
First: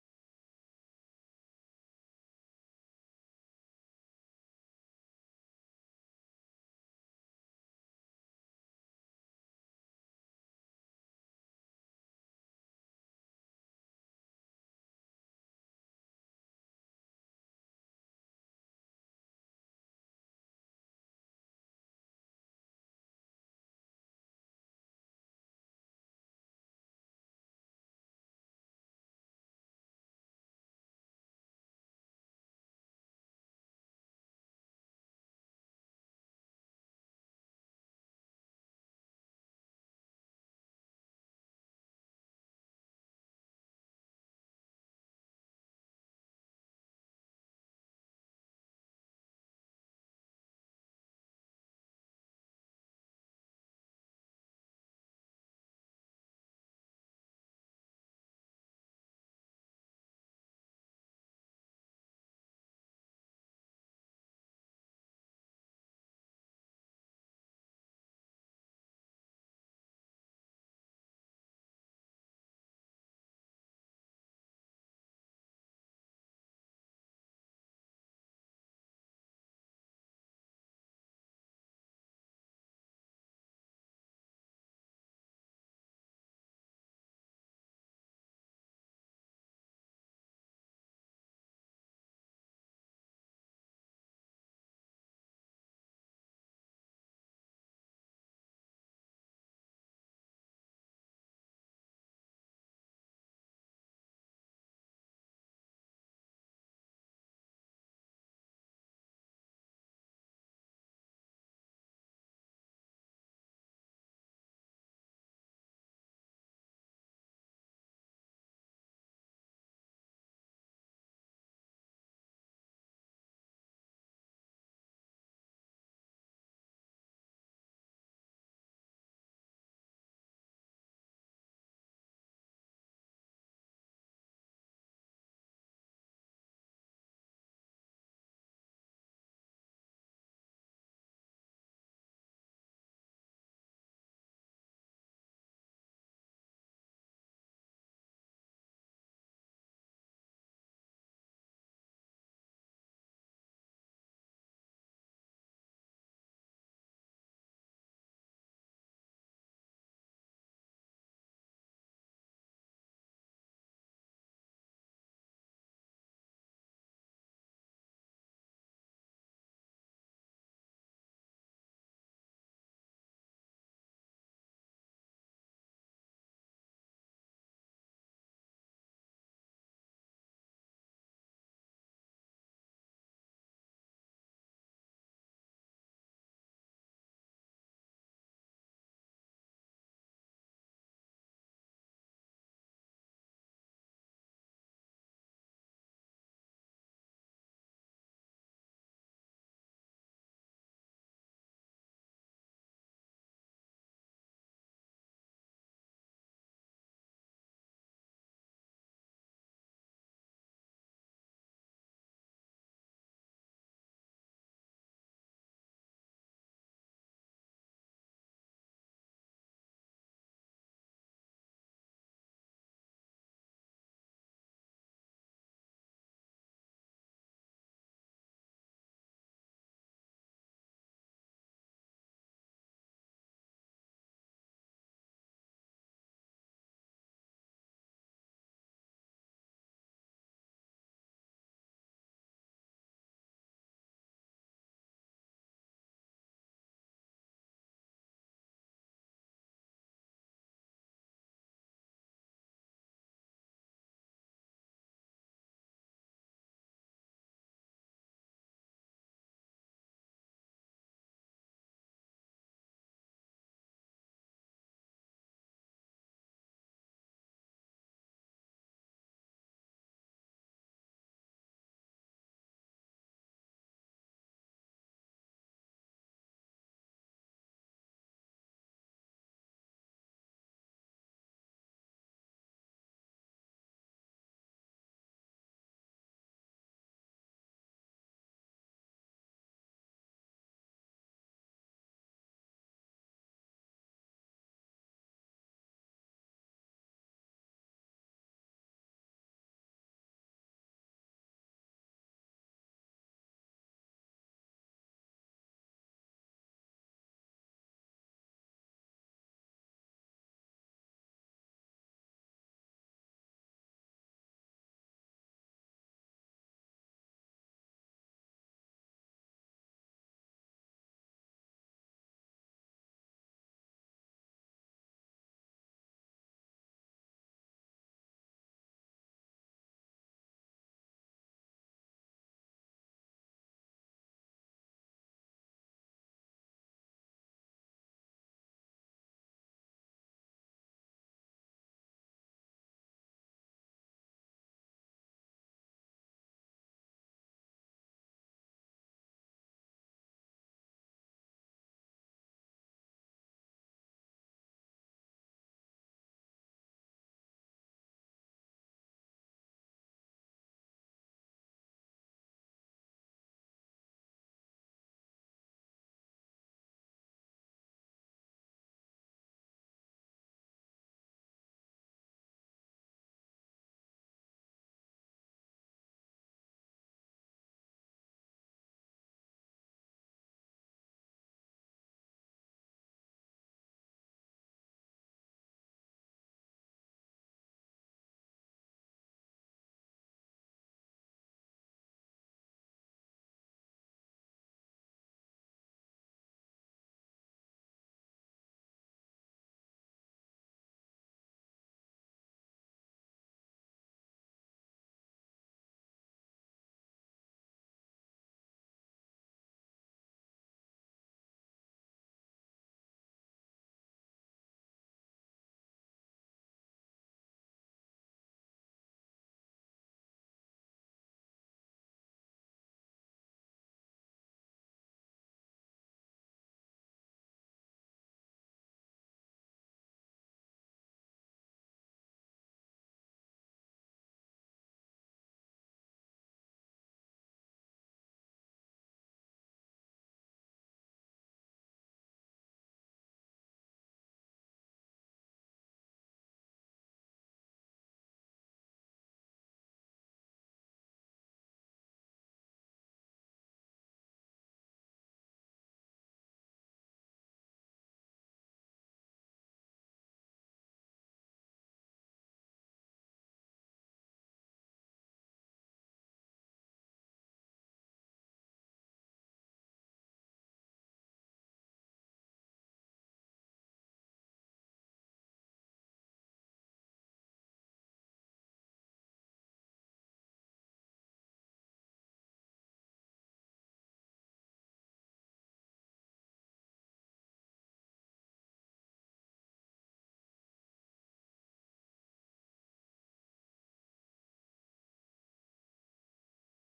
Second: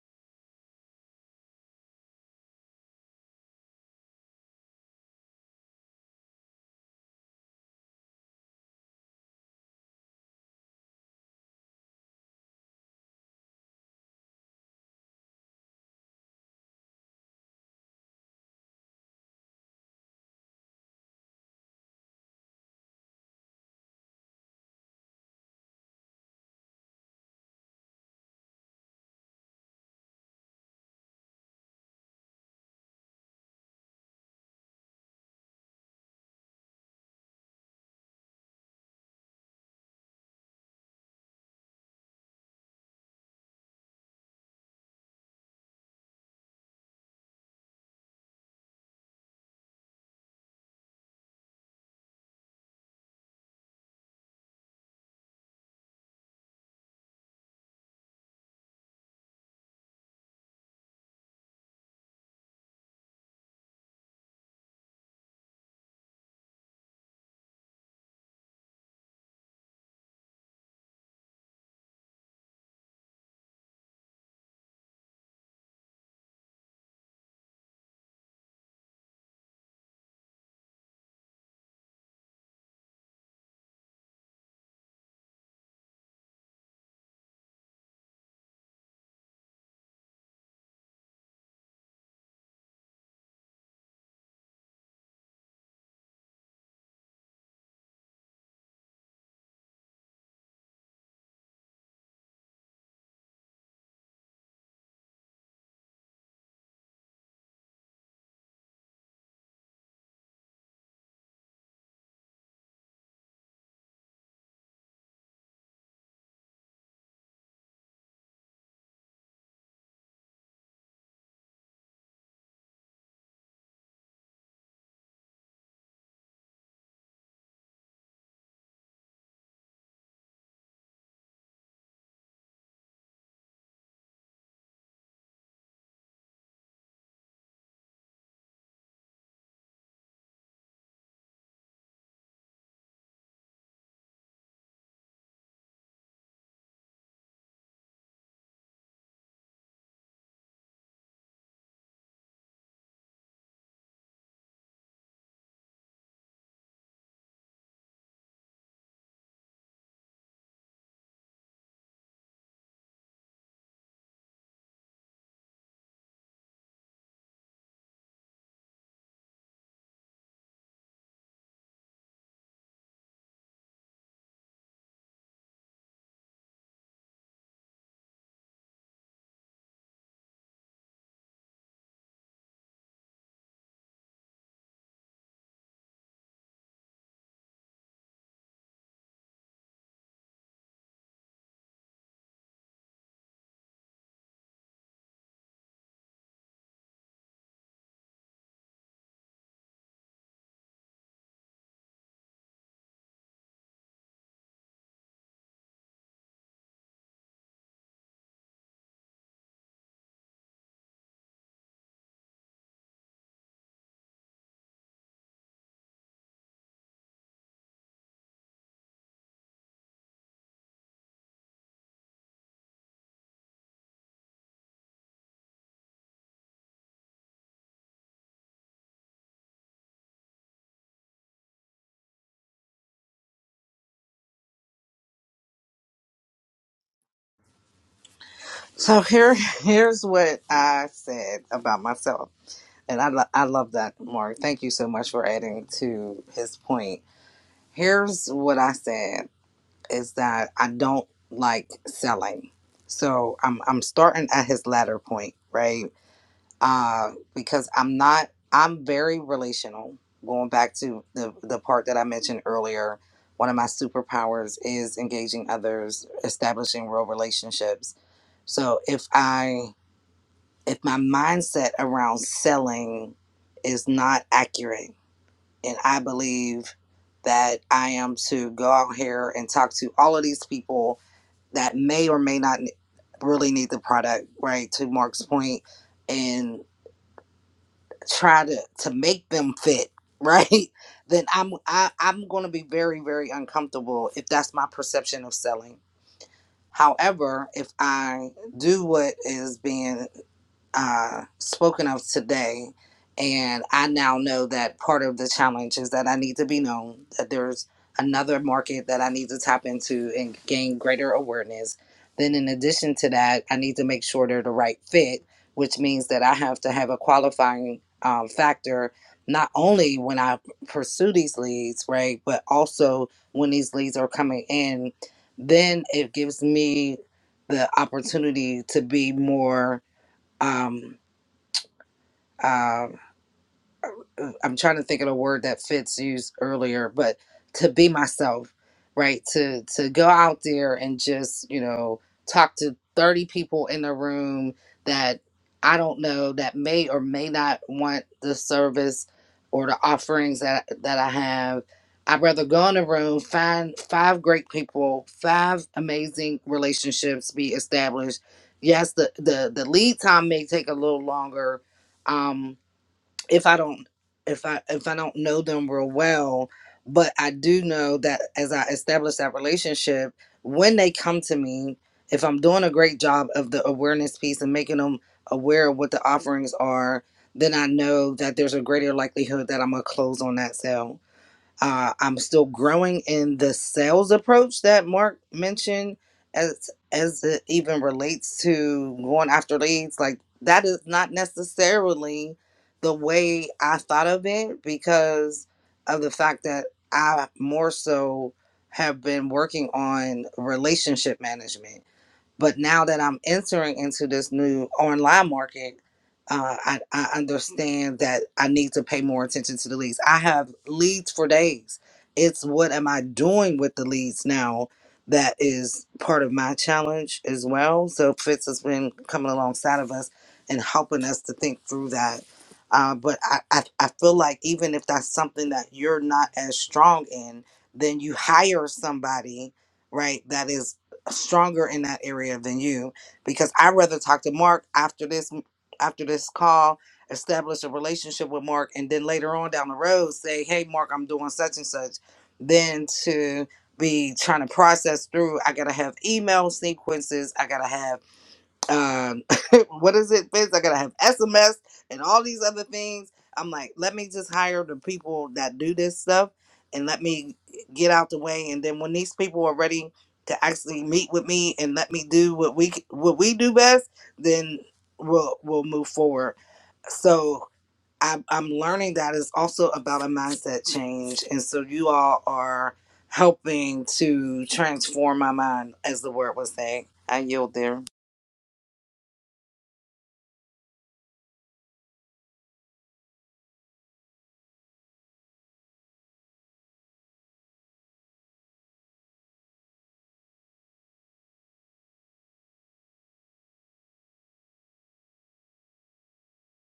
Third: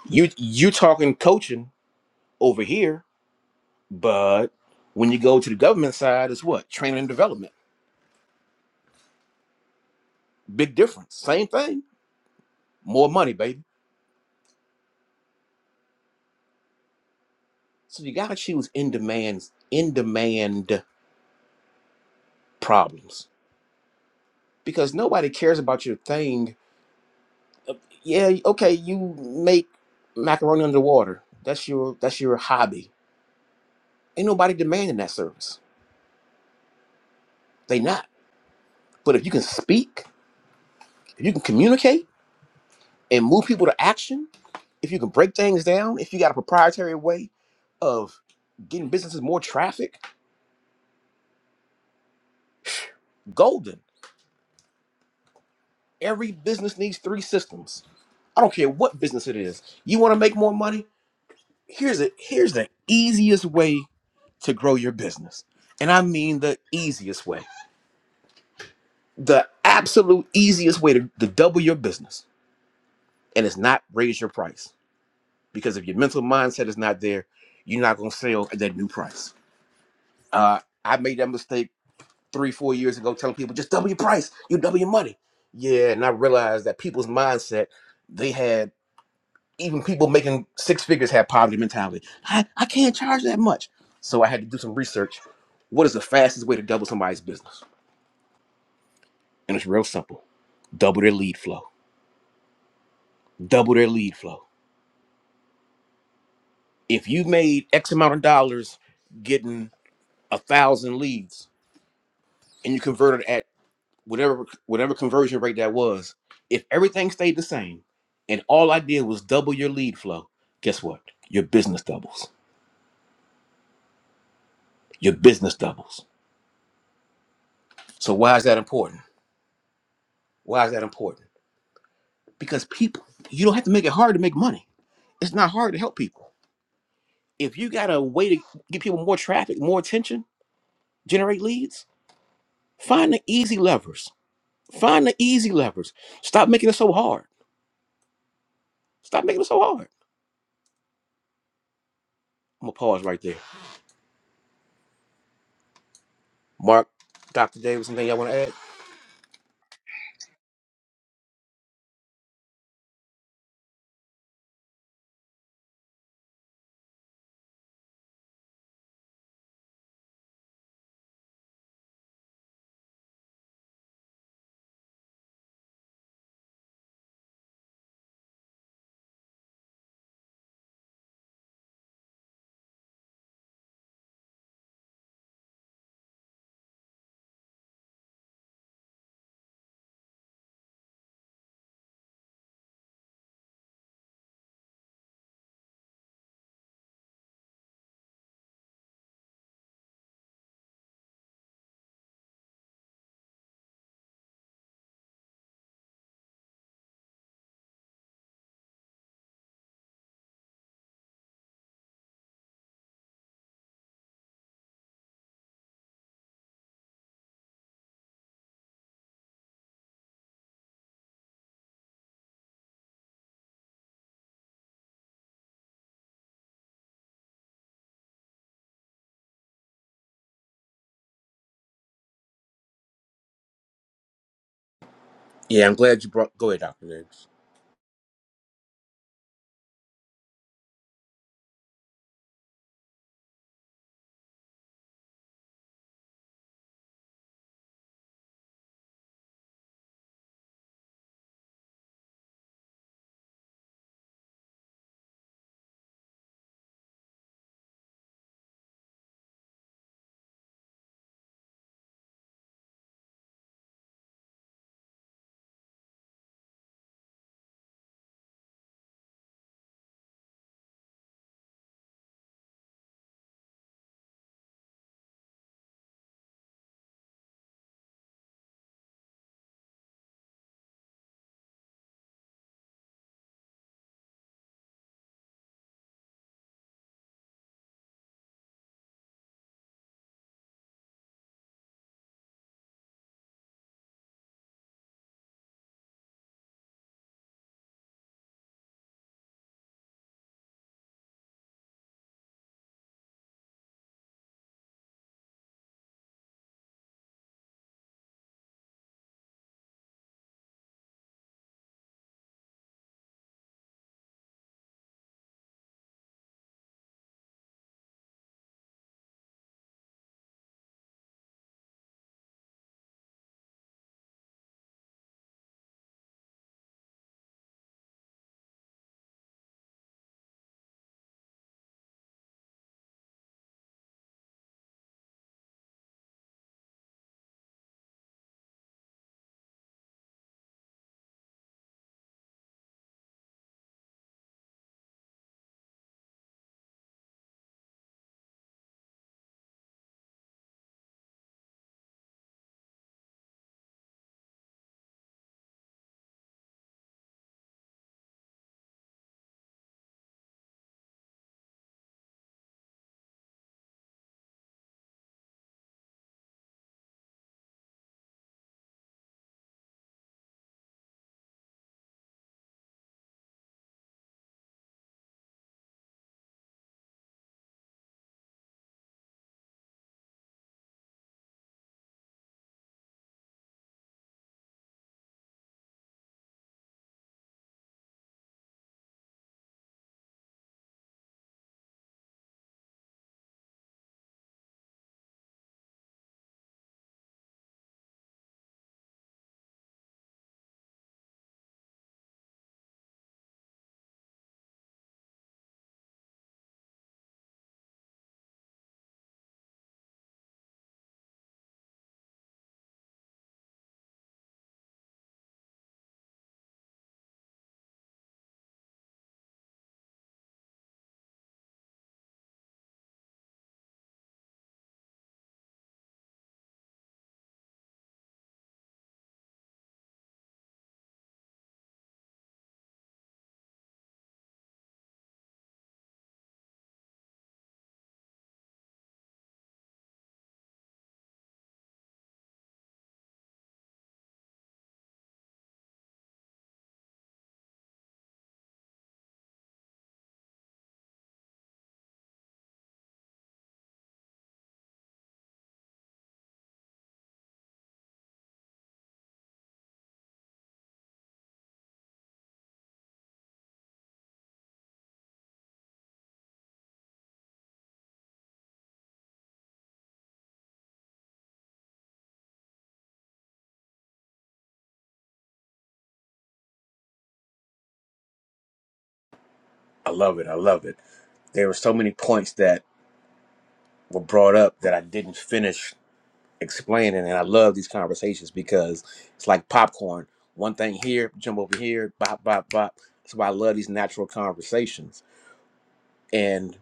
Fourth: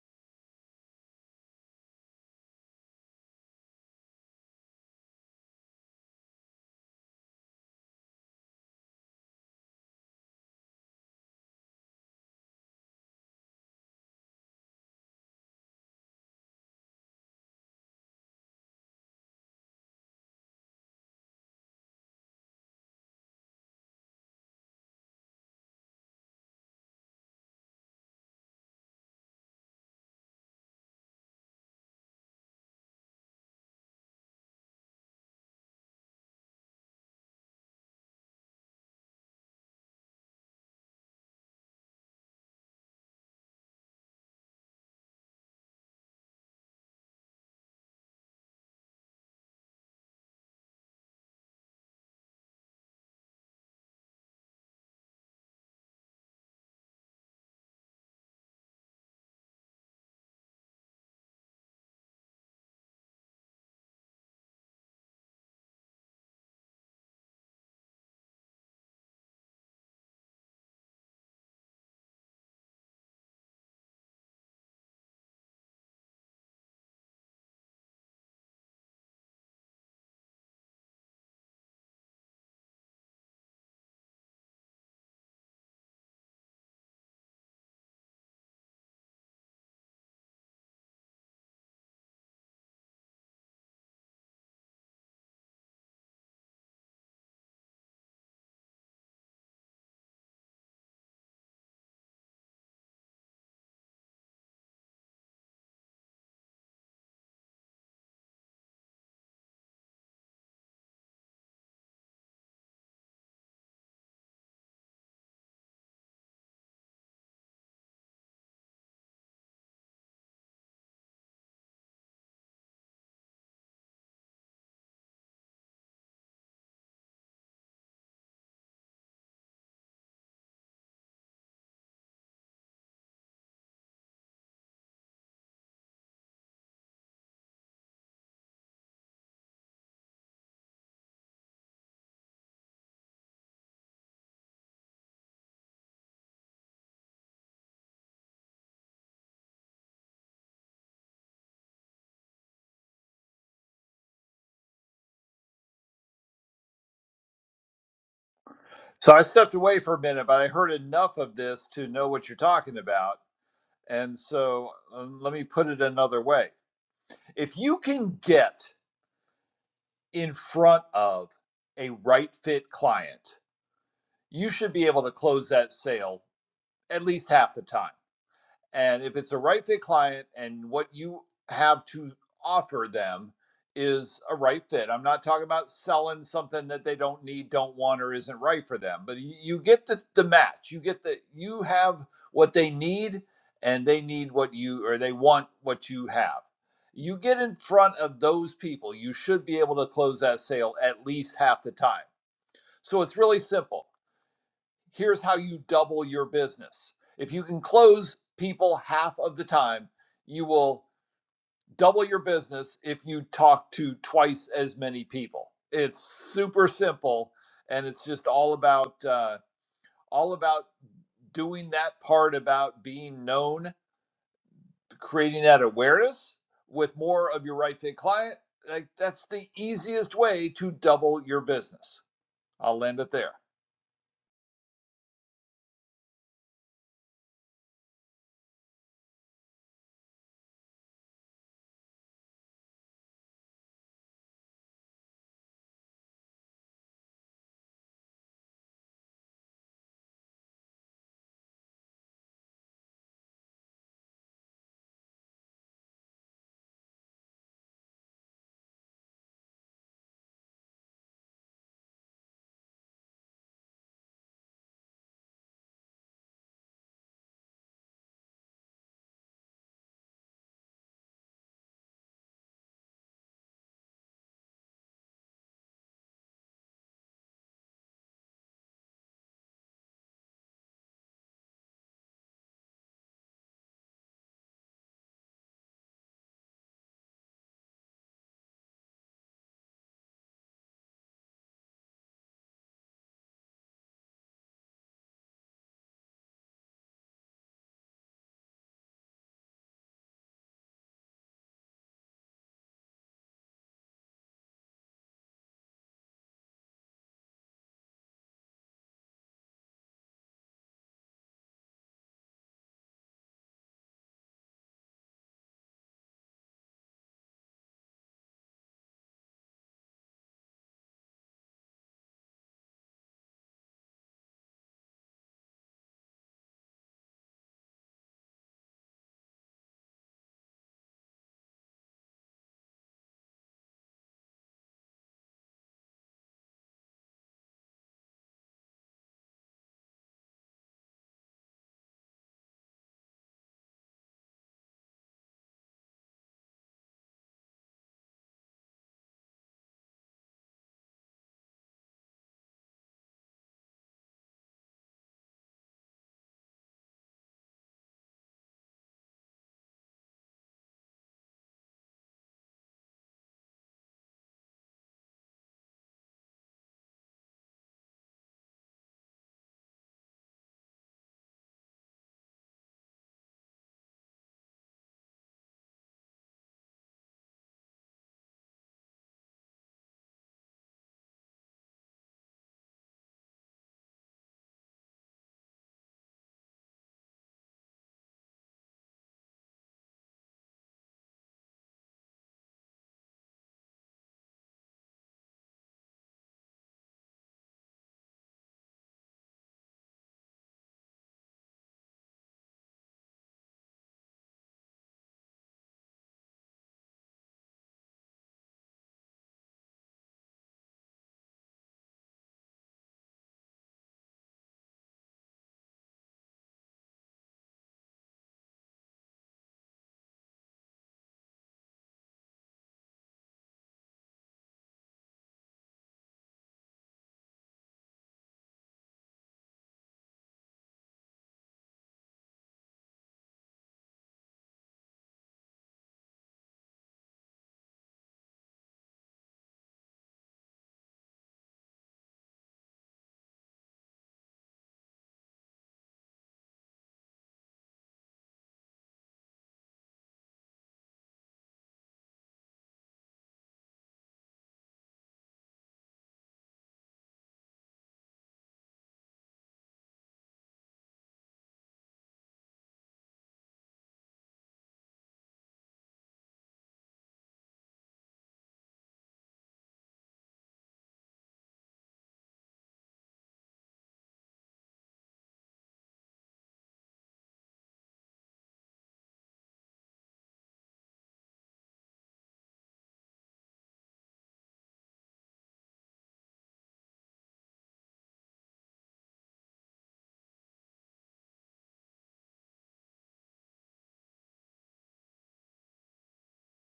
You you talking coaching over here, but when you go to the government side, it's what training and development. Big difference. Same thing. More money, baby. So you gotta choose in demand in demand problems because nobody cares about your thing yeah, okay, you make macaroni underwater. That's your that's your hobby. Ain't nobody demanding that service. They not. But if you can speak, if you can communicate and move people to action, if you can break things down, if you got a proprietary way of getting businesses more traffic, golden. Every business needs three systems. I don't care what business it is. You want to make more money? Here's it. Here's the easiest way to grow your business. And I mean the easiest way. the absolute easiest way to, to double your business and it's not raise your price because if your mental mindset is not there you're not going to sell at that new price uh, i made that mistake three four years ago telling people just double your price you double your money yeah and i realized that people's mindset they had even people making six figures had poverty mentality I, I can't charge that much so i had to do some research what is the fastest way to double somebody's business and it's real simple double their lead flow double their lead flow If you made X amount of dollars getting a thousand leads and you converted at whatever whatever conversion rate that was, if everything stayed the same and all I did was double your lead flow, guess what? Your business doubles. Your business doubles. So why is that important? Why is that important? Because people, you don't have to make it hard to make money. It's not hard to help people. If you got a way to get people more traffic, more attention, generate leads, find the easy levers Find the easy levers. Stop making it so hard. Stop making it so hard. I'm gonna pause right there. Mark, Dr. Davis, anything y'all want to add?
so i stepped away for a minute but i heard enough of this to know what you're talking about and so um, let me put it another way if you can get in front of a right fit client you should be able to close that sale at least half the time And if it's a right fit client and what you have to offer them is a right fit, I'm not talking about selling something that they don't need, don't want, or isn't right for them, but you, you get the, the match. You get the, you have what they need and they need what you, or they want what you have. You get in front of those people, you should be able to close that sale at least half the time. So it's really simple here's how you double your business. If you can close people half of the time, you will double your business if you talk to twice as many people. It's super simple, and it's just all about uh, all about doing that part about being known, creating that awareness with more of your right fit client. Like that's the easiest way to double your business. I'll land it there.
Yeah, I'm glad you brought. Go ahead, Doctor Davis.
So here, here's what I said about myself. And I, lo- I love that, Mark. Thank you so much for adding to his point. Here's what I said. is that I don't like selling. So I'm I'm starting at his latter point, right? Uh, because I'm not I'm very relational. Going back to the the part that I mentioned earlier, one of my superpowers is engaging others, establishing real relationships. So if I if my mindset around selling is not accurate and I believe that I am to go out here and talk to all of these people that may or may not really need the product, right? To Mark's point, and try to to make them fit, right? Then I'm I, I'm going to be very very uncomfortable if that's my perception of selling. However, if I do what is being uh, spoken of today. And I now know that part of the challenge is that I need to be known, that there's another market that I need to tap into and gain greater awareness. Then, in addition to that, I need to make sure they're the right fit, which means that I have to have a qualifying um, factor, not only when I pursue these leads, right, but also when these leads are coming in. Then it gives me the opportunity to be more um, Uh. I'm trying to think of the word that Fitz used earlier, but to be myself, right? To to go out there and just, you know, talk to 30 people in a room that I don't know that may or may not want the service or the offerings that that I have. I'd rather go in a room, find five great people, five amazing relationships be established. Yes, the the the lead time may take a little longer, um, if I don't if I if I don't know them real well, but I do know that as I establish that relationship, when they come to me, if I'm doing a great job of the awareness piece and making them aware of what the offerings are, then I know that there's a greater likelihood that I'm gonna close on that sale uh, I'm still growing in the sales approach that Mark mentioned, as as it even relates to going after leads. Like that is not necessarily the way I thought of it because of the fact that I more so have been working on relationship management but now that I'm entering into this new online market, uh, I, I understand that I need to pay more attention to the leads. I have leads for days. It's what am I doing with the leads now that is part of my challenge as well. So Fitz has been coming alongside of us and helping us to think through that. Uh, but I, I, I feel like even if that's something that you're not as strong in, then you hire somebody, right, that is stronger in that area than you because I'd rather talk to Mark after this after this call, establish a relationship with Mark, and then later on down the road say, Hey Mark, I'm doing such and such than to be trying to process through I gotta have email sequences, I gotta have um what is it Fizz? i gotta have sms and all these other things i'm like let me just hire the people that do this stuff and let me get out the way and then when these people are ready to actually meet with me and let me do what we what we do best then we'll we'll move forward so I, i'm learning that it's also about a mindset change and so you all are helping to transform my mind as the word was saying i yield there
I love it. I love it. There were so many points that were brought up that I didn't finish explaining, and I love these conversations because it's like popcorn. One thing here, jump over here, bop, bop, bop. That's why I love these natural conversations. And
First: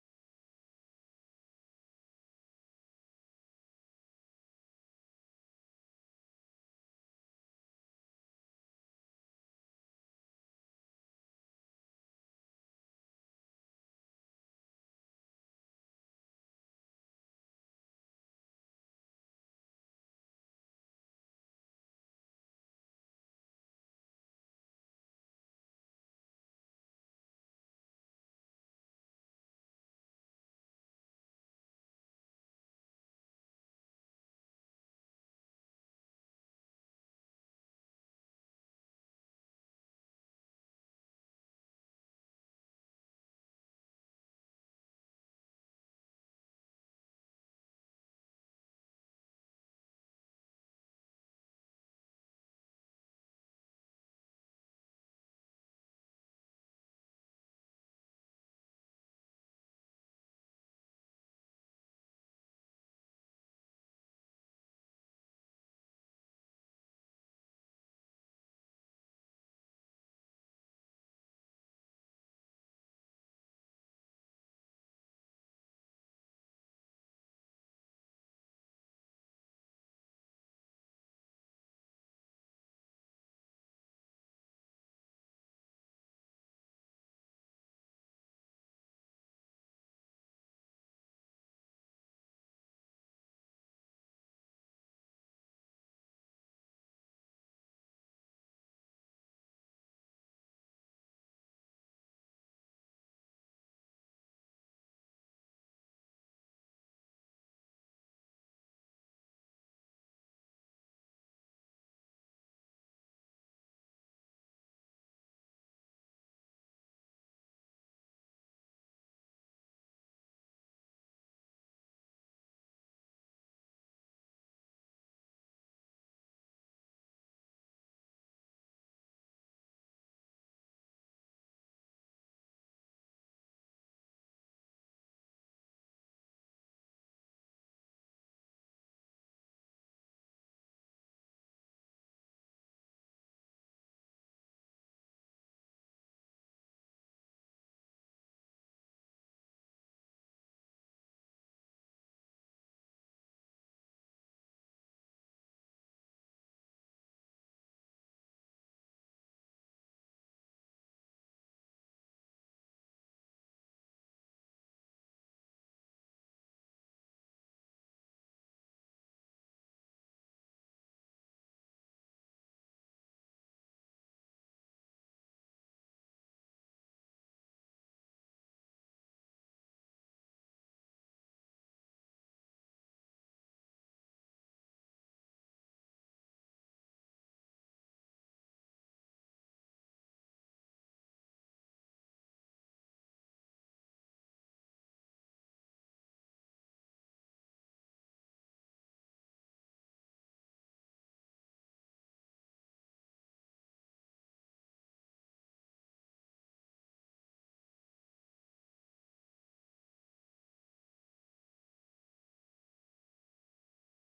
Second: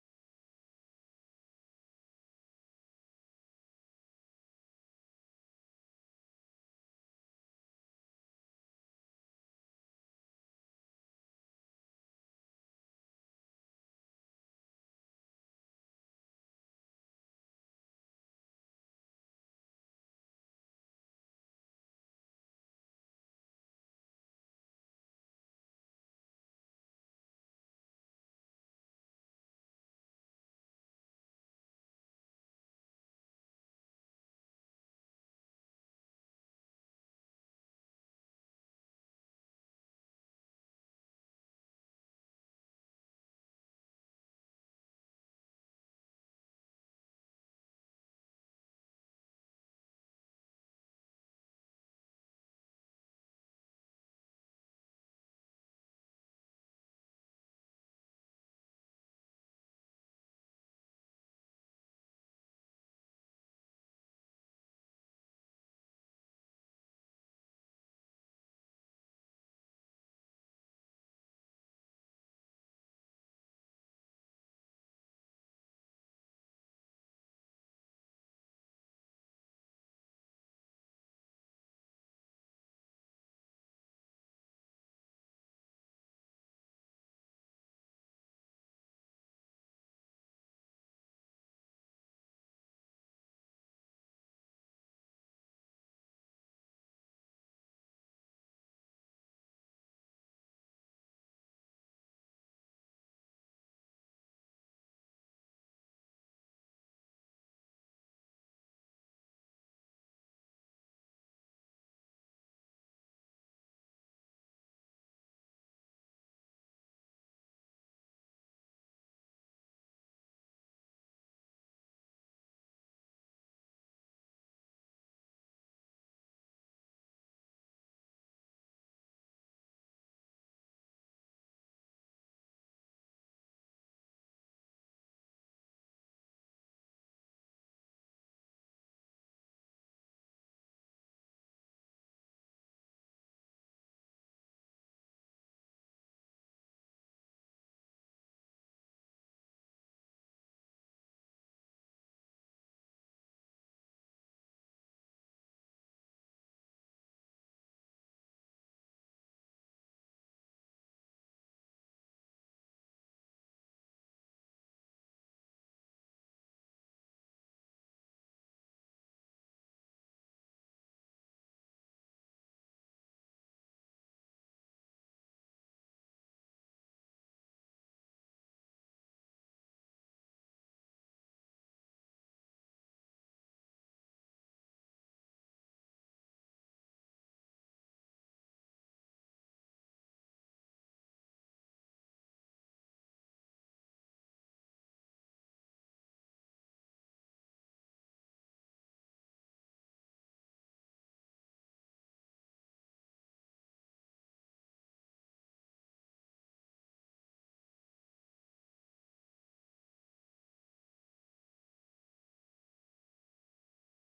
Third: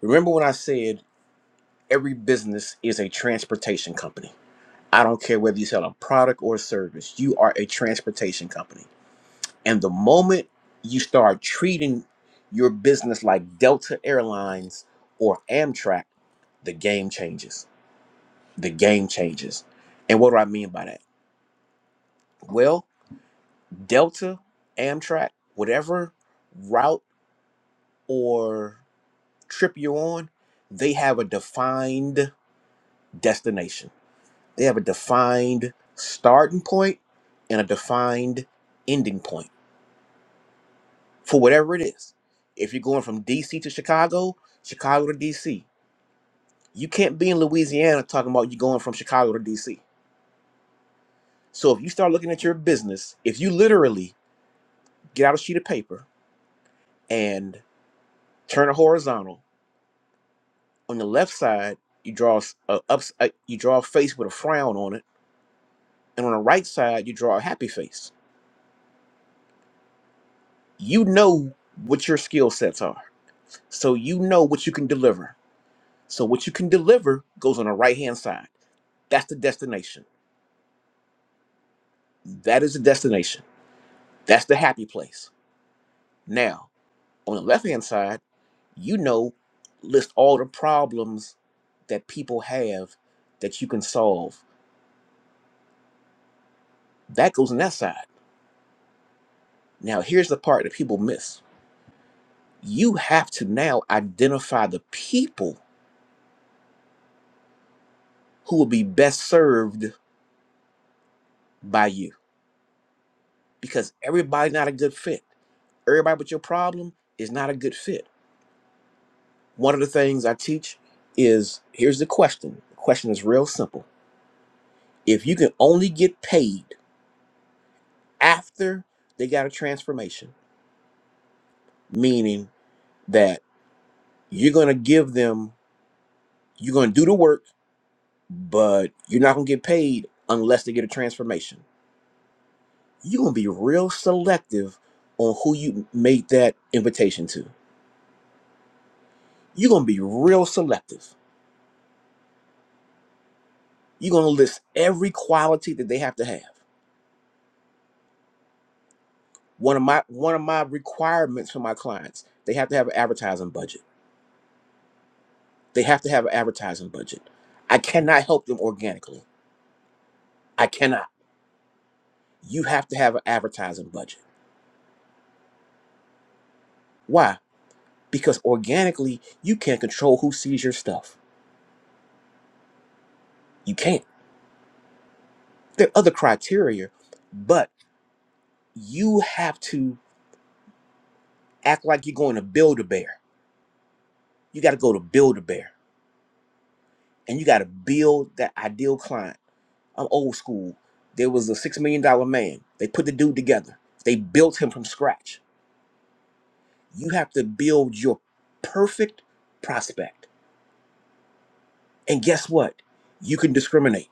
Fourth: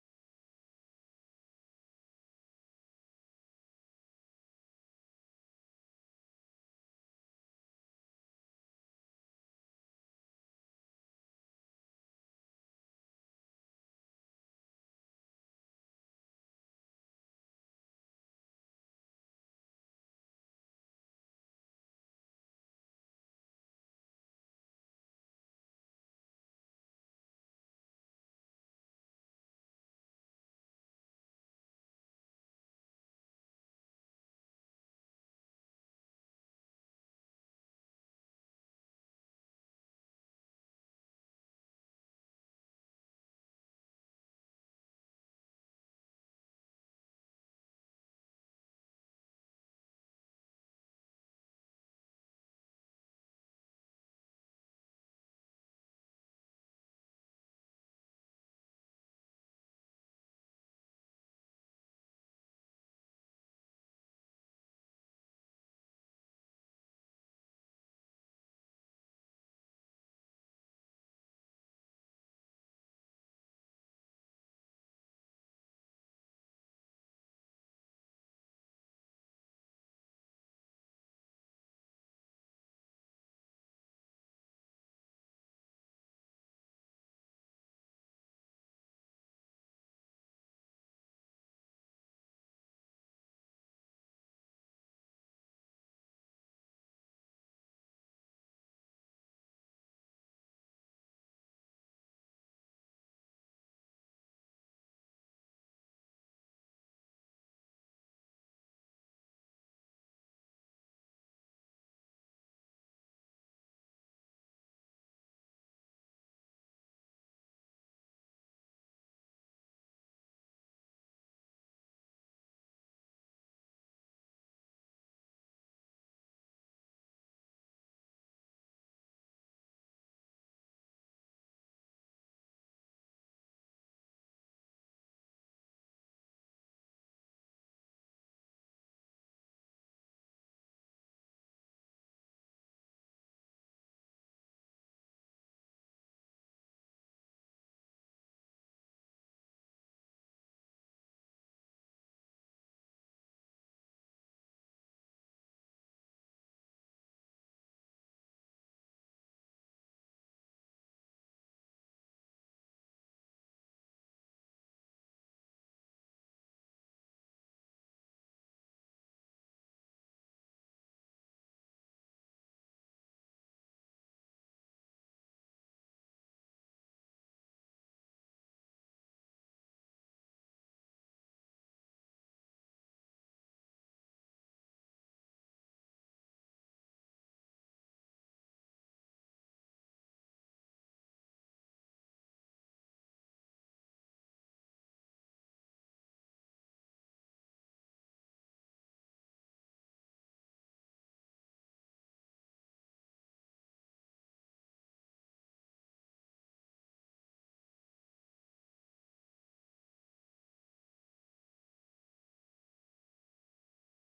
remember when I said every business is a transportation company. I don't care whether you sell a product or a service, you are a transportation company. And the moment you start treating your business like Delta Airlines or Amtrak, the game changes. The game changes. And what do I mean by that? Well, Delta, Amtrak, whatever route or trip you're on, they have a defined destination. They have a defined starting point and a defined ending point for whatever it is. If you're going from DC to Chicago, Chicago to DC, you can't be in Louisiana talking about you going from Chicago to DC. So if you start looking at your business, if you literally get out a sheet of paper and turn it horizontal, on the left side you draw s- a ups, a, you draw a face with a frown on it, and on the right side you draw a happy face. You know what your skill sets are, so you know what you can deliver. So what you can deliver goes on the right hand side. That's the destination That is the destination. That's the happy place. Now, on the left hand side, you know, list all the problems that people have that you can solve. That goes on that side. Now, here's the part that people miss you have to now identify the people who will be best served by you because everybody's not a good fit. Everybody with your problem is not a good fit. One of the things I teach is here's the question. The question is real simple If you can only get paid after they got a transformation, meaning that you're going to give them, you're going to do the work, but you're not going to get paid unless they get a transformation. You're going to be real selective on who you made that invitation to. You're going to be real selective. You're going to list every quality that they have to have. One of my one of my requirements for my clients, they have to have an advertising budget They have to have an advertising budget. I cannot help them organically. I cannot. You have to have an advertising budget. Why? Because organically, you can't control who sees your stuff. You can't. There are other criteria, but you have to act like you're going to build a bear. You got to go to build a bear and you got to build that ideal client. I'm old school. There was a $6 million dollar man. They put the dude together, they built him from scratch You have to build your perfect prospect. And guess what? You can discriminate.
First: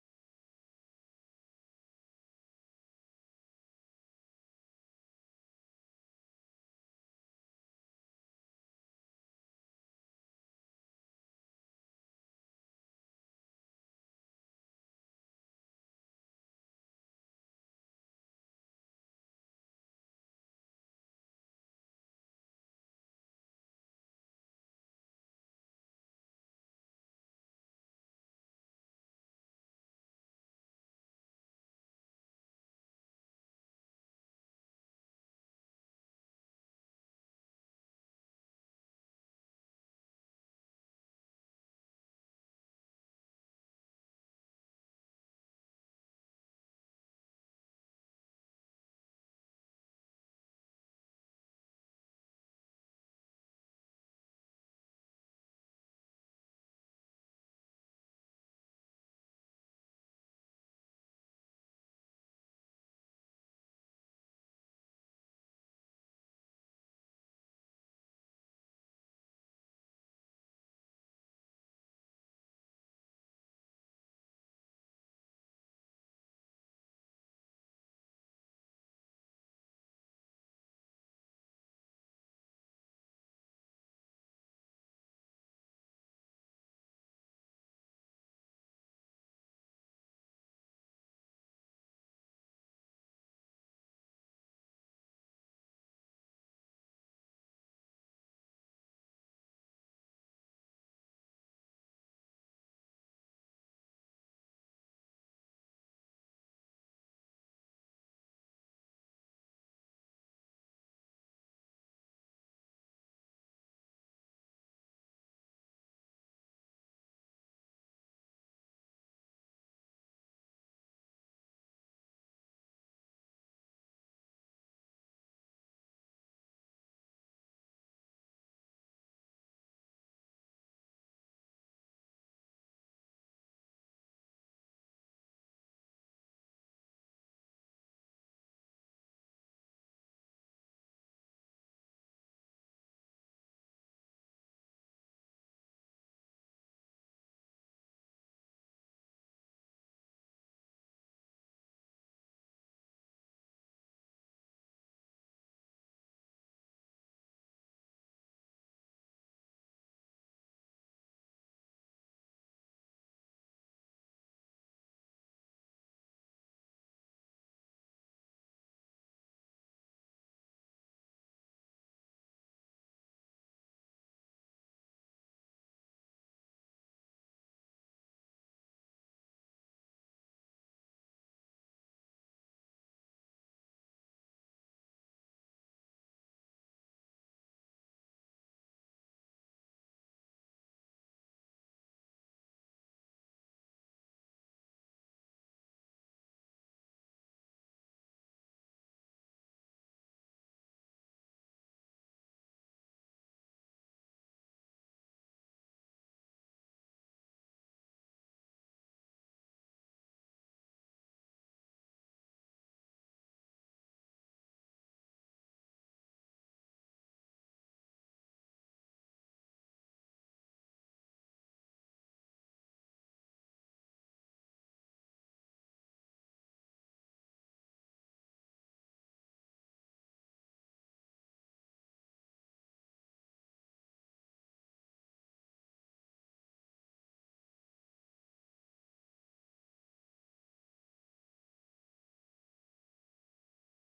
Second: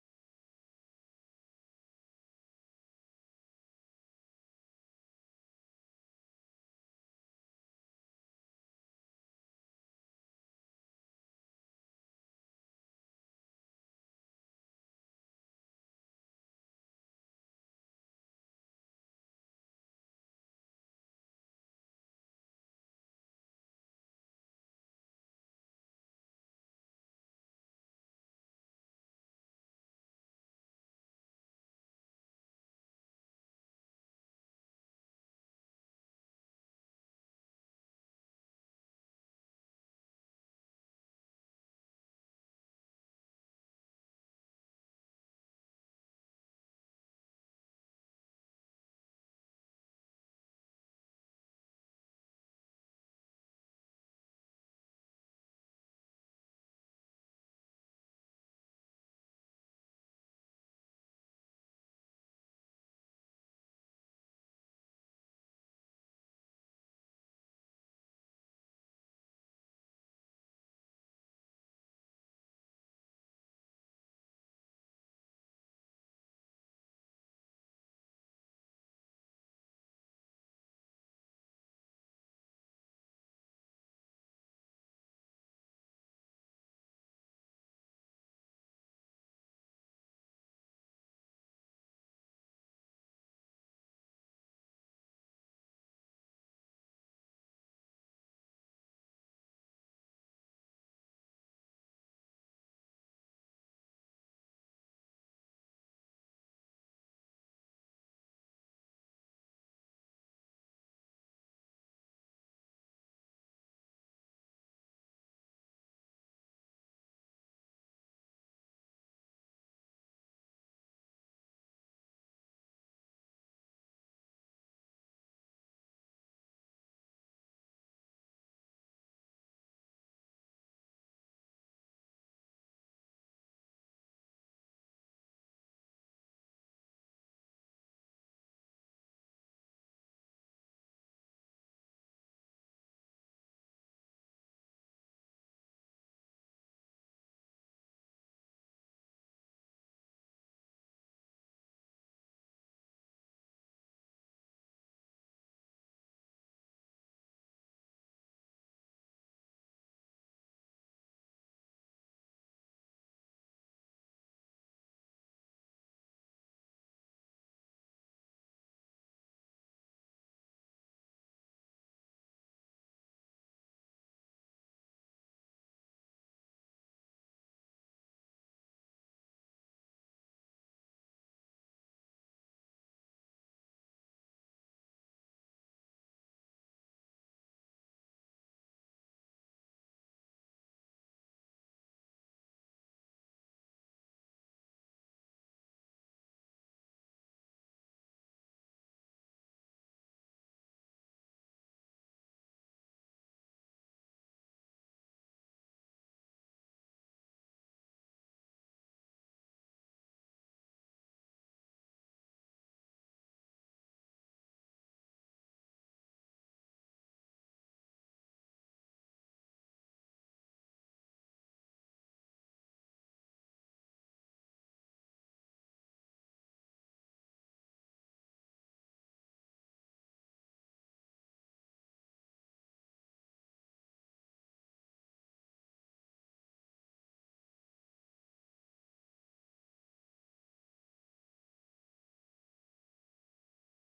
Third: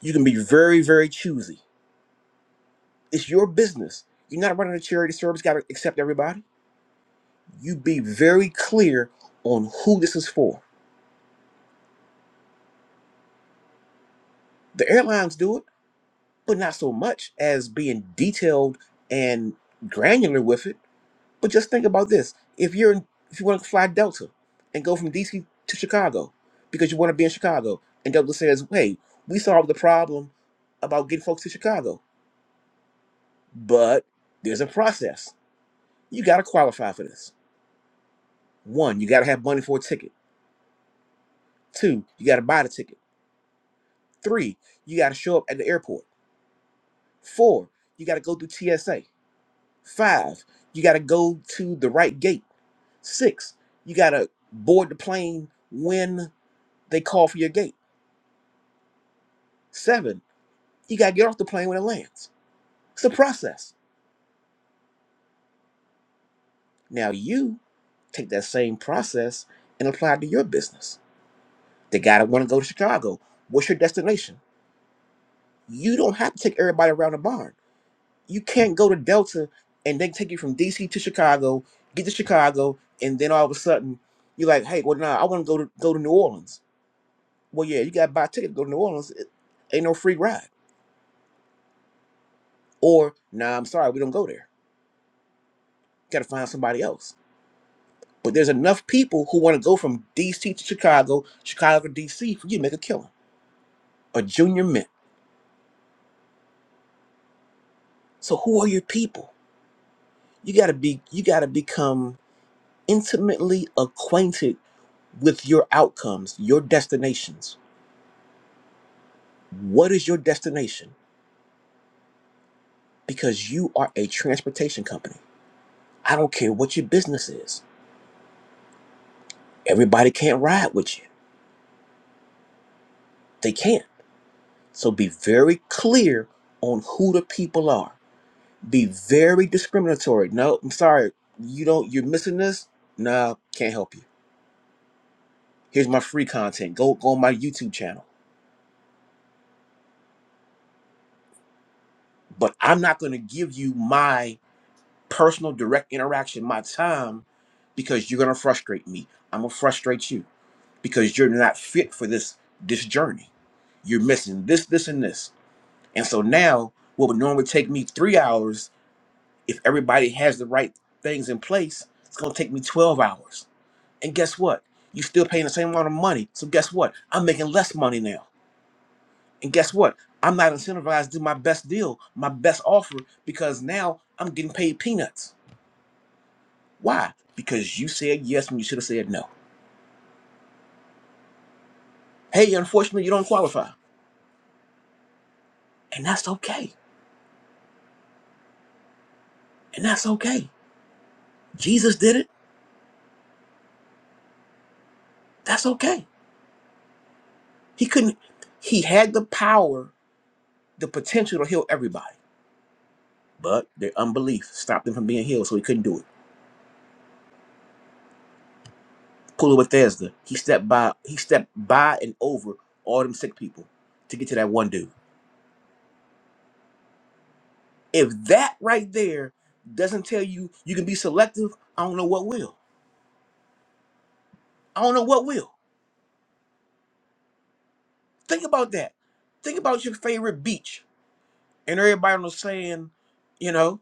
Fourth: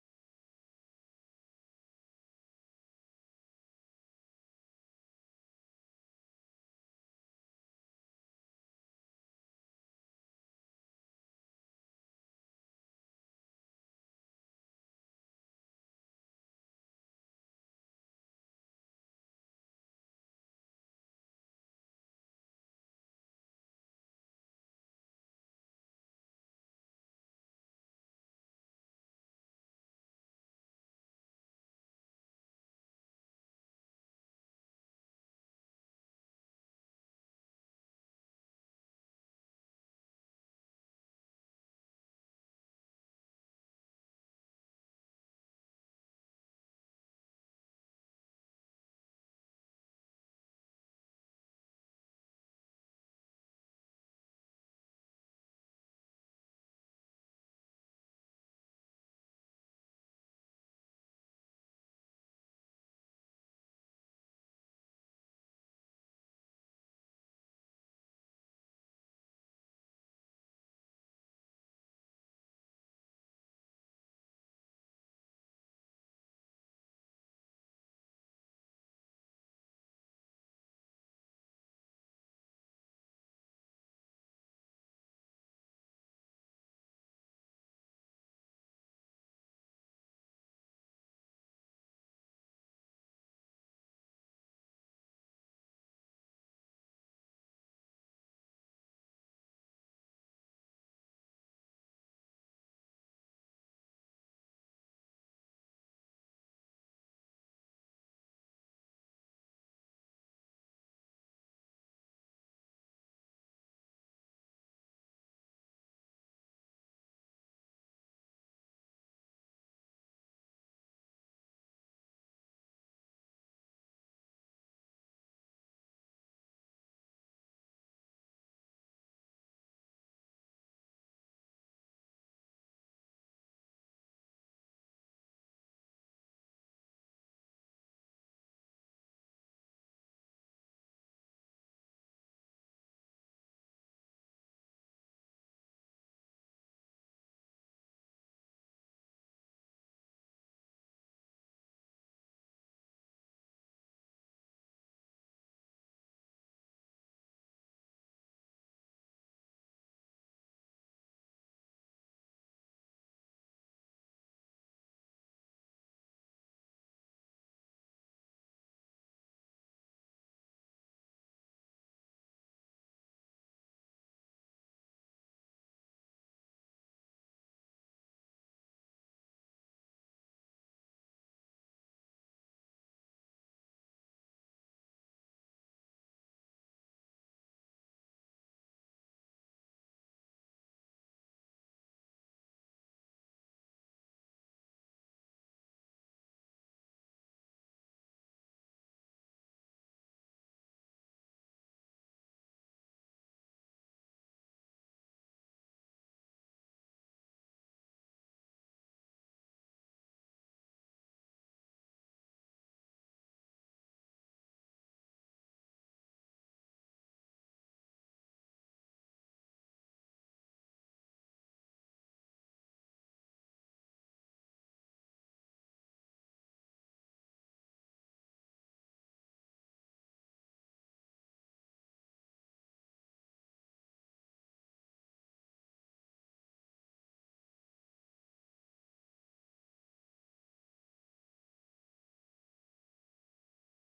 You can be very, very choosy. It's your business. You're not running a charity service, got to accept everybody. You be very clear on who this is for. The airlines do it, but not so much as being detailed and granular with it But just think about this: if you're in, if you want to fly Delta and go from DC to Chicago because you want to be in Chicago, and Delta says, "Hey, we solved the problem about getting folks to Chicago, but there's a process. You got to qualify for this. One, you got to have money for a ticket. Two, you got to buy the ticket. Three, you got to show up at the airport. Four, you got to go through TSA. Five, you got to go to the right gate. Six, you got to board the plane when they call for your gate." Seven, you got to get off the plane when it lands. It's a process. Now you take that same process and apply it to your business. The guy that want to go to Chicago, what's your destination? You don't have to take everybody around the barn. You can't go to Delta and then take you from DC to Chicago, get to Chicago, and then all of a sudden you're like, hey, well, nah, I want to go to go to New Orleans. Well, yeah, you got to buy a ticket to go to New Orleans. It ain't no free ride. Or, nah, I'm sorry, we don't go there. Got to find somebody else But there's enough people who want to go from DC to Chicago, Chicago to DC for you to make a killer, a junior mint. So who are your people? You gotta be you gotta become intimately acquainted with your outcomes, your destinations. What is your destination? Because you are a transportation company. I don't care what your business is. Everybody can't ride with you. They can't. So be very clear on who the people are be very discriminatory. No, I'm sorry, you don't. You're missing this. No, can't help you. Here's my free content. Go go on my YouTube channel. But I'm not going to give you my personal direct interaction, my time, because you're going to frustrate me. I'm gonna frustrate you because you're not fit for this this journey. You're missing this, this, and this. And so now, what would normally take me three hours, if everybody has the right things in place, it's going to take me 12 hours And guess what? You still paying the same amount of money. So guess what? I'm making less money now. And guess what? I'm not incentivized to do my best deal, my best offer, because now I'm getting paid peanuts. Why? Because you said yes when you should have said no. Hey, unfortunately, you don't qualify. And that's okay. And that's okay. Jesus did it. That's okay. He couldn't, he had the power, the potential to heal everybody. But their unbelief stopped him from being healed, so he couldn't do it. pool of Bethesda. He stepped by he stepped by and over all them sick people to get to that one dude. If that right there doesn't tell you you can be selective, I don't know what will. I don't know what will. Think about that. Think about your favorite beach and everybody was saying, you know,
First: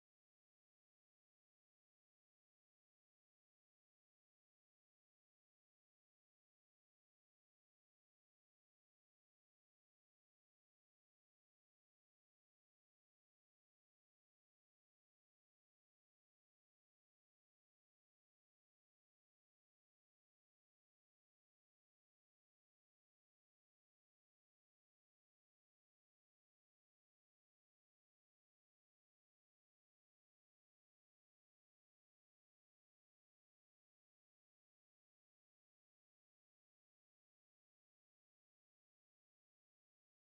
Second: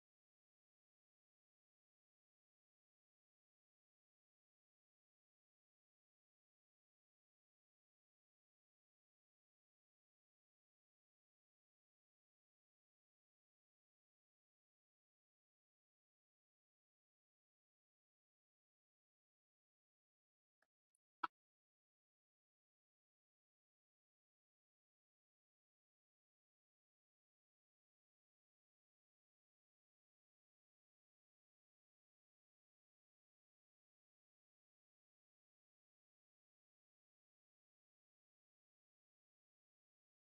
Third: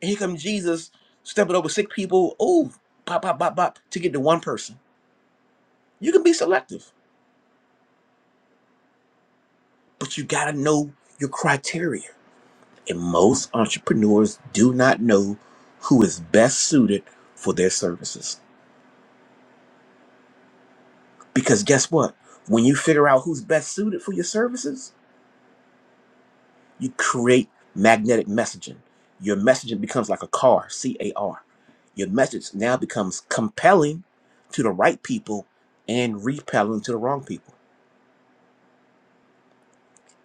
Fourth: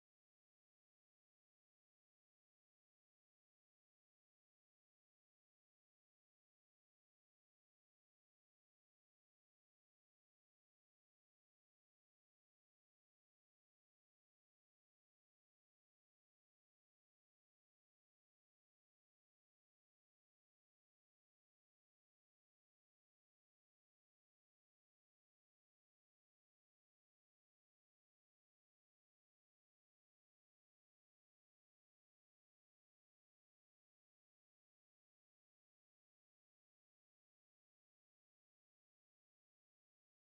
and here comes Jesus stepping over sick people. Oh, pop, pop, pop, pop, to get to one person. You can be selective, but you gotta know your criteria. and most entrepreneurs do not know who is best suited for their services. Because guess what? When you figure out who's best suited for your services, you create magnetic messaging. Your messaging becomes like a car, C A R. Your message now becomes compelling to the right people and repelling to the wrong people.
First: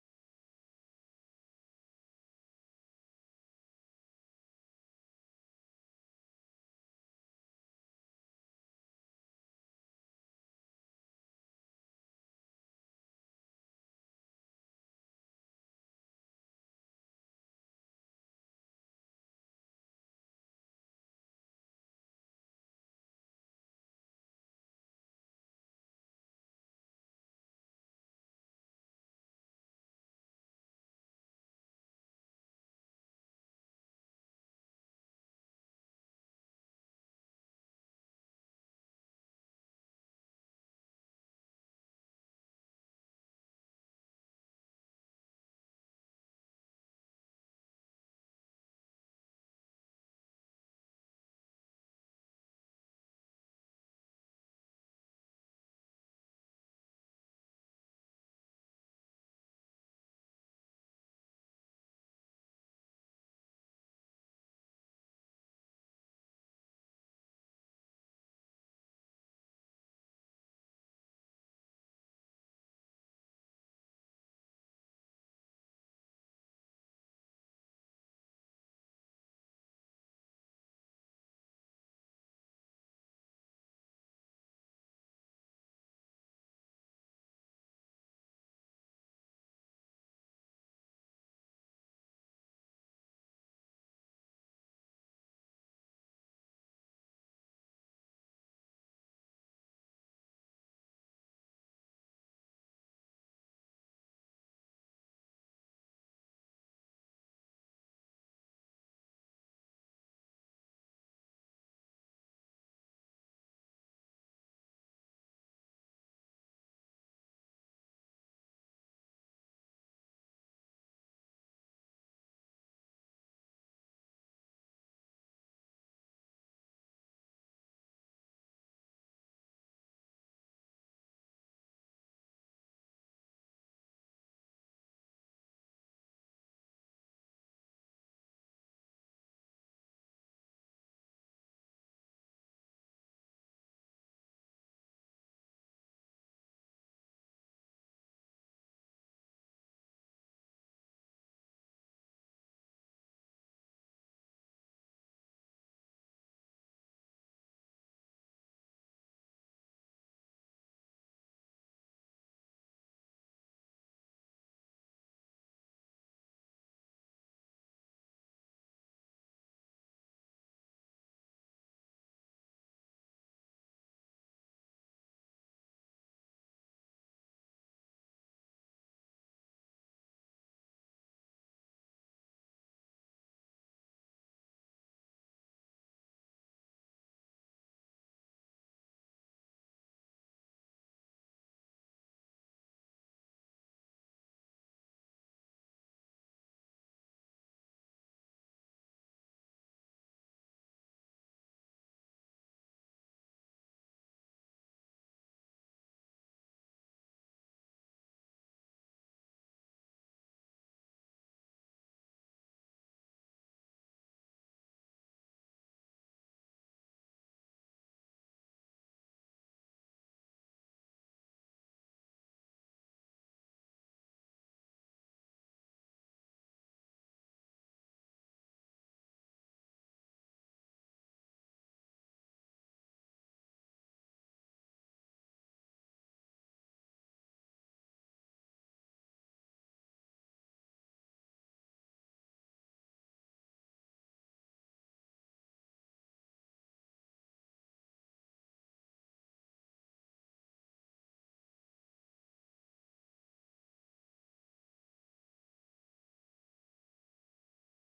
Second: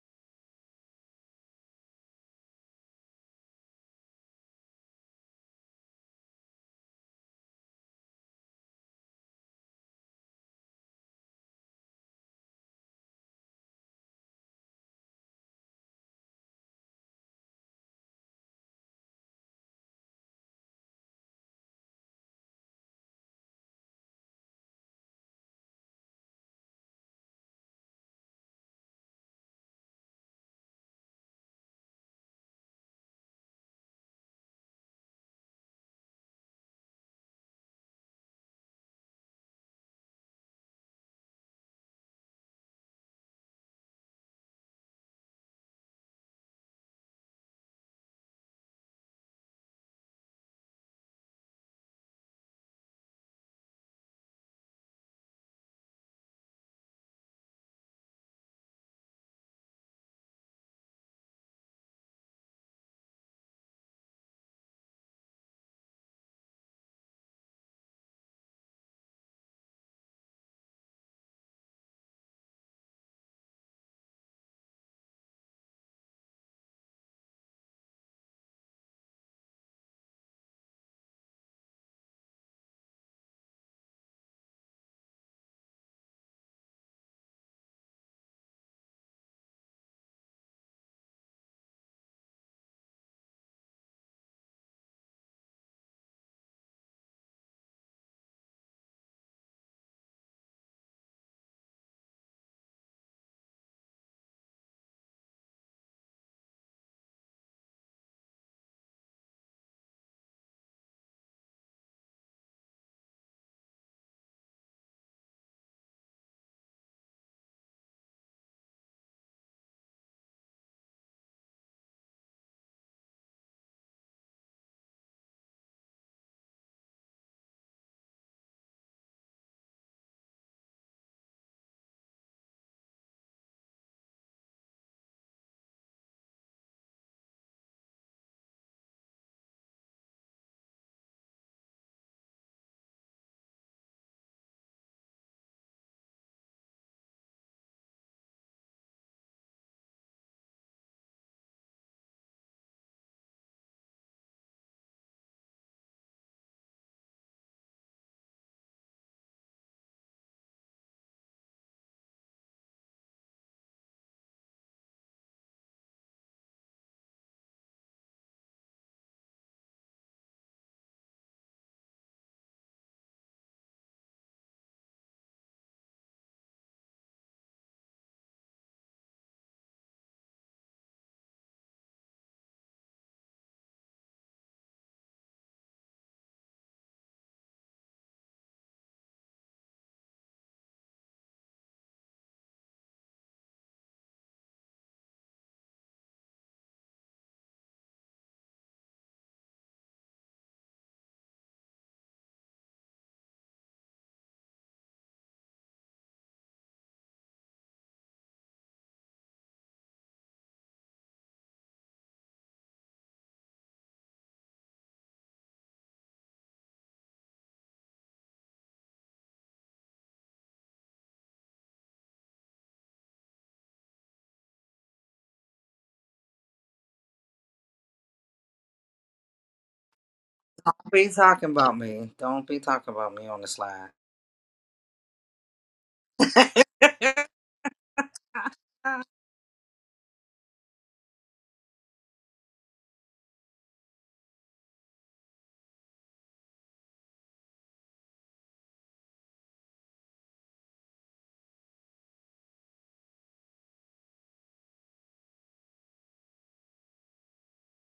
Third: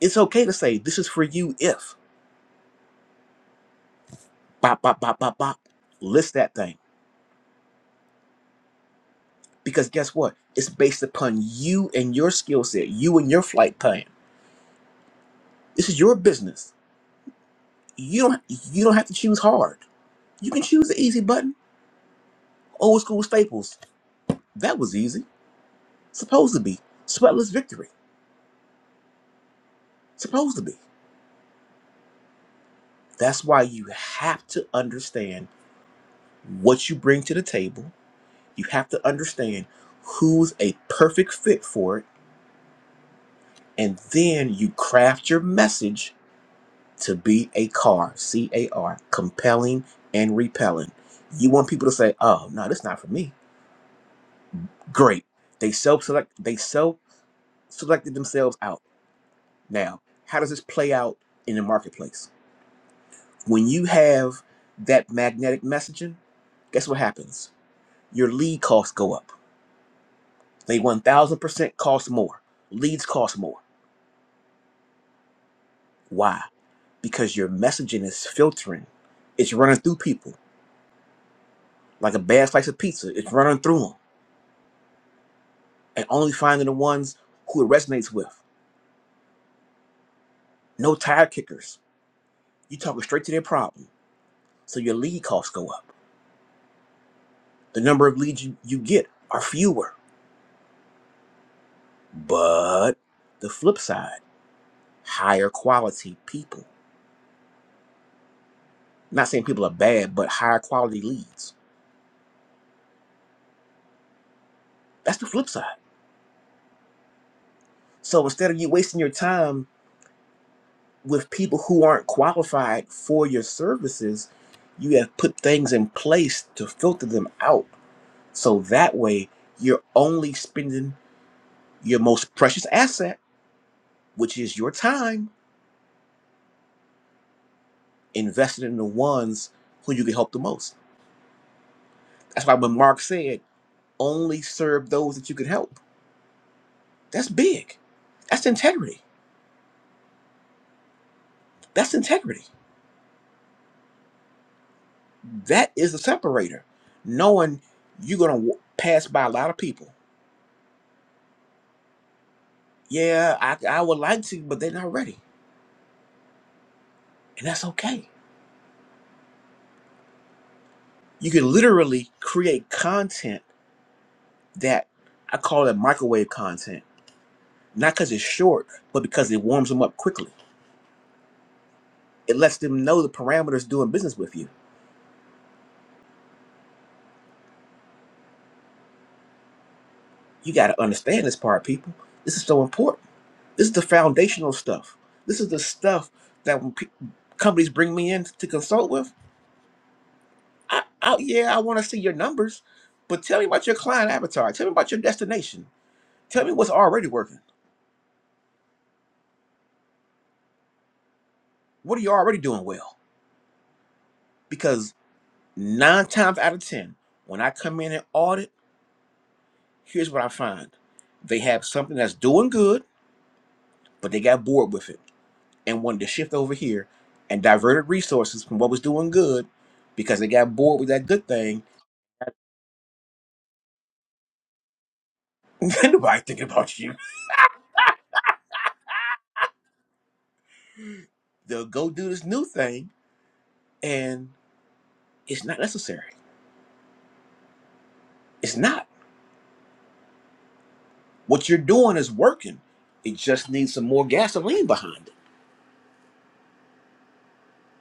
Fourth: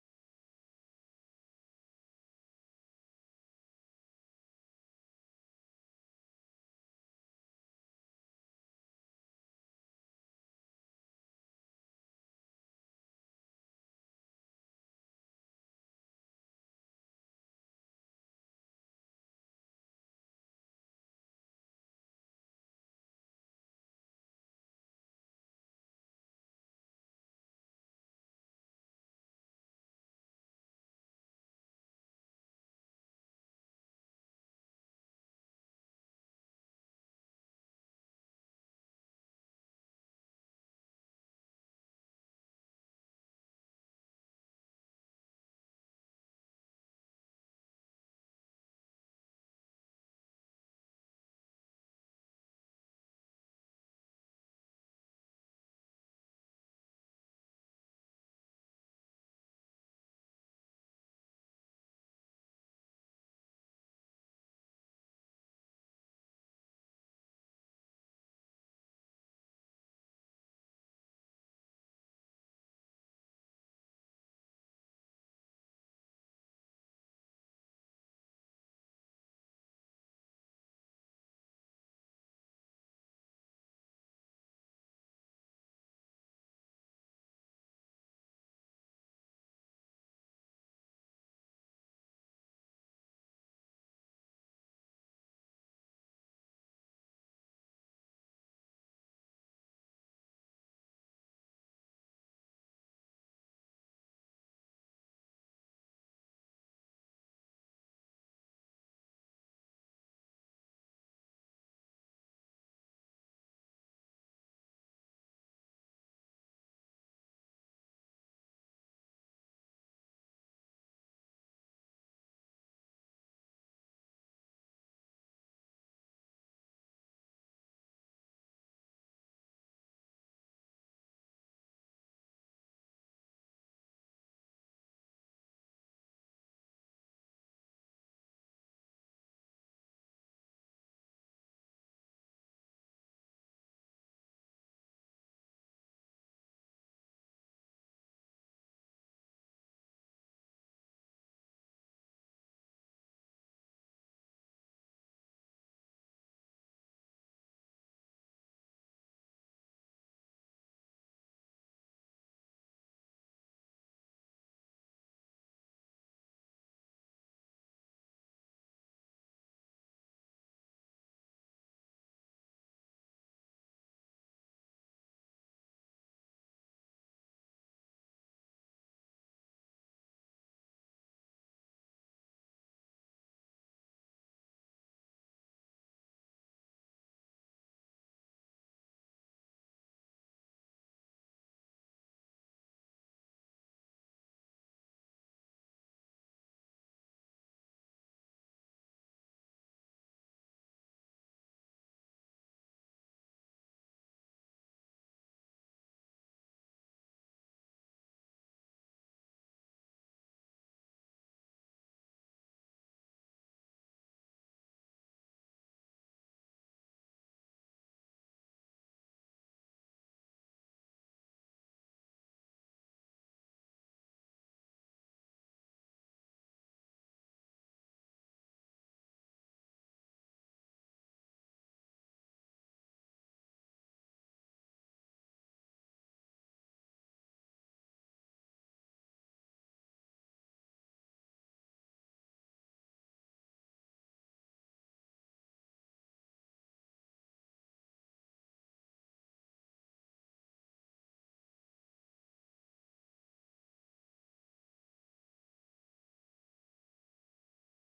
It's okay to say, This is for you if, bop, bop, bop, bop, bop. List that thing. Because guess what? It's based upon you and your skill set, you and your flight plan This is your business. You don't you don't have to choose hard. You can choose the easy button. Old school staples. That was easy. Supposed to be. Sweatless victory. Supposed to be. That's why you have to understand what you bring to the table. You have to understand who's a perfect fit for it. And then you craft your message to be a car, C A R, compelling and repelling. You want people to say, oh, no, that's not for me. Great they self select they self selected themselves out. Now, how does this play out in the marketplace? When you have that magnetic messaging, guess what happens? Your lead costs go up. They 1000% cost more. Leads cost more. Why? Because your messaging is filtering. It's running through people like a bad slice of pizza. It's running through them and only finding the ones who it resonates with. No tire kickers. You talking straight to their problem. So your lead costs go up. The number of leads you, you get are fewer But the flip side, higher quality people. Not saying people are bad, but higher quality leads. That's the flip side. So instead of you wasting your time with people who aren't qualified for your services, you have put things in place to filter them out. So that way, you're only spending your most precious asset, which is your time, invested in the ones who you can help the most. That's why when Mark said, only serve those that you can help That's big. That's integrity. That's integrity. That is the separator. Knowing you're gonna w- pass by a lot of people. Yeah, I, I would like to, but they're not ready, and that's okay. You can literally create content that I call it microwave content, not because it's short, but because it warms them up quickly. It lets them know the parameters doing business with you. You got to understand this part, people. This is so important. This is the foundational stuff. This is the stuff that when pe- companies bring me in to consult with. I, I, yeah, I want to see your numbers, but tell me about your client avatar. Tell me about your destination. Tell me what's already working. What are you already doing well? Because nine times out of 10, when I come in and audit, here's what I find they have something that's doing good, but they got bored with it and wanted to shift over here and diverted resources from what was doing good because they got bored with that
be
good
talking
thing.
about me. Don't be talking about me on the slide.
Nobody thinking about you. They'll go do this new thing and it's not necessary. It's not. What you're doing is working. It just needs some more gasoline behind it.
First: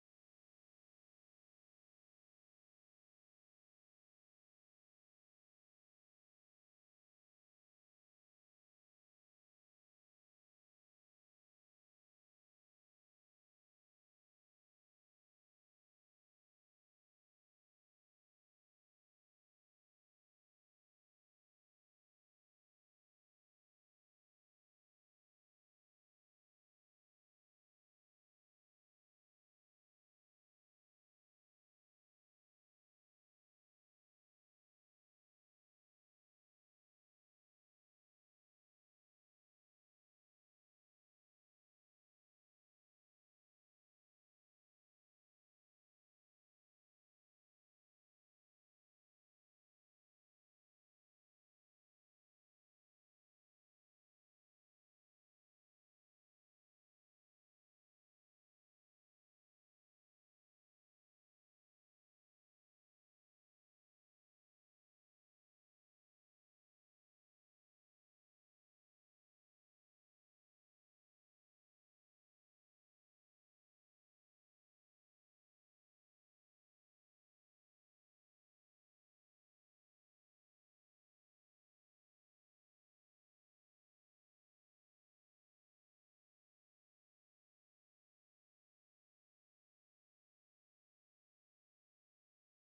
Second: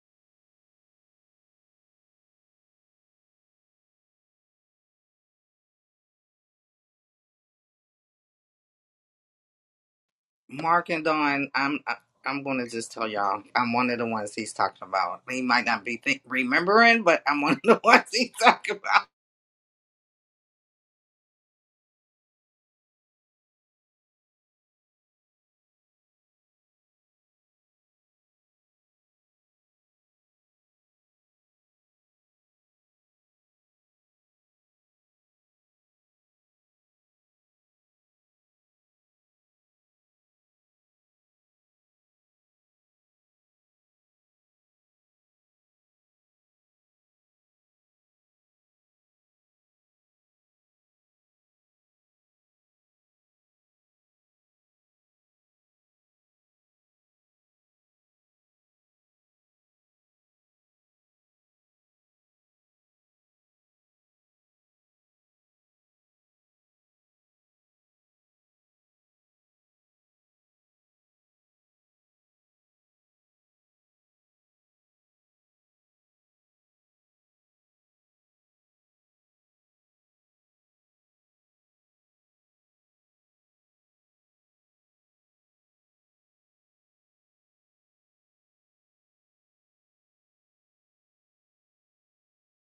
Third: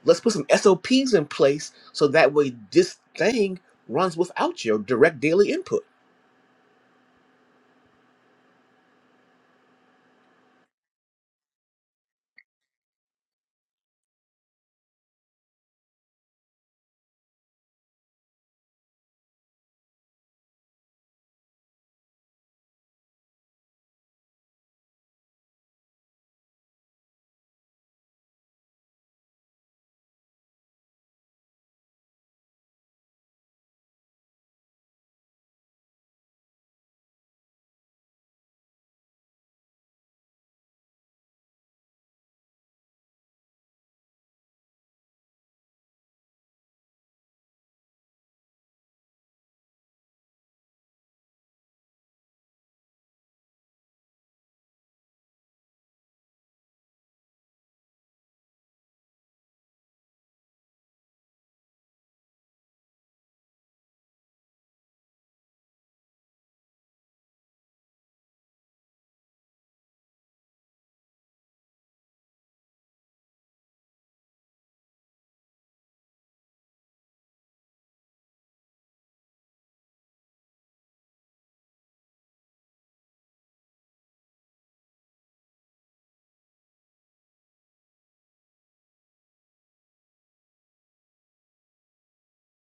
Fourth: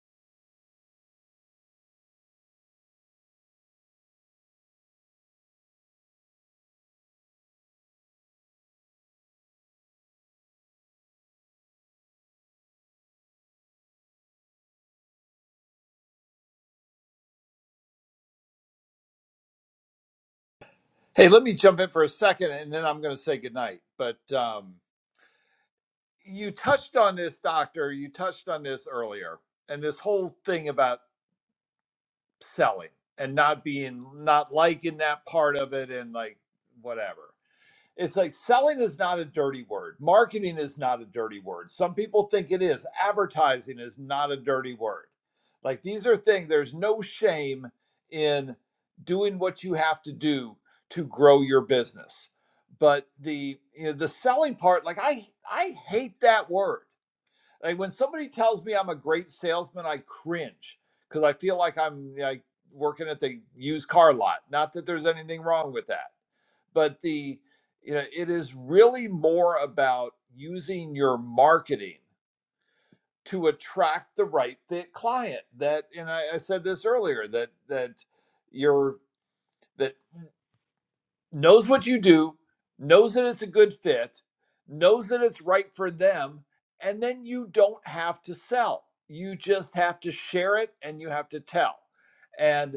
Let's put some SOPs in place so that way this thing runs without your direct daily input.
Mark and Dawn, I'm I- I'm gonna just tell y'all, I'm one of the ones he's talking about. He might not be think remembering, but I'm one of the ones he's talking about.
Hey, let me jump in for a second, and then I'm going to say goodnight. But um, you touched on this, doctor. You touched on this earlier, and this whole thing about selling and not being, not liking that part of it, and like whatever. It's like selling is not a dirty word. Marketing is not a dirty word. Some people think it is. Advertising is not a dirty word. Like these are things, there's no shame in doing what you have to do to grow your business. But the you know, the selling part, like I I hate that word like when somebody tells me I'm a great salesman, I cringe because I feel like I'm like working at the used car lot. Not that there's anything wrong with that, but the you know it is really more about using your marketing to attract the right fit client. That and I, I said this earlier that that your that knows what you do, knows that it's a good fit, knows that it's right for them, and then you don't have to sell. You just have to share it and you have to tell. And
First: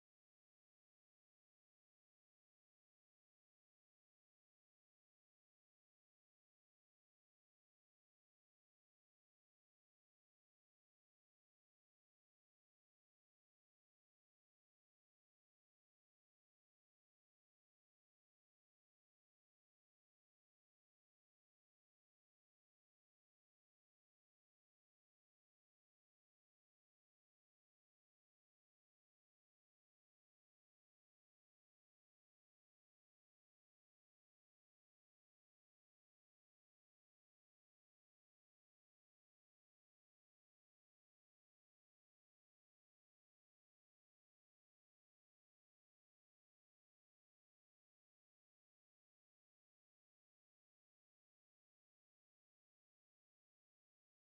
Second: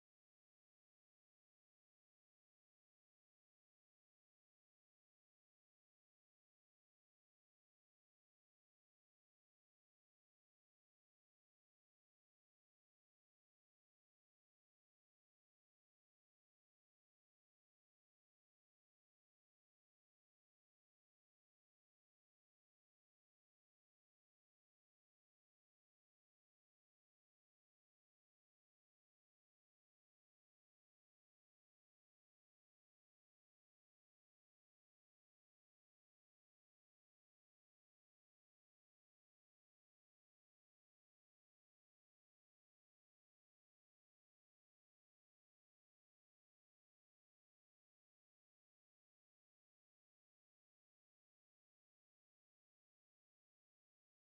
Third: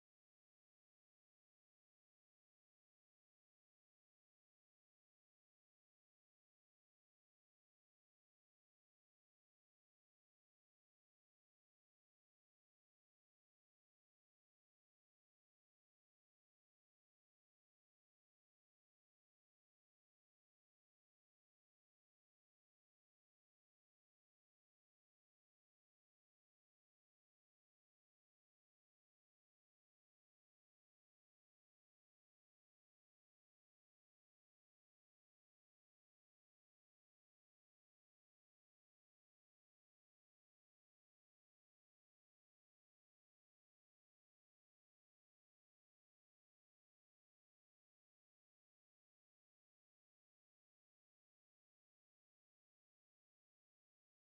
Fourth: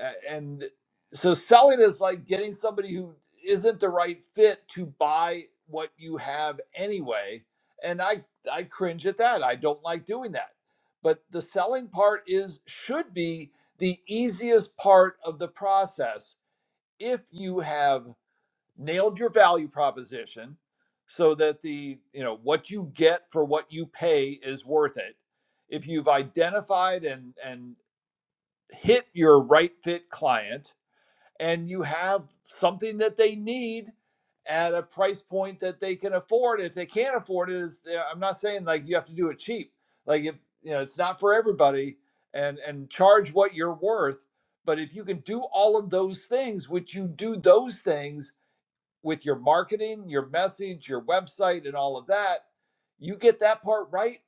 uh, and so selling is like getting somebody who isn't the right fit to buy what you have anyway. And I I cringe at that. I don't like doing that. But the selling part is should be the easiest part of the process if you have nailed your value proposition so that the you know what you get for what you pay is worth it if you've identified and and hit your right fit client and you have something that they need at a price point that they can afford if they can't afford it is yeah, i'm not saying like you have to do it cheap like if you know it's not for everybody and and charge what you're worth but if you can do all of those things which you do those things with your marketing, your message, your website, and all of that, you get that part right.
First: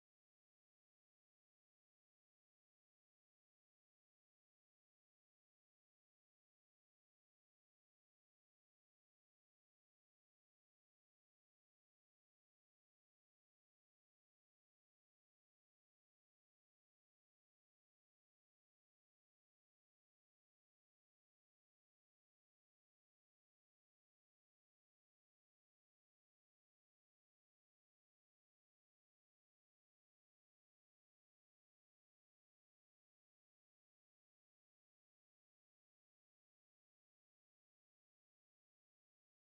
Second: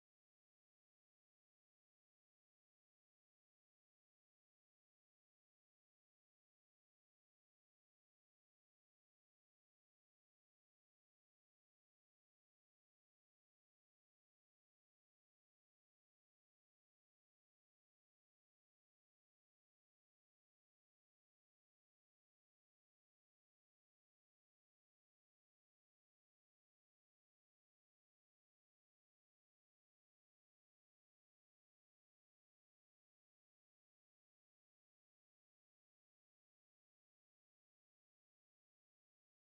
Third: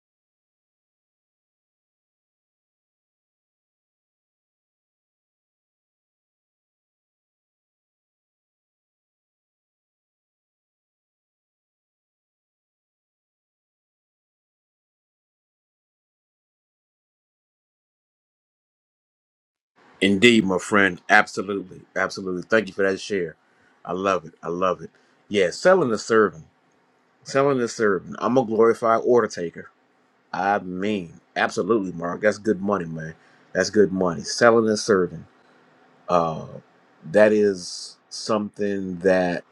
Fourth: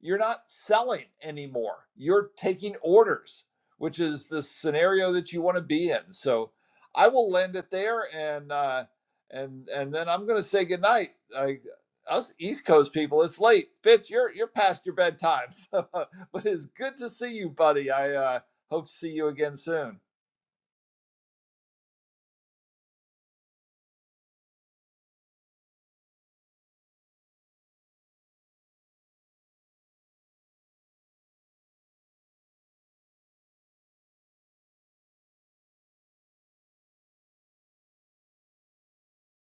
You're not selling anymore. You're taking orders, which is the scenario that you want to be in. So I will land it there, and uh, and and then I'm going to say goodnight. I, us East Coast people, it's late. Fitz, you're you're past your bedtime, so, but it's good to see you, buddy. I uh, hope to see you again soon.
Indeed, my friend. Absolutely. Absolutely. Thank you for that share. I love it. I love it. Yeah, selling the serving. Selling this service. I'm a glorified order taker. I mean, absolutely, Mark. That's good money, man. That's good money. Selling and serving. Uh, that is something that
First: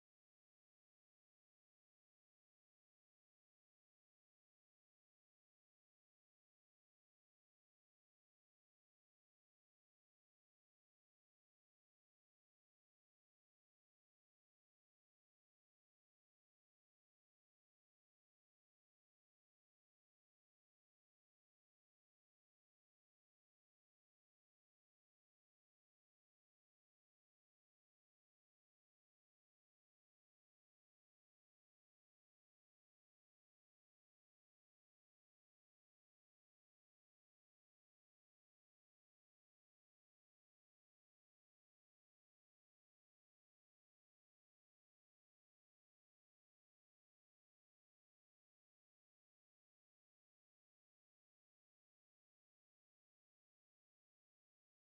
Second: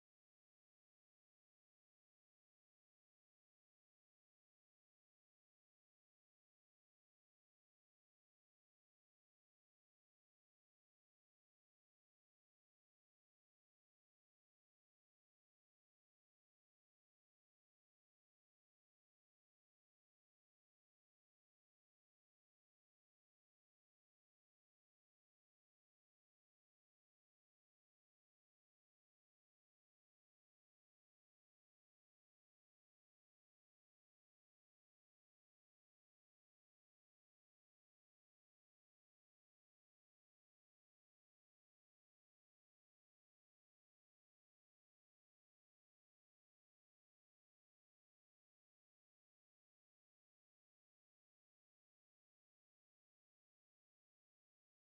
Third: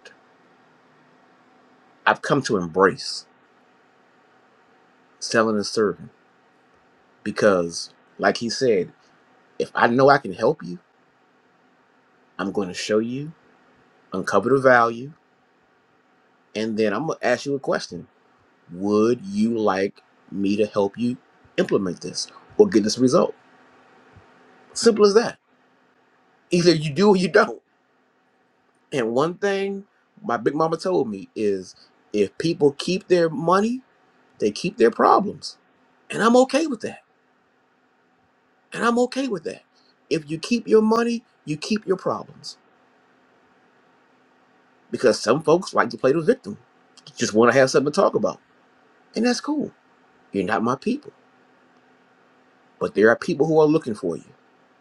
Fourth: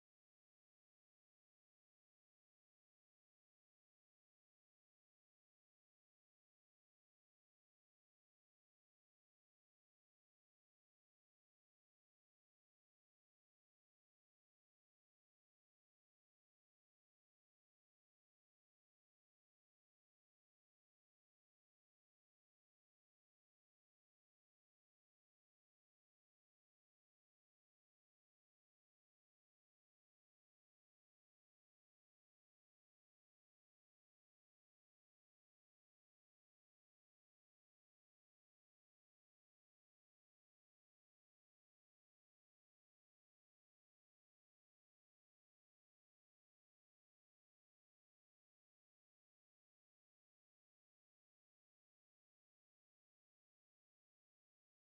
I've come to embrace. Selling and serving. Because, like he said, if I know I can help you, I'm going to show you, uncover the value, and then I'm going to ask you a question. Would you like me to help you implement this or get this result? Simple as that. Either you do or you don't And one thing my big mama told me is if people keep their money, they keep their problems. And I'm okay with that. And I'm okay with that. If you keep your money, you keep your problems. Because some folks like to play the victim, just want to have something to talk about. And that's cool. You're not my people. But there are people who are looking for you.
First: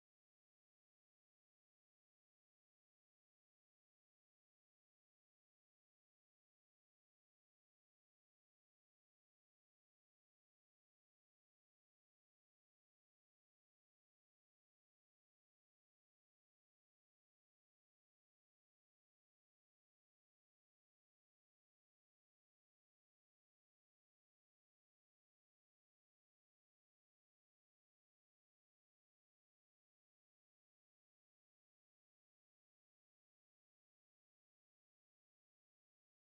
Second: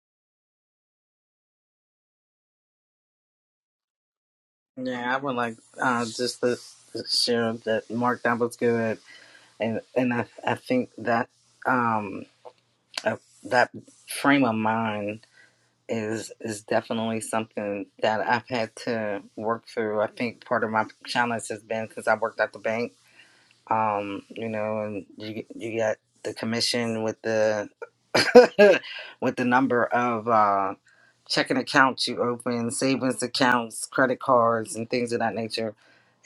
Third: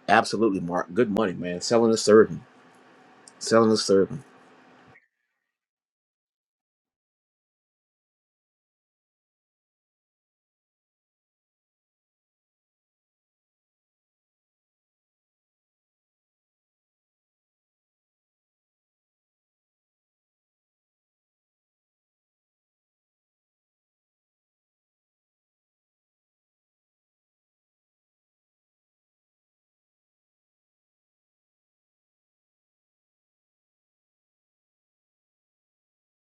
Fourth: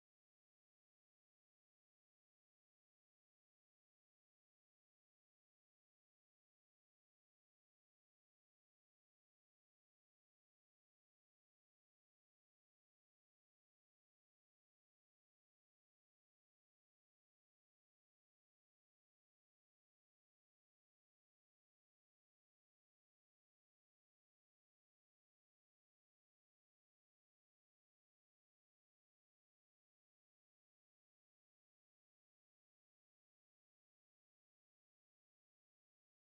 Absolutely, Mark. Good money, man. Selling is serving. Selling is serving.
Yeah, I would like uh, just to share that Mark that was good, and and I I think that um uh, that frame of mind is is definitely something that I've had to work through. I think part of my challenge has been since I worked at the bank, um, you know, and you you got the commission with the with the number of uh, checking accounts you open, savings accounts, credit cards, and things of that nature.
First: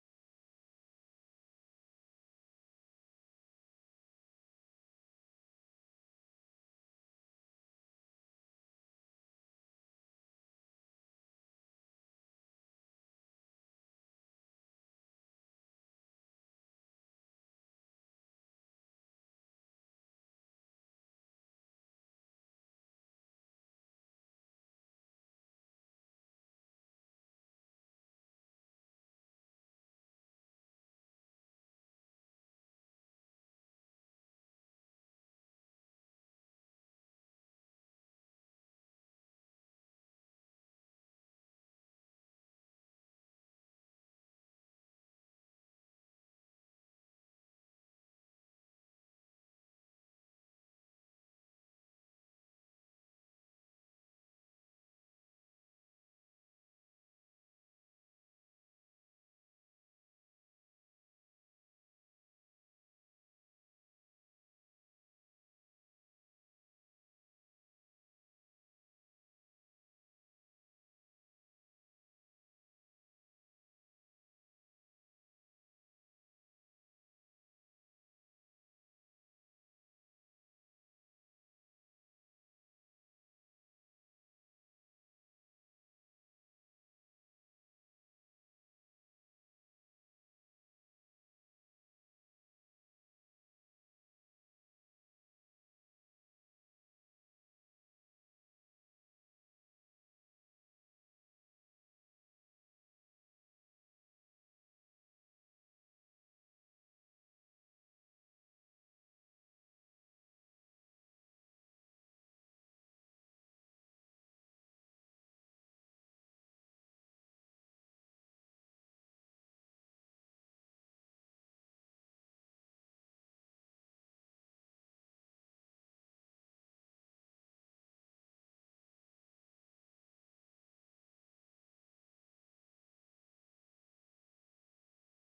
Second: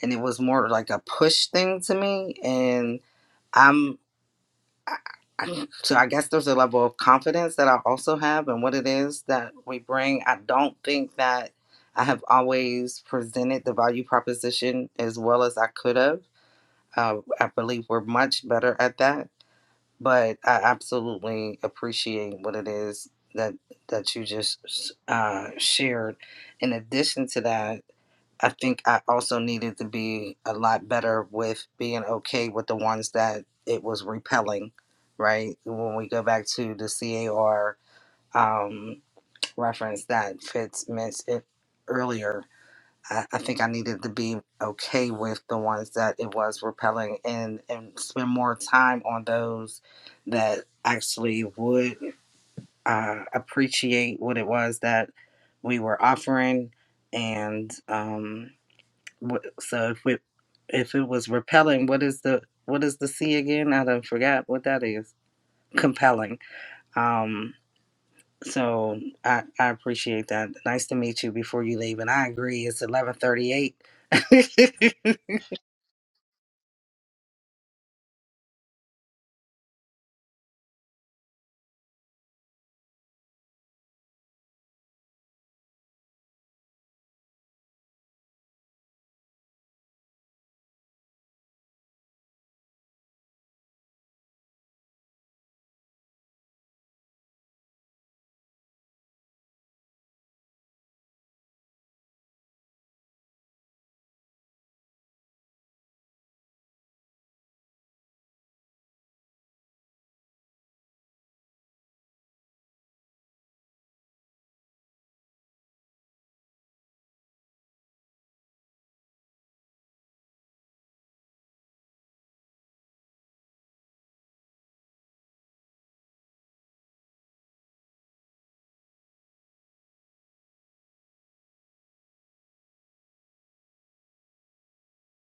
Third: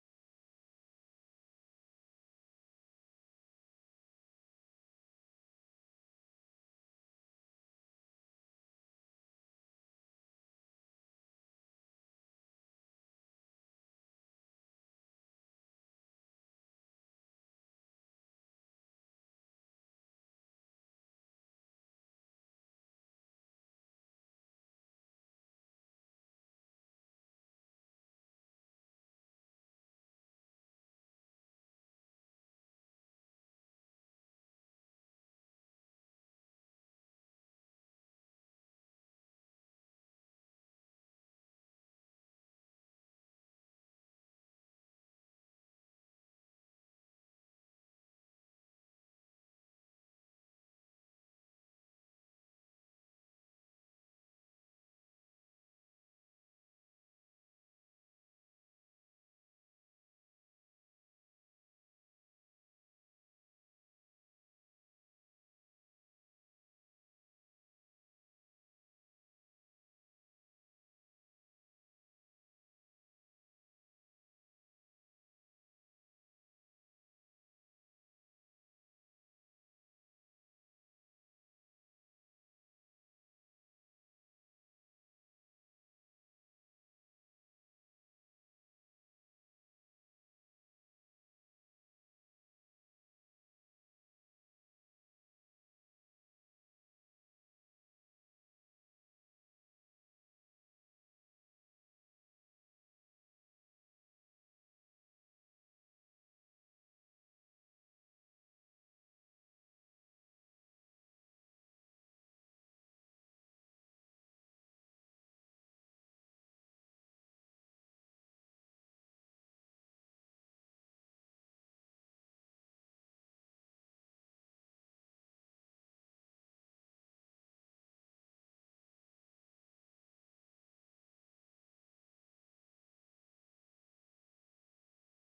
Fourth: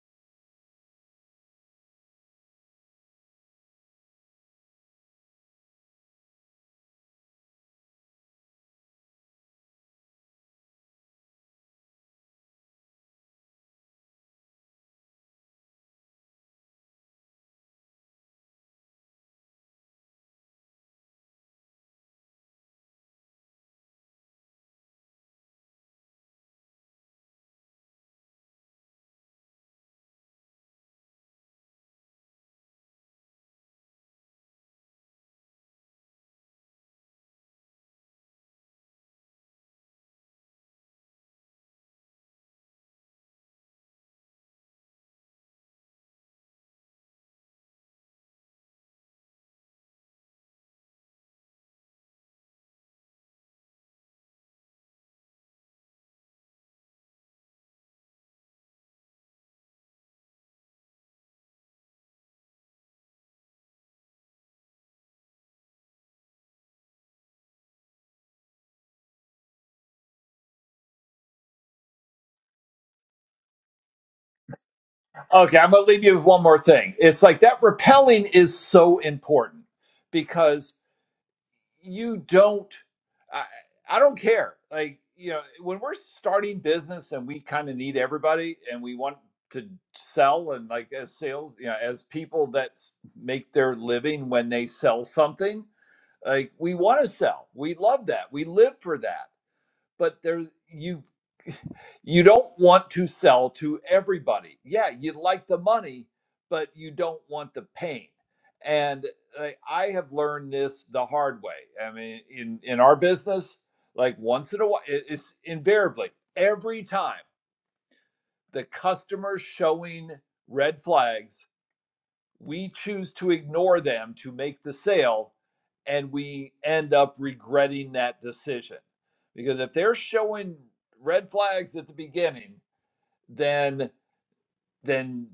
And it was more like a push thing to me, and I'm. I- I, so I guess there's a level of confidence that I also have and what it is that we bring. I don't think that I have always presented the value proposition as well as I could have. Uh, I believe we're much better at that, but I absolutely appreciate what it is that that you just uh, shared. In addition to that, I think I also needed to be a lot better with being okay with the ones that it was repelling, right? When we go back to the CAR um, reference that Fitz mentioned it earlier, I, I think I needed to be okay with the ones that it was repelling and, and spend more time on those that actually would uh, appreciate what it was that we were offering and. um, what- So if it if it was repelling, what is the what is the C again? I done forgot what that is. Compelling. Um. So I I appreciate that. Nice to meet you. Before you leave, and I agree. It's eleven thirty eight.
Okay, I'm going to leave you with one more thing. It's like that repelling is so important because you don't, I, I don't care. Like, you know, when we're starting business and we kind of need everybody and we want to sell and like as sales, you know, as people that s- make their living when they sell something, like we want to sell. We love that. We live for that. But there's you. you don't want to sell to everybody. Yeah, you like the money, but you don't want the pain. And I I have learned this the hard way. I mean, in in our business, like once in a while, it- it's invariably every time the customer's showing red flags, we choose to ignore them to make the sale, and we end up regretting that decision because if they're showing red flags at the beginning then then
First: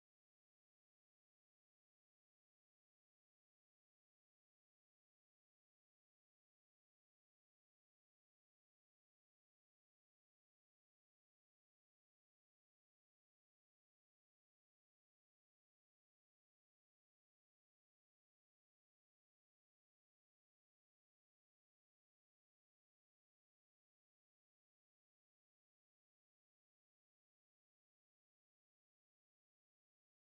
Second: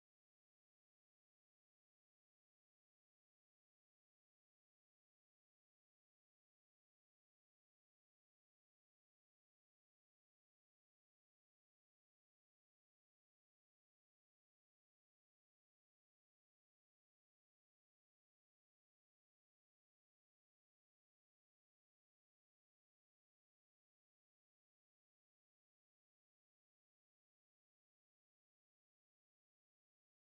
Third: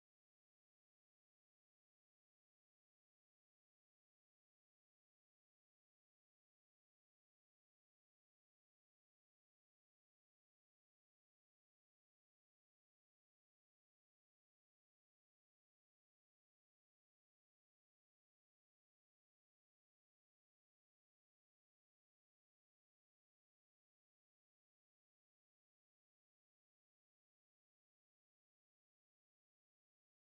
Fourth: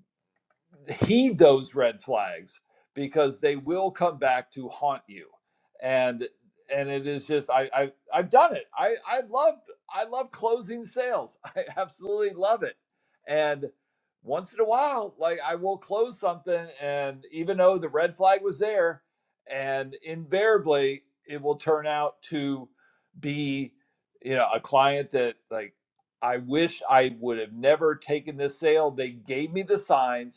heed those red flags because they will come back to haunt you and and it is just i, I i've done it i i love i love closing sales i absolutely love it and once in a while like i will close something and even though the red flag was there and invariably it will turn out to be you know a client that like i wish i would have never taken this sale they gave me the signs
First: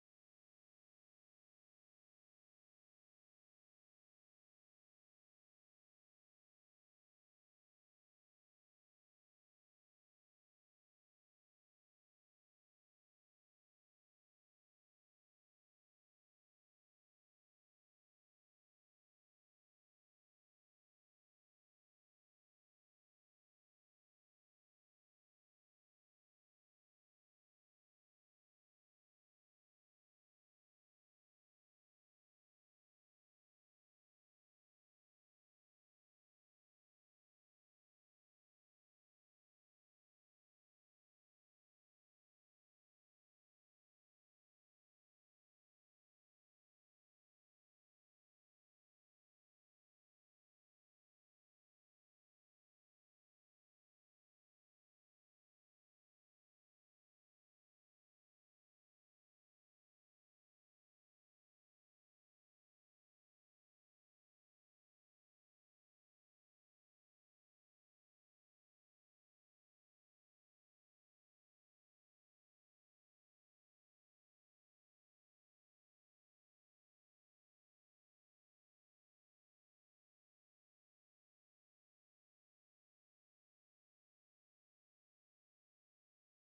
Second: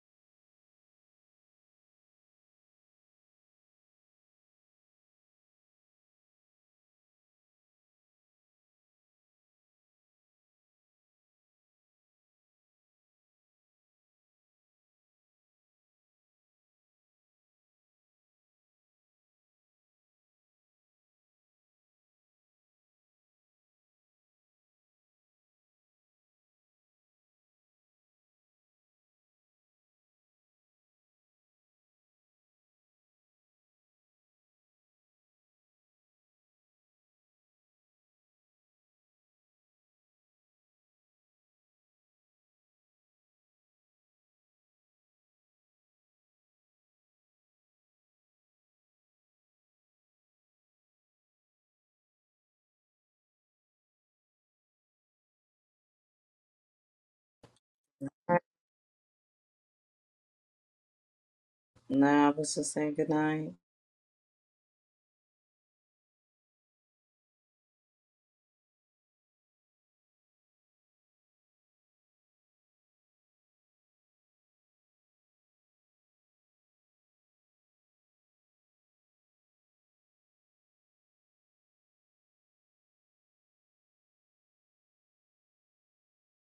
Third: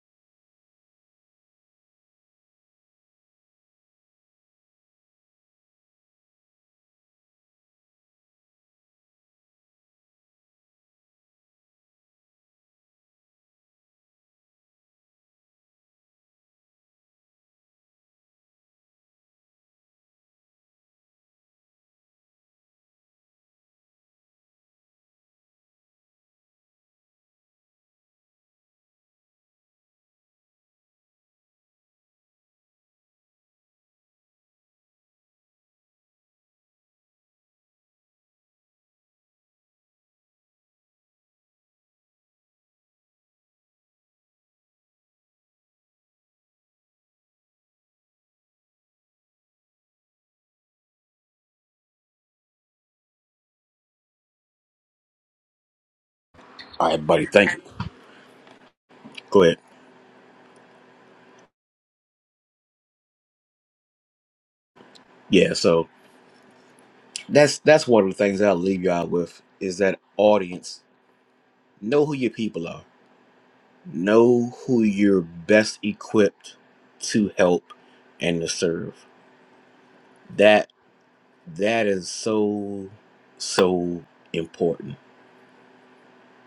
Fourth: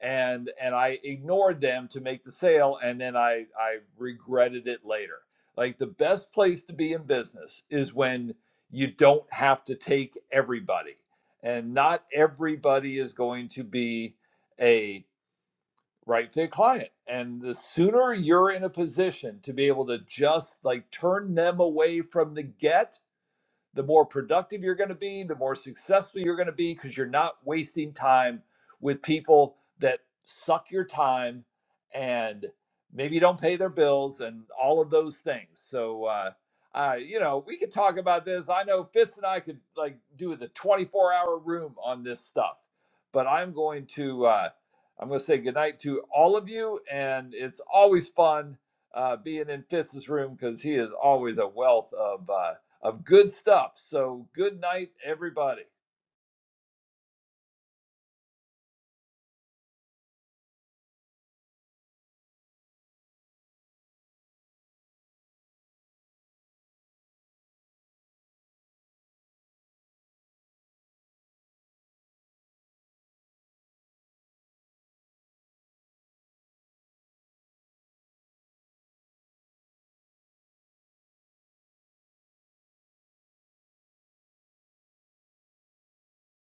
and and I ignored them to make the sale and then I I regretted it later. Like the best place to be in business is when you don't have to take everybody. And not everybody is going to be a right fit client. And the sooner you're in a position to be able to just like turn them away from the get, the more productive you're going to be, the more successful you're going to be because you're not wasting time with people that suck your time and maybe don't pay their bills and all of those things. So, uh, uh, you know, we could talk about this. I know Fitz and I could like do the 24 hour room on this stuff, but I'm going to, uh, I'm going to say goodnight to all of you. And it's always fun uh, being in Fitz's room because he is always a wealth of, uh, of good stuff. So good night, everybody.
All right, buddy. Thank you. Go ahead.
No, I was just saying good night.
Yeah. So. That's that's one of the things that I'll leave y'all with is that audience, know who your people are. Know who you're best equipped to help and to serve. That that is so so important.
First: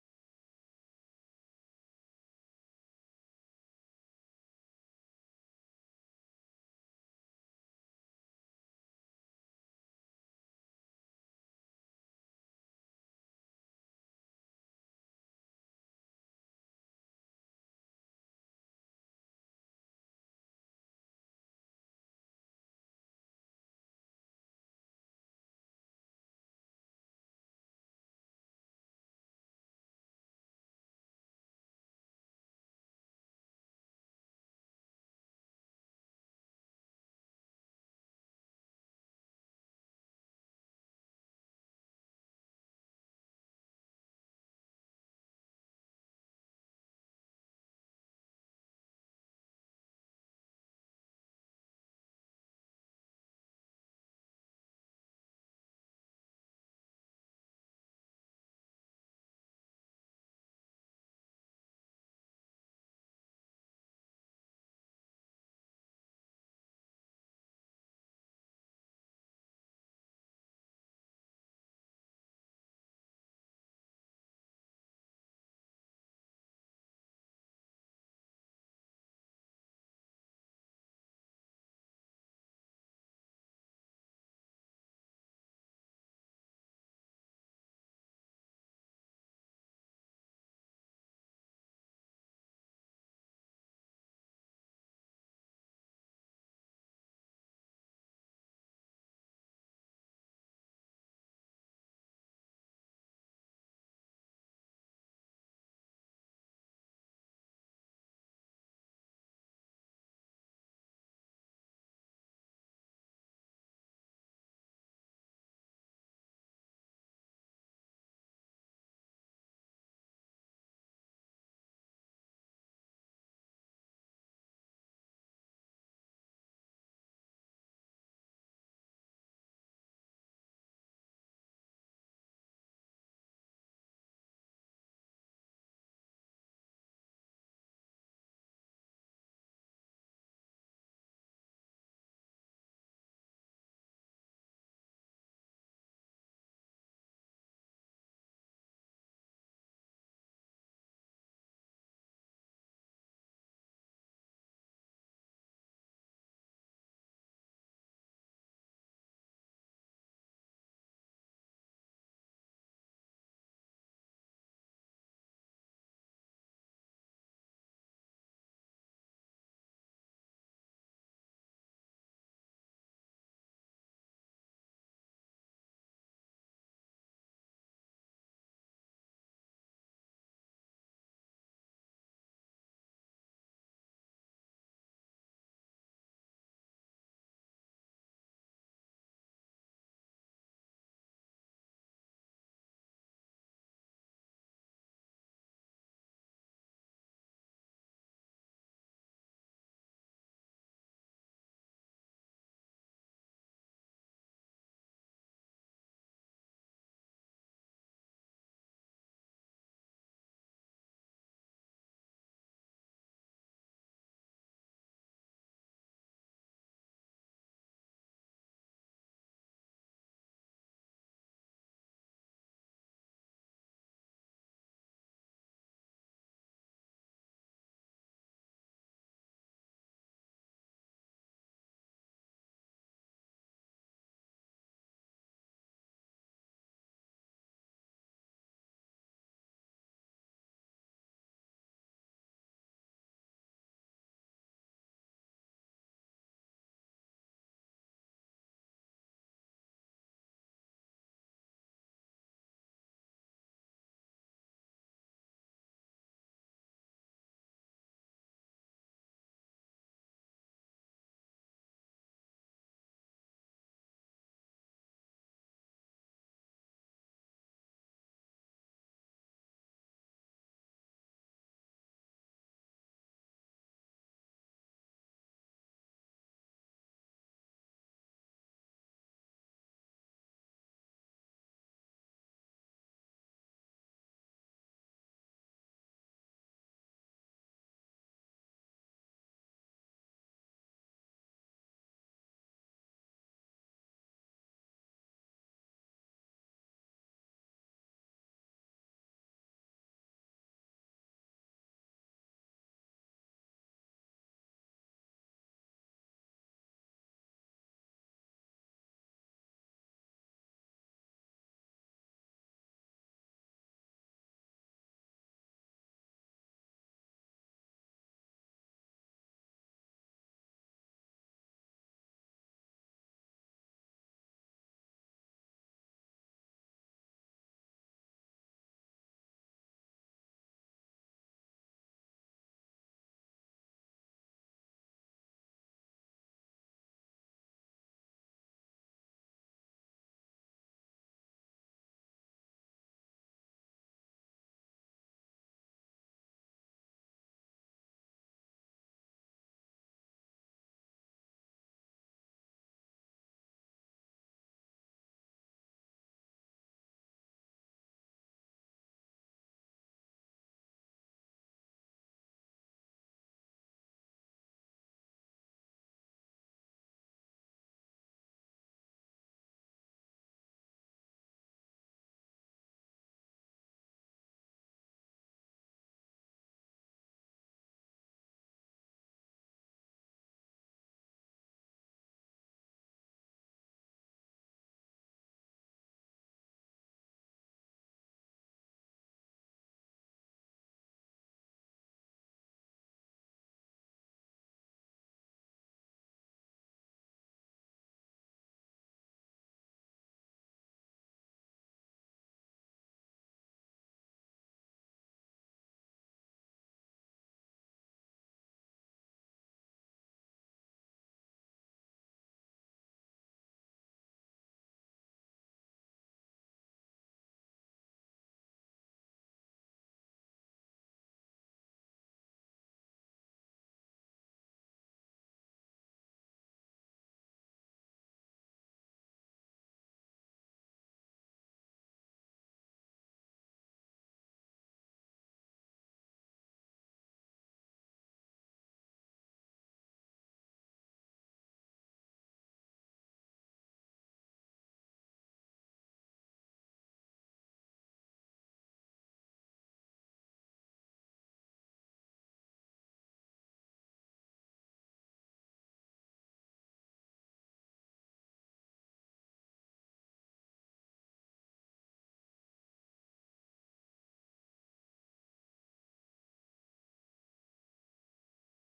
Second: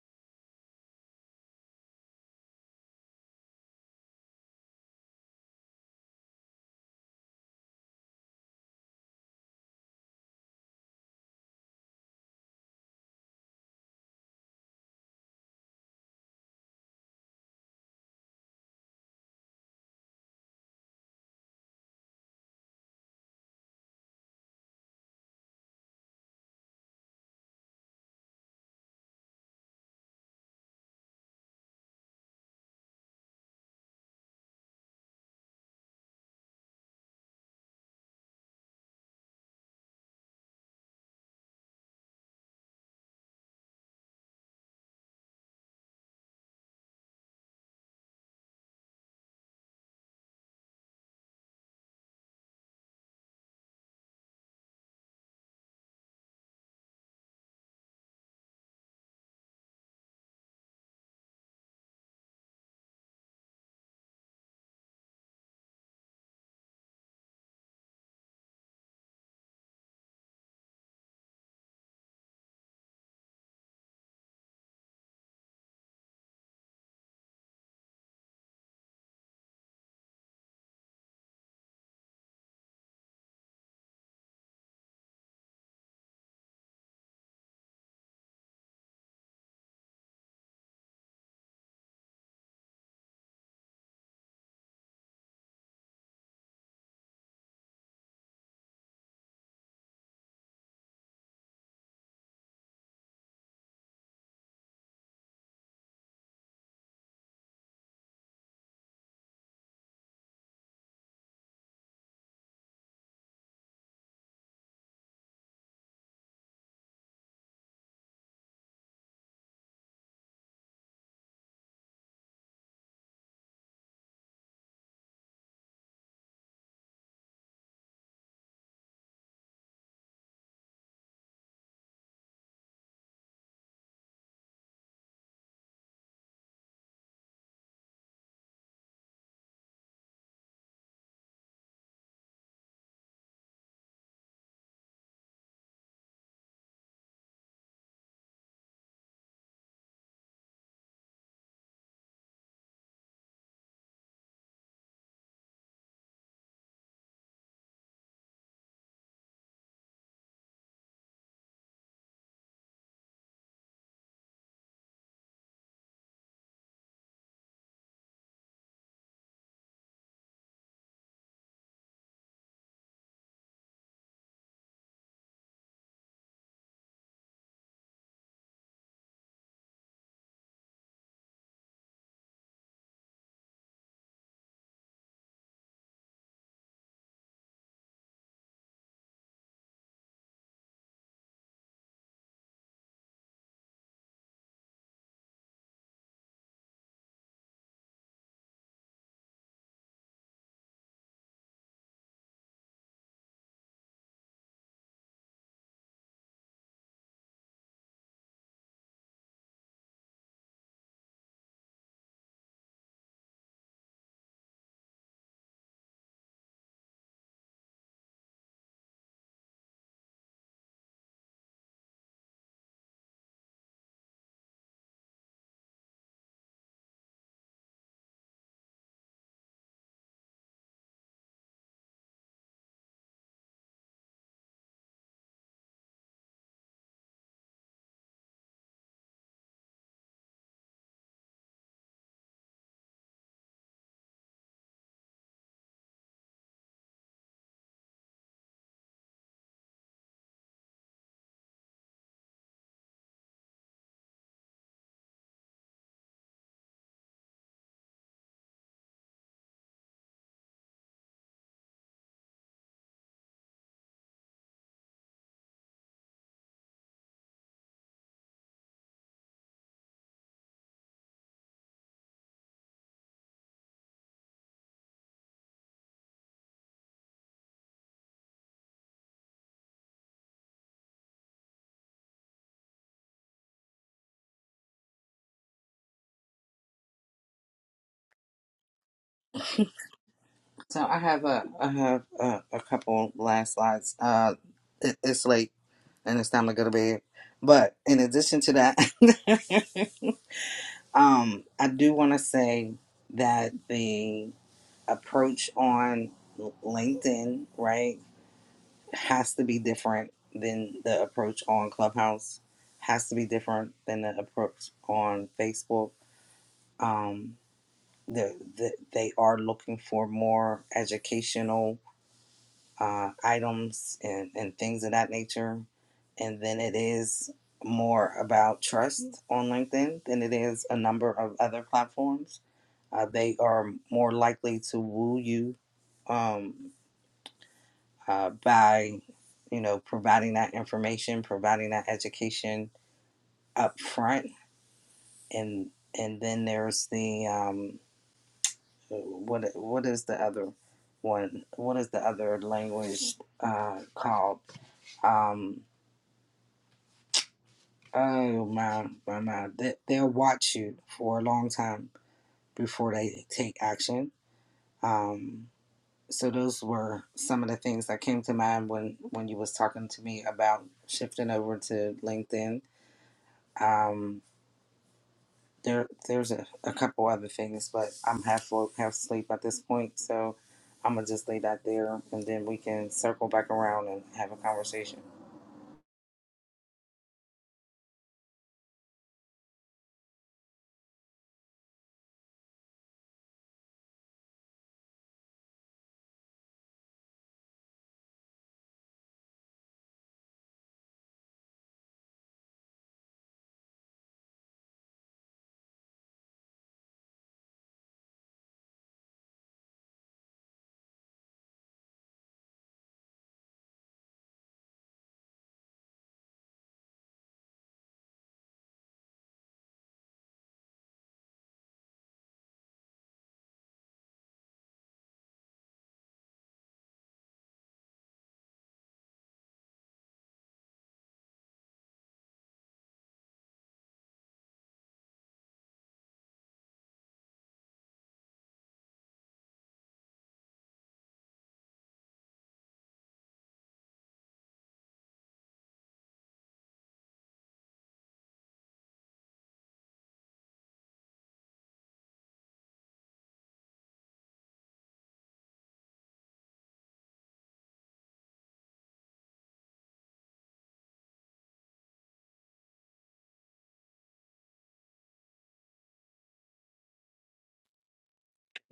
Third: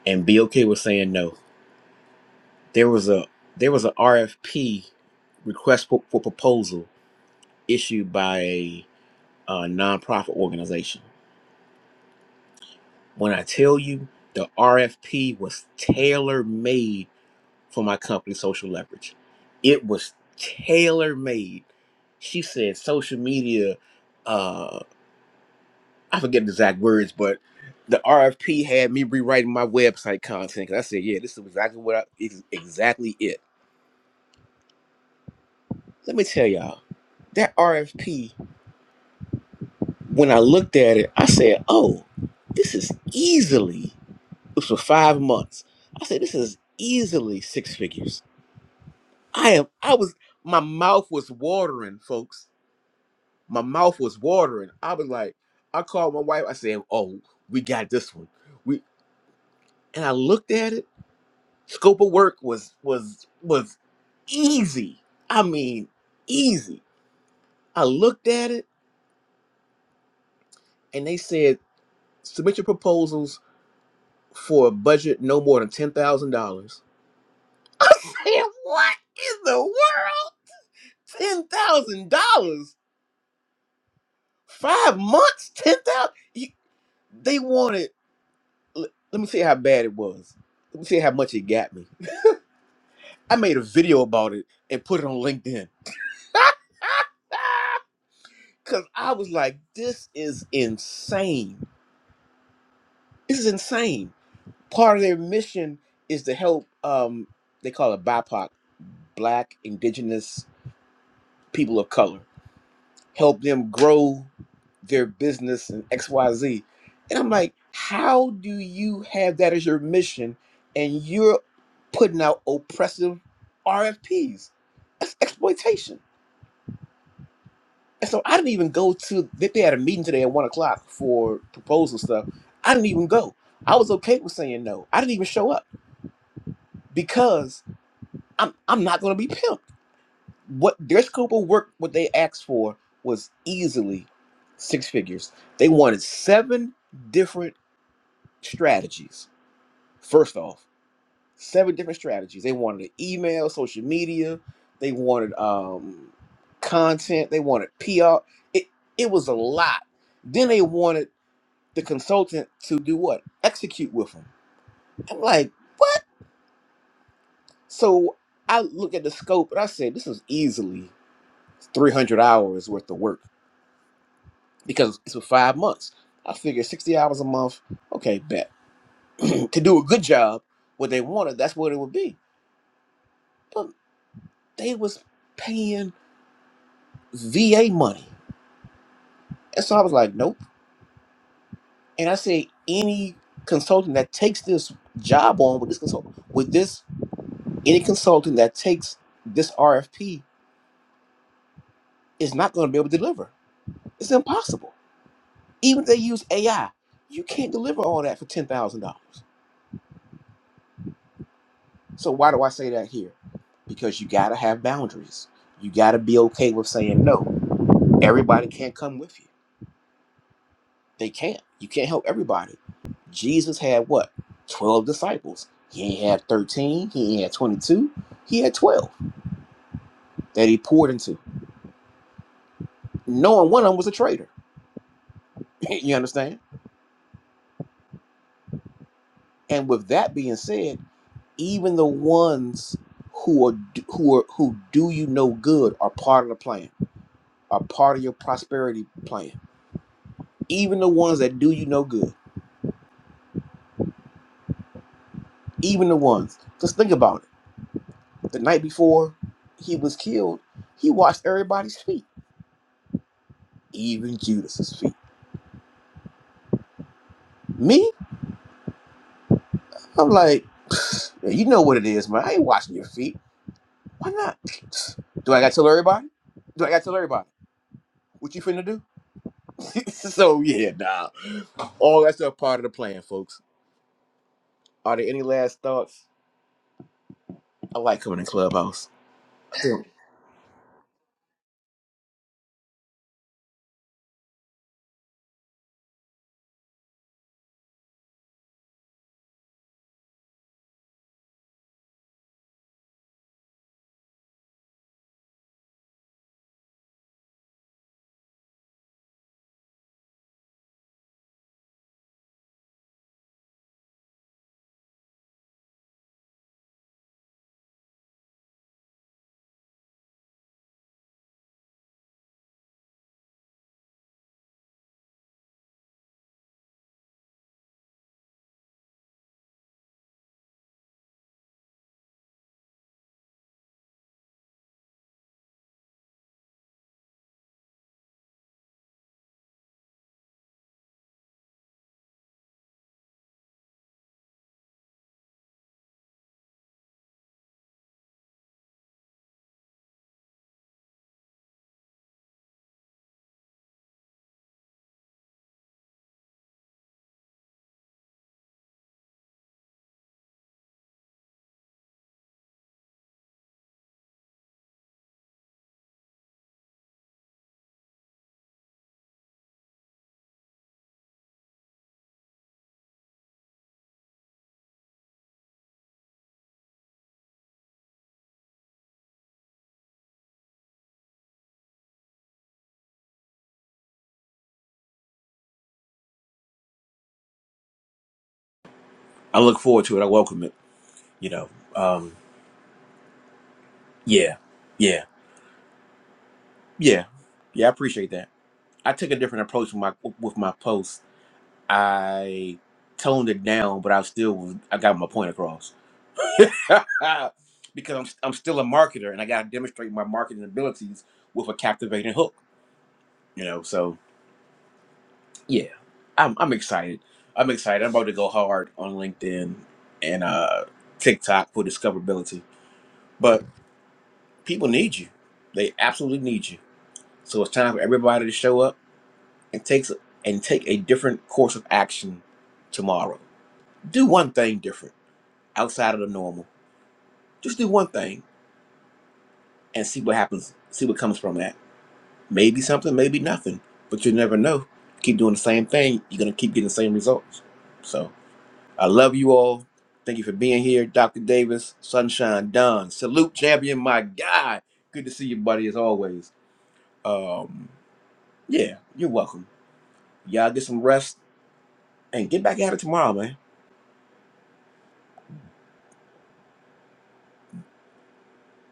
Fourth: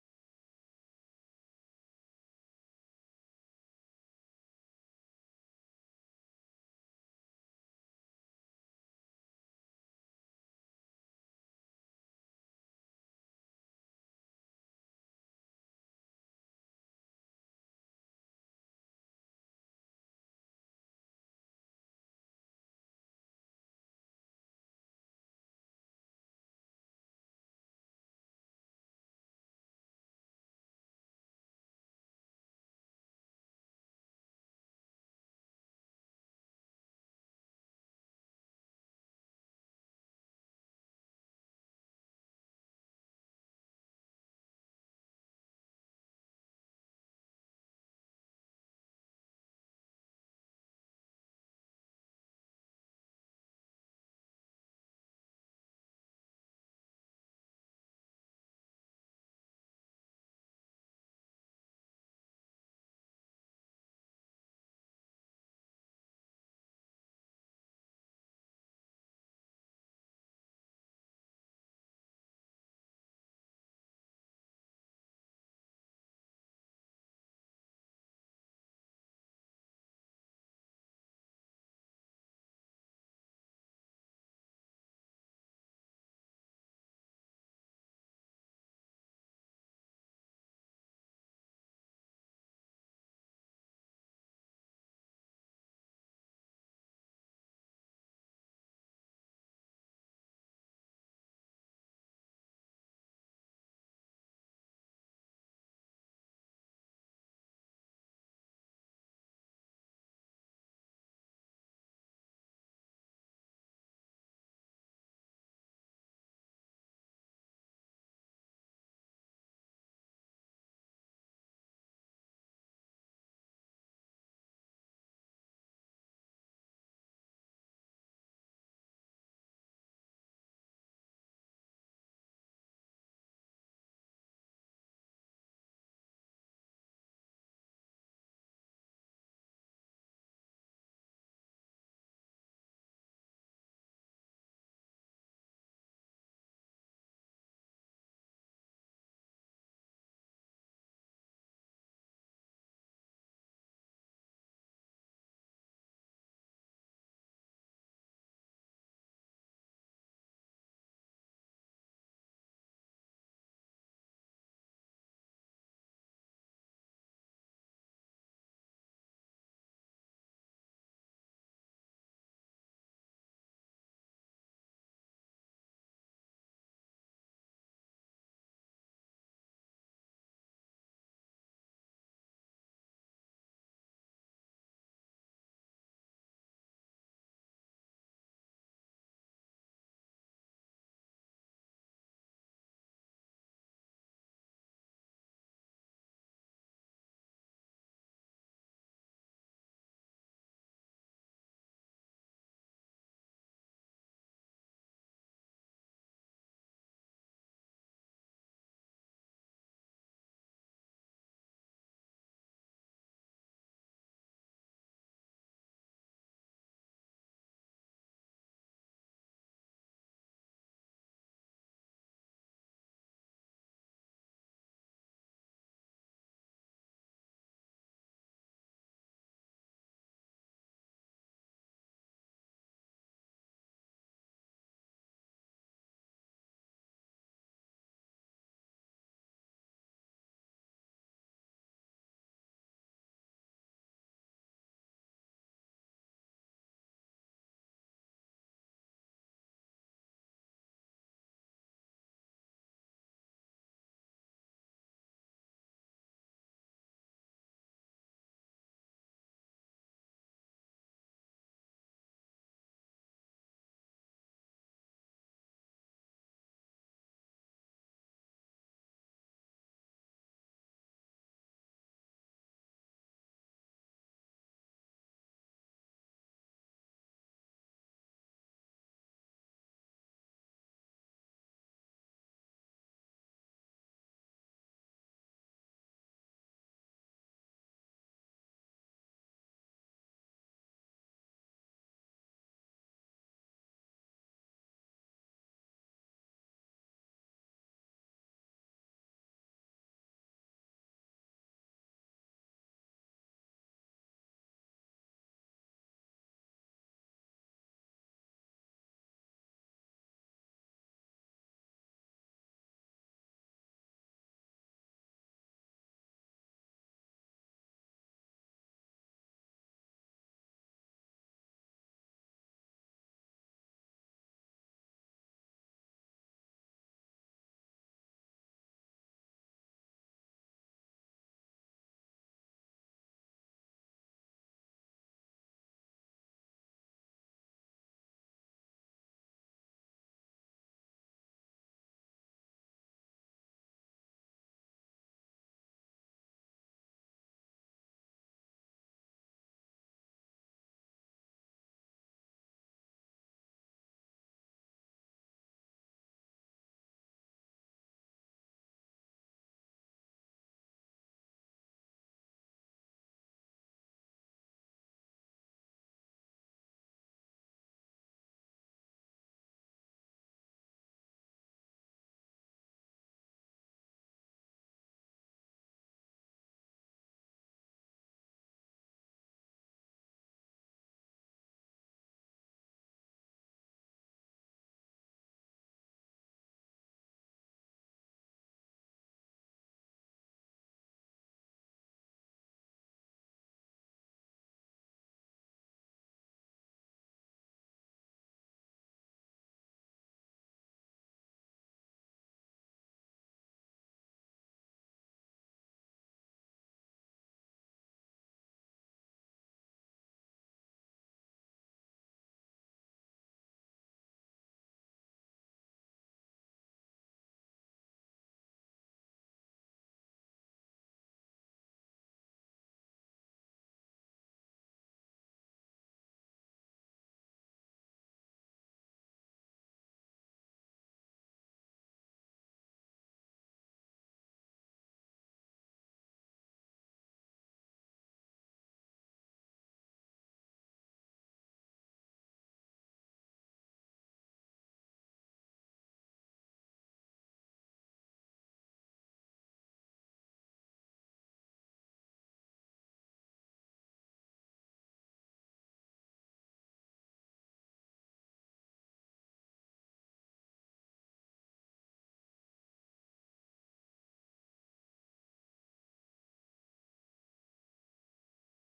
And be okay with saying no. There was a there was a RFP request for, for proposal issued by a, a nonprofit organization. When I tell you the RFP was tailor made for my company, Social Leverage. It was tailor made. She said social media, uh, I forget the exact words, but the RFP had me rewriting my website content. 'cause I said, yeah, this is exactly what I, is exactly it. Let me tell y'all, that RFP, when I looked at it, I said, oh, this is easily, this was for five months. I said, this is easily six figures. I am, I was, my mouth was watering, folks my mouth was watering. I was like, I called my wife. I said, "Oh, we got this one." We and I looked at it. Scope of work was was was easy. I mean, easy. I looked at it, and they said, "Submit your proposals for a budget no more than ten thousand dollars." Damn! What in the world? Ten thousand dollars? Five months? Ten thousand? They wanted. Let let me see how bad it was. Let me see how much it got me. I made a video about it and put it on LinkedIn. Cause I was like, this is insane. This is insane. Part of their mission is to help um they call it BIPOC, black, indigenous, people of color, help them grow their business and XYZ. And I'm like, how do you have that as your mission and you're putting out oppressive RFPs? That's exploitation. And so I didn't even go to they, they had a meeting today at one o'clock for proposal stuff. I didn't even go. I was okay with saying no. I didn't even show up because I'm I'm not gonna be pimped. What their scope of work, what they asked for was easily six figures. They wanted seven different strategies. First off, seven different strategies. They wanted an email, social media, they wanted um content, they wanted PR. It it was a lot. Then they wanted the consultant to do what? Execute with them. I'm like, what? So I look at the scope and I said, this is easily 300 hours worth of work because it's for five months. I figured 60 hours a month. Okay, bet. to do a good job, what they wanted, that's what it would be. But they was paying VA money. And so I was like, nope. And I said, any consultant that takes this job on with this consultant, with this, any consultant that takes this RFP is not going to be able to deliver. It's impossible. Even if they use AI, you can't deliver all that for ten thousand dollars. So why do I say that here? Because you got to have boundaries. You got to be okay with saying no. Everybody can't come with you. They can't. You can't help everybody. Jesus had what? Twelve disciples. He ain't had thirteen. He ain't had twenty-two. He had twelve that he poured into, knowing one of them was a traitor. you understand? And with that being said. Even the ones who are who are who do you no good are part of the plan, are part of your prosperity plan. Even the ones that do you no good, even the ones. Just think about it. The night before he was killed, he washed everybody's feet, even Judas's feet. Me, I'm like, "Pfft, "Man, you know what it is, man. I ain't washing your feet. Why not? Pfft, Do I gotta tell everybody? Do I gotta tell everybody? What you finna do? so yeah, nah. All that's a part of the plan, folks. Are there any last thoughts? I like coming in Clubhouse.
So I have a I have a, a couple last slides. Uh, it, it's late and it's time to go to bed. But in addition to that, um, I do want to say that the approach on LinkedIn, right, has to be different than the approach on Clubhouse, has to be different than the approach on Facebook. Um, the, the, they are looking for more educational uh, items and, and things of that nature. And then it is more about trust on LinkedIn than it is a number of other platforms. Uh, they are more likely to woo you um, uh, by you know providing that information, providing that education up front, and and then there's the um, what what is the other one? What is the other language uh, called? Um, oh my my my! They, they'll watch you for a long time before they take action. Um, so those were some of the things that came to mind when when you was talking to me about shifting over to LinkedIn Um, there, there's a, a couple other things, but I'm half woke, half asleep at this point, so I'm gonna just lay that there, and then we can circle back around and have a conversation.
I look forward to it. I welcome it. You know, um, yeah, yeah, yeah, yeah. I appreciate that. I took a different approach with my with my post. I toned it down, but I still I got my point across because I'm I'm still a marketer and I got to demonstrate my marketing abilities with a captivating hook. You know, so yeah, I'm I'm excited. I'm excited. I'm about to go hard on LinkedIn and uh TikTok for discoverability But people need you. They absolutely need you. So it's time for everybody to show up and takes and take a different course of action tomorrow. Do one thing different outside of the normal. Just do one thing and see what happens. See what comes from that. Maybe something, maybe nothing. But you never know. Keep doing the same thing, you're gonna keep getting the same results. So I love you all. Thank you for being here, Dr. Davis, Sunshine Don. Salute champion, my guy. Good to see you, buddy, as always. Um Yeah, you're welcome. Y'all get some rest and get back at it tomorrow, man.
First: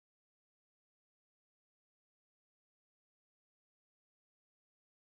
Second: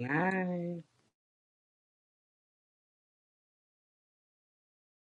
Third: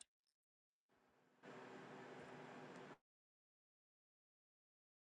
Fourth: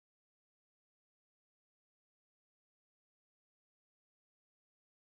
Bye.